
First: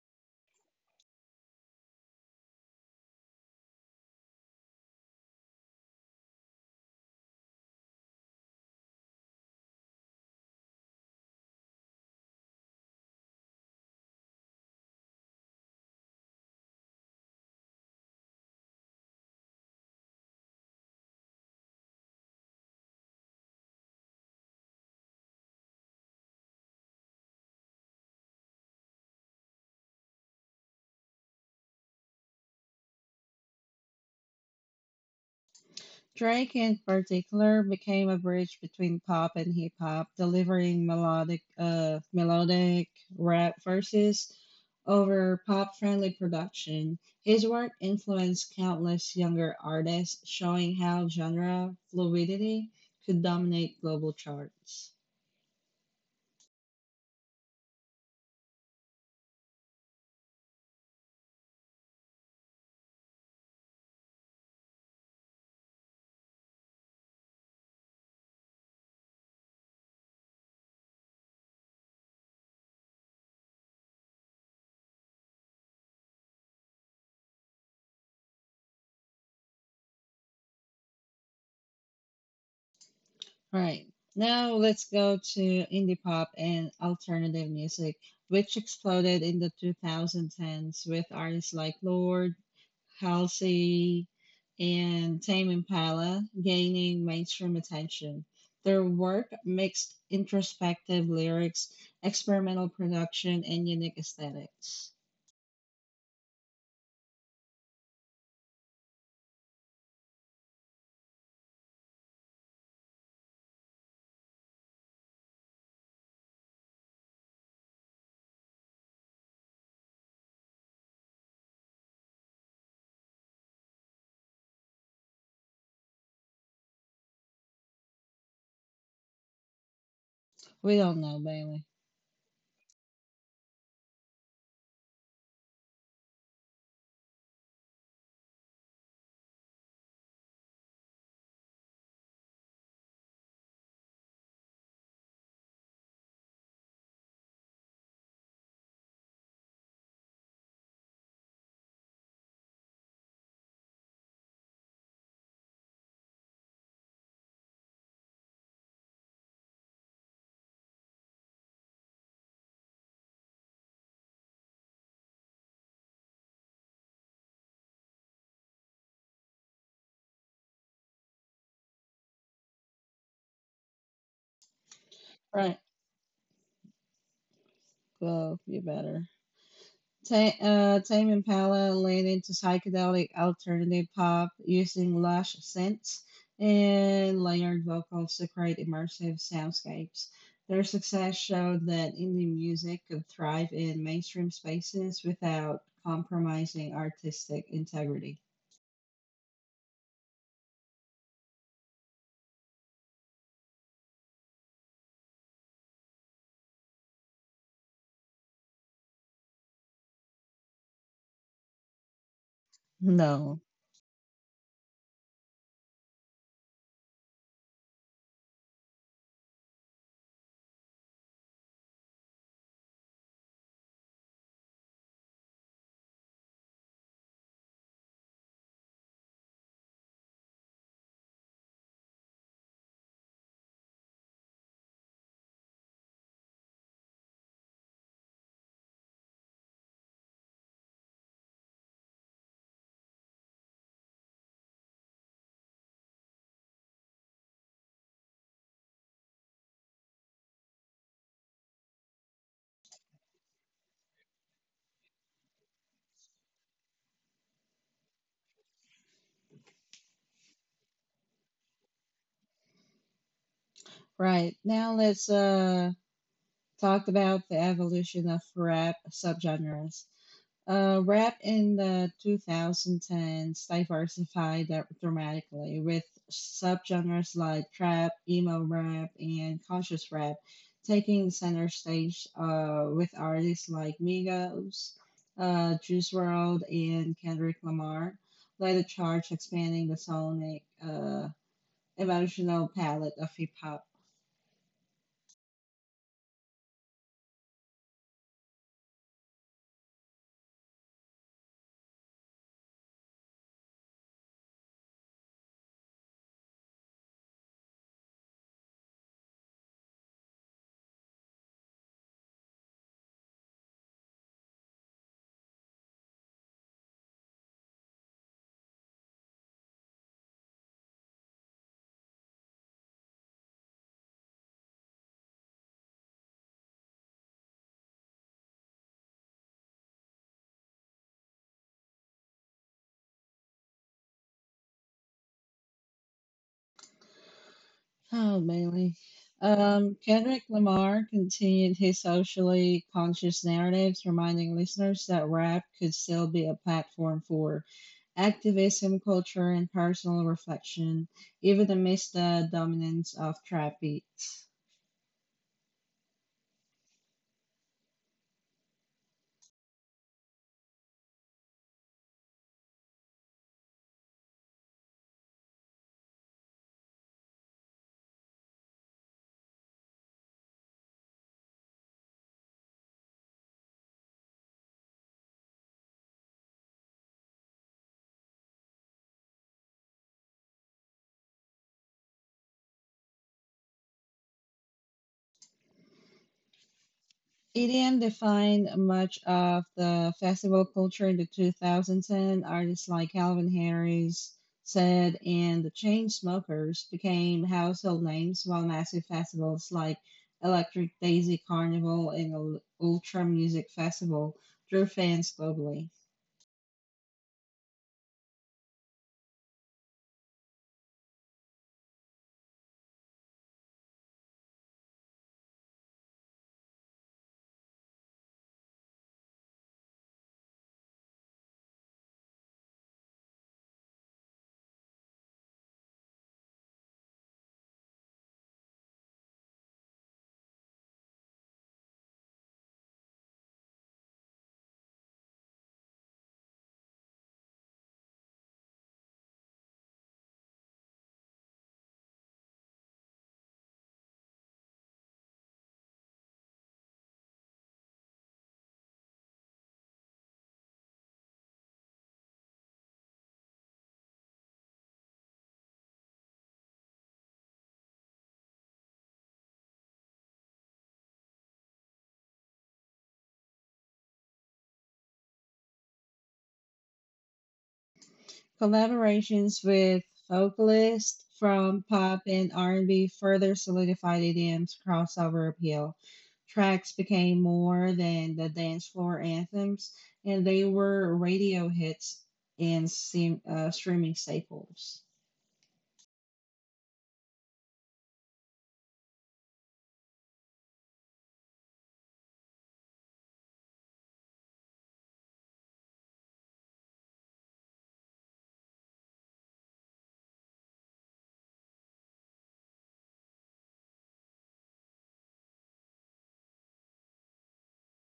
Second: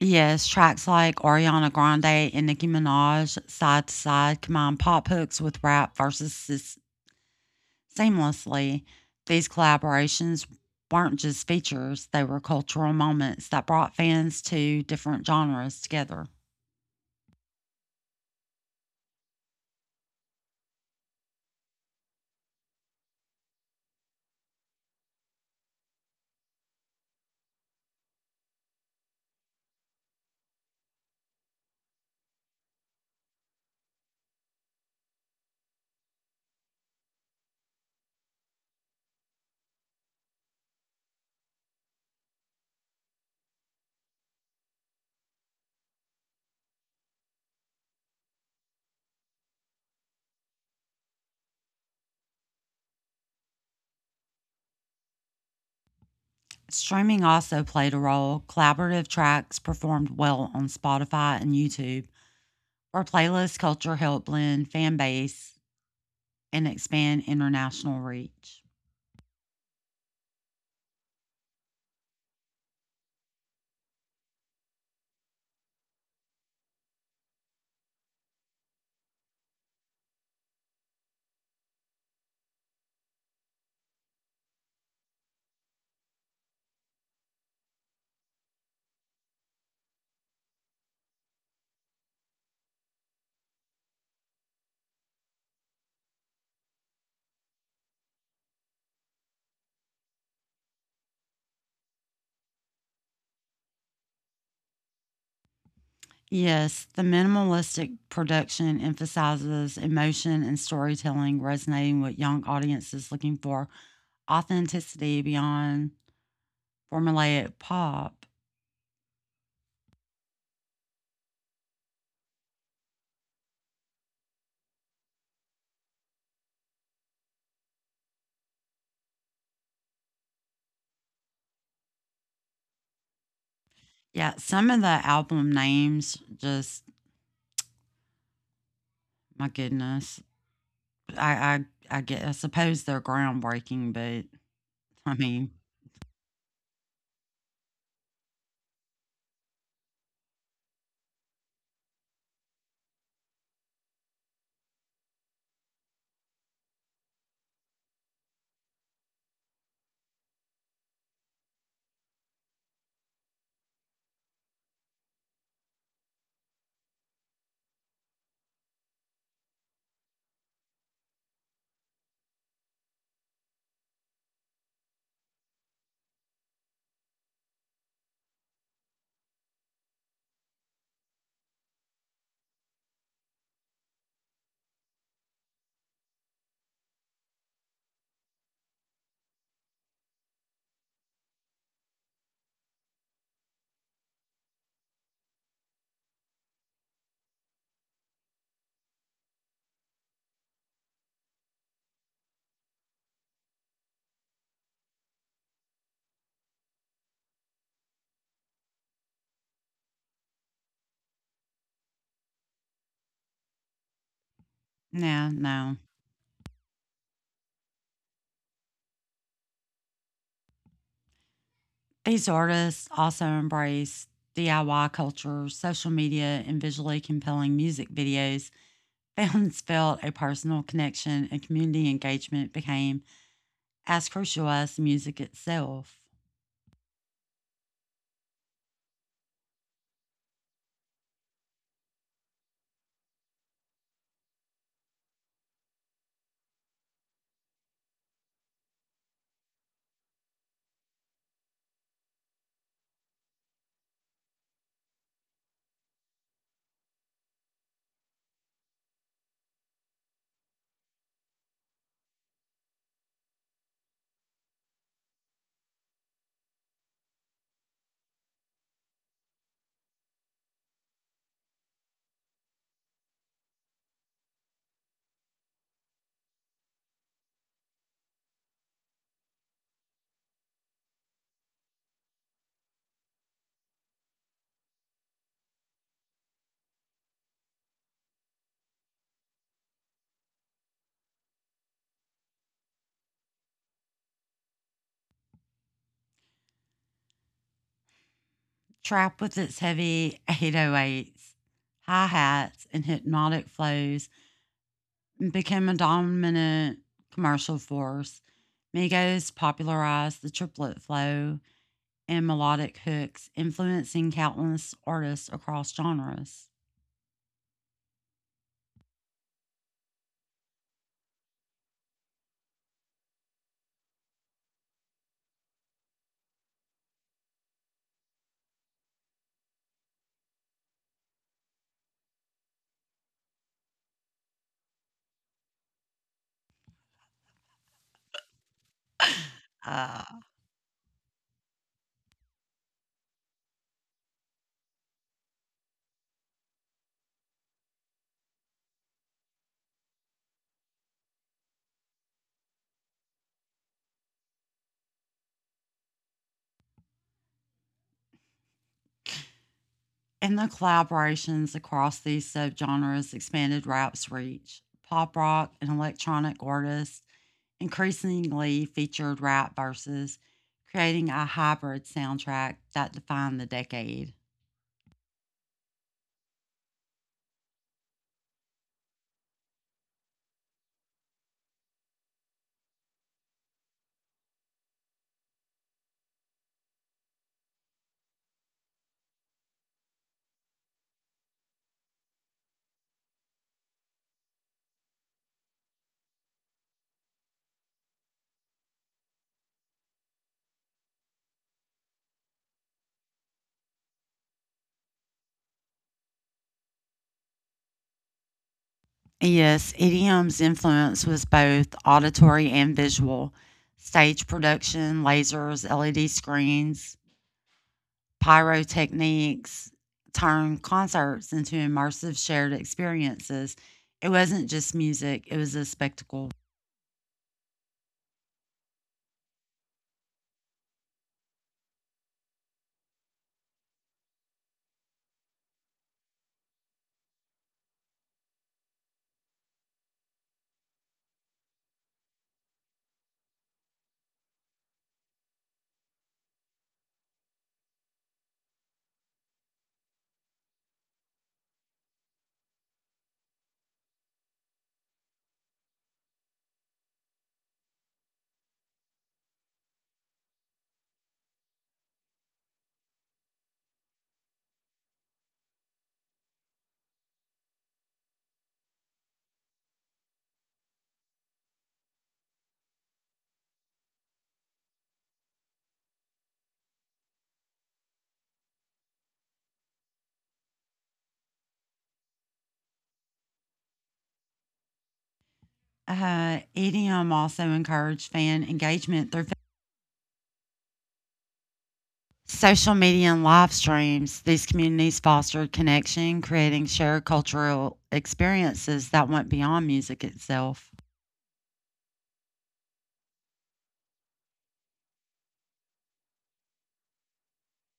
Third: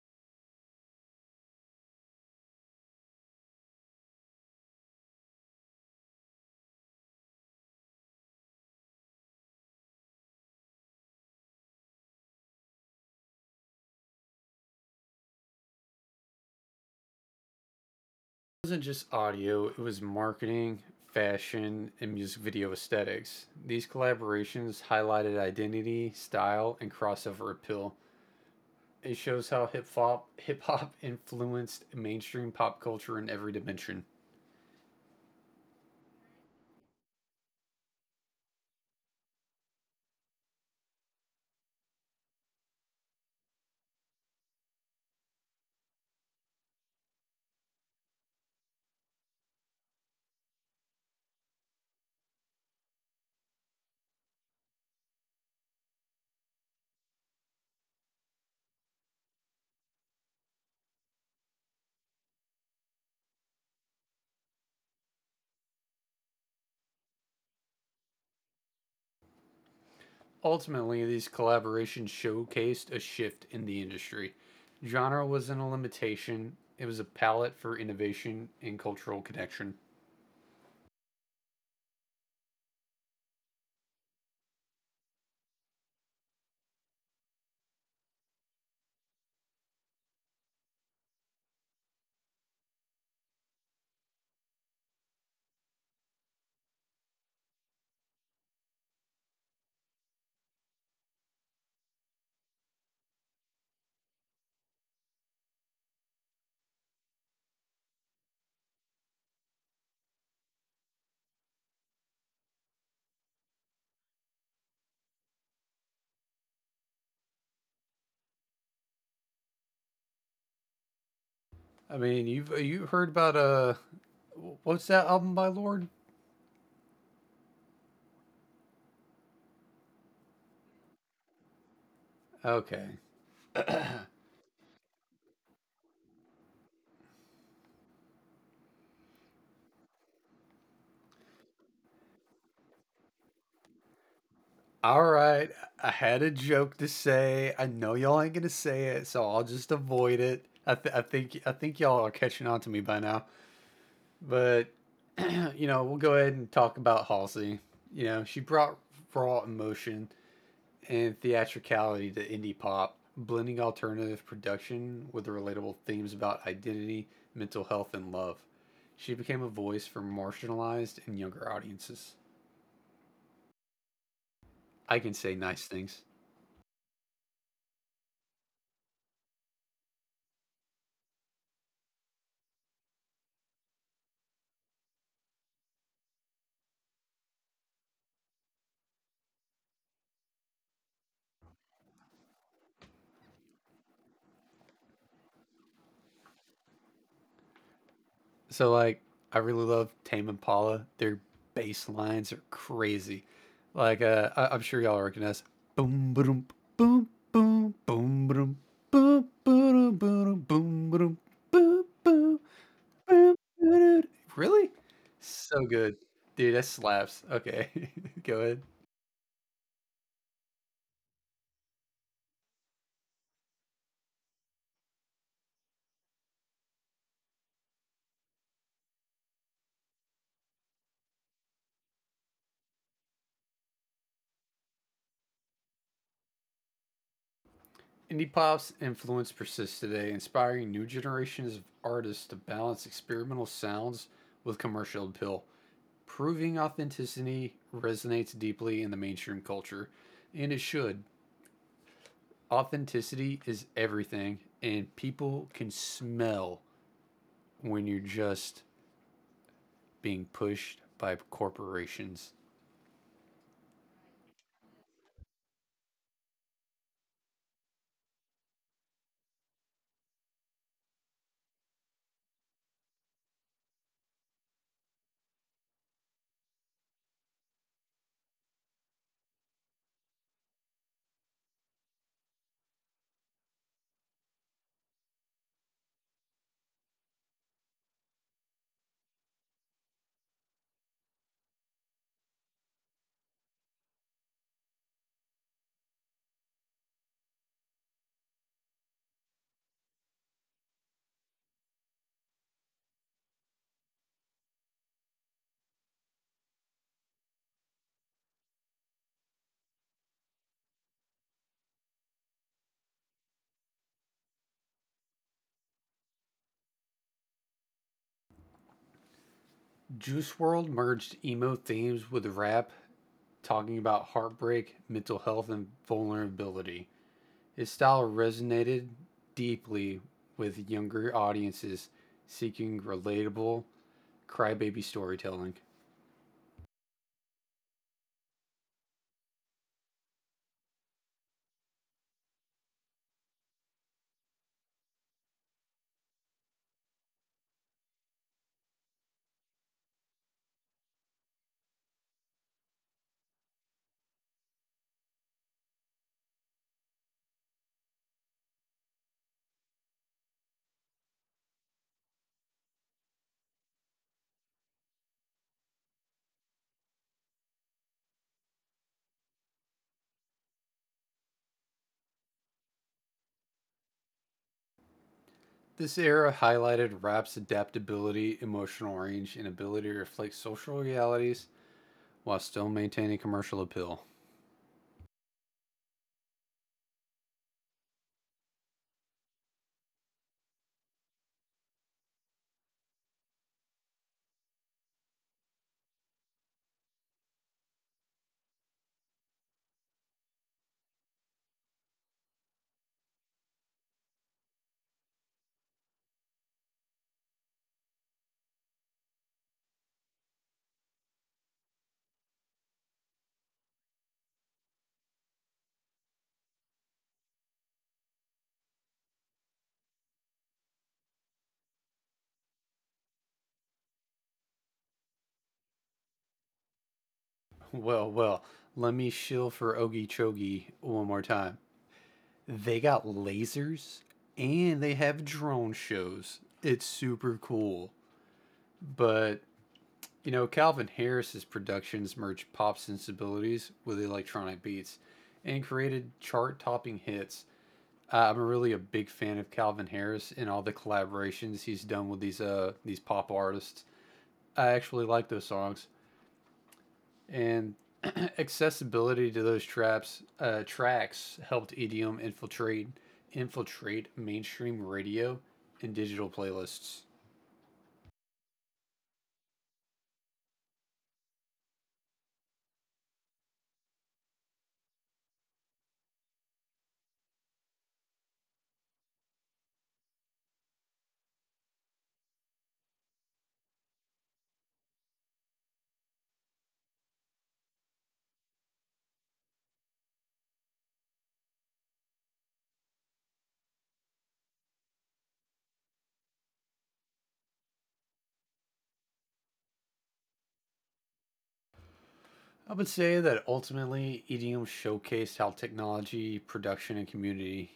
S2: Yes, tracks like Ariana Grande and Nicki Minaj side to side combine pop hooks with rap verses seamlessly. These collaborations weren't just features, they were cultural moments that brought fans to different genres together.
S3: Wasn't just audio, it was marketing, fashion, and music video aesthetics. These collaborations highlighted identity, style, and crossover appeal. It shows how hip hop influenced mainstream pop culture in every dimension.
S1: Drake, in particular, became a bridge between pop and hip hop, delivering melodic rap verses over pop friendly production. His work influenced countless younger artists, showing how genre fluidity could dominate global charts.
S2: Streaming also played a role. Collaborative tracks performed well on Spotify and YouTube, where playlist culture helped blend fan base and expand international reach.
S3: Ultimately, these collaborations showcased a shift in the industry. Genre wasn't a limitation, it was a palette for innovation and cultural connection.
S1: Right. Now let's go to indie pop and alternative music, which exploded in the 2010s with artists like Lord, Halsey, and Tame Impala gaining mainstream attention. Their work mixed introspective lyrics, experimental production, and unique aesthetics.
S2: Yes, the minimalistic production emphasizes emotion and storytelling, resonating with young audiences looking for authenticity beyond formulaic pop.
S3: I mean, you heard about what's that album by Lord?
S1: We don't know, Bailey.
S3: Okay,
S2: Yeah, some of the album names, just my goodness. I I get, I suppose they're groundbreaking, but
S3: all
S2: I mean,
S3: right. I had a joke to say. I know y'all ain't gonna say it, so I'll just avoid it. I think y'all are catching on to me by now. But you know, we'll go ahead and talk about Halsey. You know, she brought raw emotion and theatricality to indie pop, blending alternative production with the relatable themes about identity, mental health, and love. She became a voice for marginalized and younger audiences. I can say
S1: Right.
S3: nice things.
S1: Well, you better. Tame Impala leaned into psychedelic alternative pop using lush synths and layered vocals to create immersive soundscapes. Their success showed that indie music could thrive in mainstream spaces without compromising artistic integrity.
S3: So like I really love Tame Impala. Their bass lines are crazy. Like I'm sure y'all recognize boom boom boom boom boom boom boom boom boom boom boom boom boom boom
S1: No.
S3: boom. Really?
S2: nah,
S3: So
S2: no.
S3: good. Dude, that slaps. Okay. Go ahead.
S2: These artists also embrace DIY culture, social media, and visually compelling music videos. Fans felt a personal connection and community engagement became as crucial as the music itself.
S3: Indie pop's influence persists today, inspiring new generations of artists to balance experimental sounds with commercial appeal. Proving authenticity resonates deeply in the mainstream culture, and it should. Authenticity is everything, and people can smell when you're just being pushed by corporations.
S1: Right. Now let's talk about the evolution of rap subgenres. Rap in the 2010s dramatically with subgenres like trap, emo rap, and conscious rap taking center stage with artists like Migos, Juice WRLD, and Kendrick Lamar led the charge, expanding the emotional palette of hip hop.
S2: Trap with its heavy 808s, hi hats, and hypnotic flows became a dominant commercial force. Migos popularized the triplet flow and melodic hooks, influencing countless artists across genres.
S3: Juice World merged emo themes with rap, talking about heartbreak, mental health, and vulnerability. His style resonated deeply with younger audiences seeking relatable crybaby storytelling.
S1: Oh, Bailey.
S2: Uh,
S1: Kendrick Lamar continued his socially conscious narratives, reminding listeners that rap could still be a platform for activism, culture, and personal reflection, even amidst the dominance of trap beats.
S2: And the collaborations across these subgenres expanded rap's reach. Pop rock and electronic artists increasingly featured rap verses, creating a hybrid soundtrack that defined the decade.
S3: This era highlighted rap's adaptability, emotional range, and ability to reflect social realities while still maintaining commercial appeal.
S1: EDM defined much of the festival culture in the 2010s. Artists like Calvin Harris, Said, and the Chainsmokers became household names, while massive festivals like Electric Daisy Carnival and Ultra Music Festival drew fans globally.
S2: Yes, EDM's influence was both auditory and visual. Stage production, lasers, LED screens, pyrotechnics turned concerts into immersive shared experiences. It wasn't just music, it was a spectacle.
S3: Well, well, let me shill for Ogie Chogie one more time. They got lasers and they have drone shows. It's super cool. But, you know, Calvin Harris's productions merged pop sensibilities with electronic beats and created chart topping hits. I'm really a big fan of Calvin Harris and all the collaborations he's done with these pop artists. I actually like those songs and accessibility to those traps tracks helped EDM infiltrate mainstream radio and digital playlists.
S1: Collaborations with vocalists from pop and R&B further solidified EDM's crossover appeal. Tracks became more than the dance floor anthems, and they were radio hits and streaming staples.
S2: EDM also encouraged fan engagement through social media and live streams. These communities fostered connection, creating shared cultural experiences that went beyond music itself.
S3: I would say that ultimately EDM showcased how technology, production, and community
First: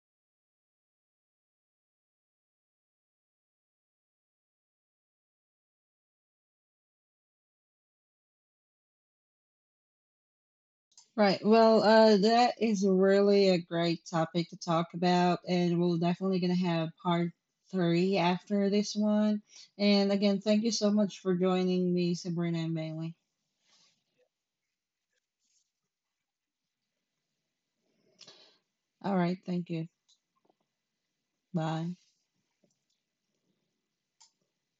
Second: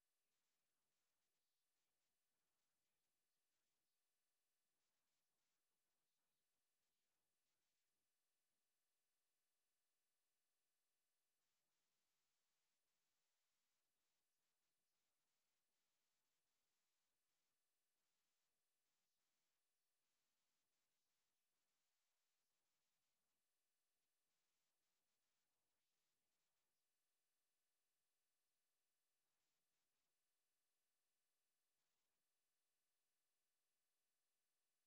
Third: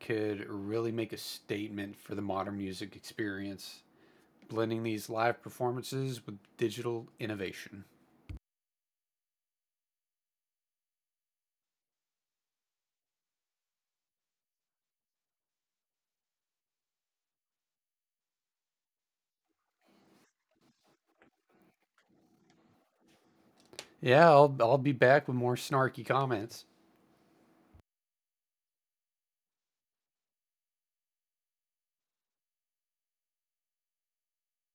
S3: could really make a statement for the modern music experience. Blending these live performances with digital innovation.
S1: Right. Well, that is really a great topic to talk about, and we're definitely going to have part 3 after this one. And again, thank you so much for joining me, Sabrina and Bailey.
S3: Yeah, I'll be back with more snarky comments.
S1: All right. Thank you. Bye.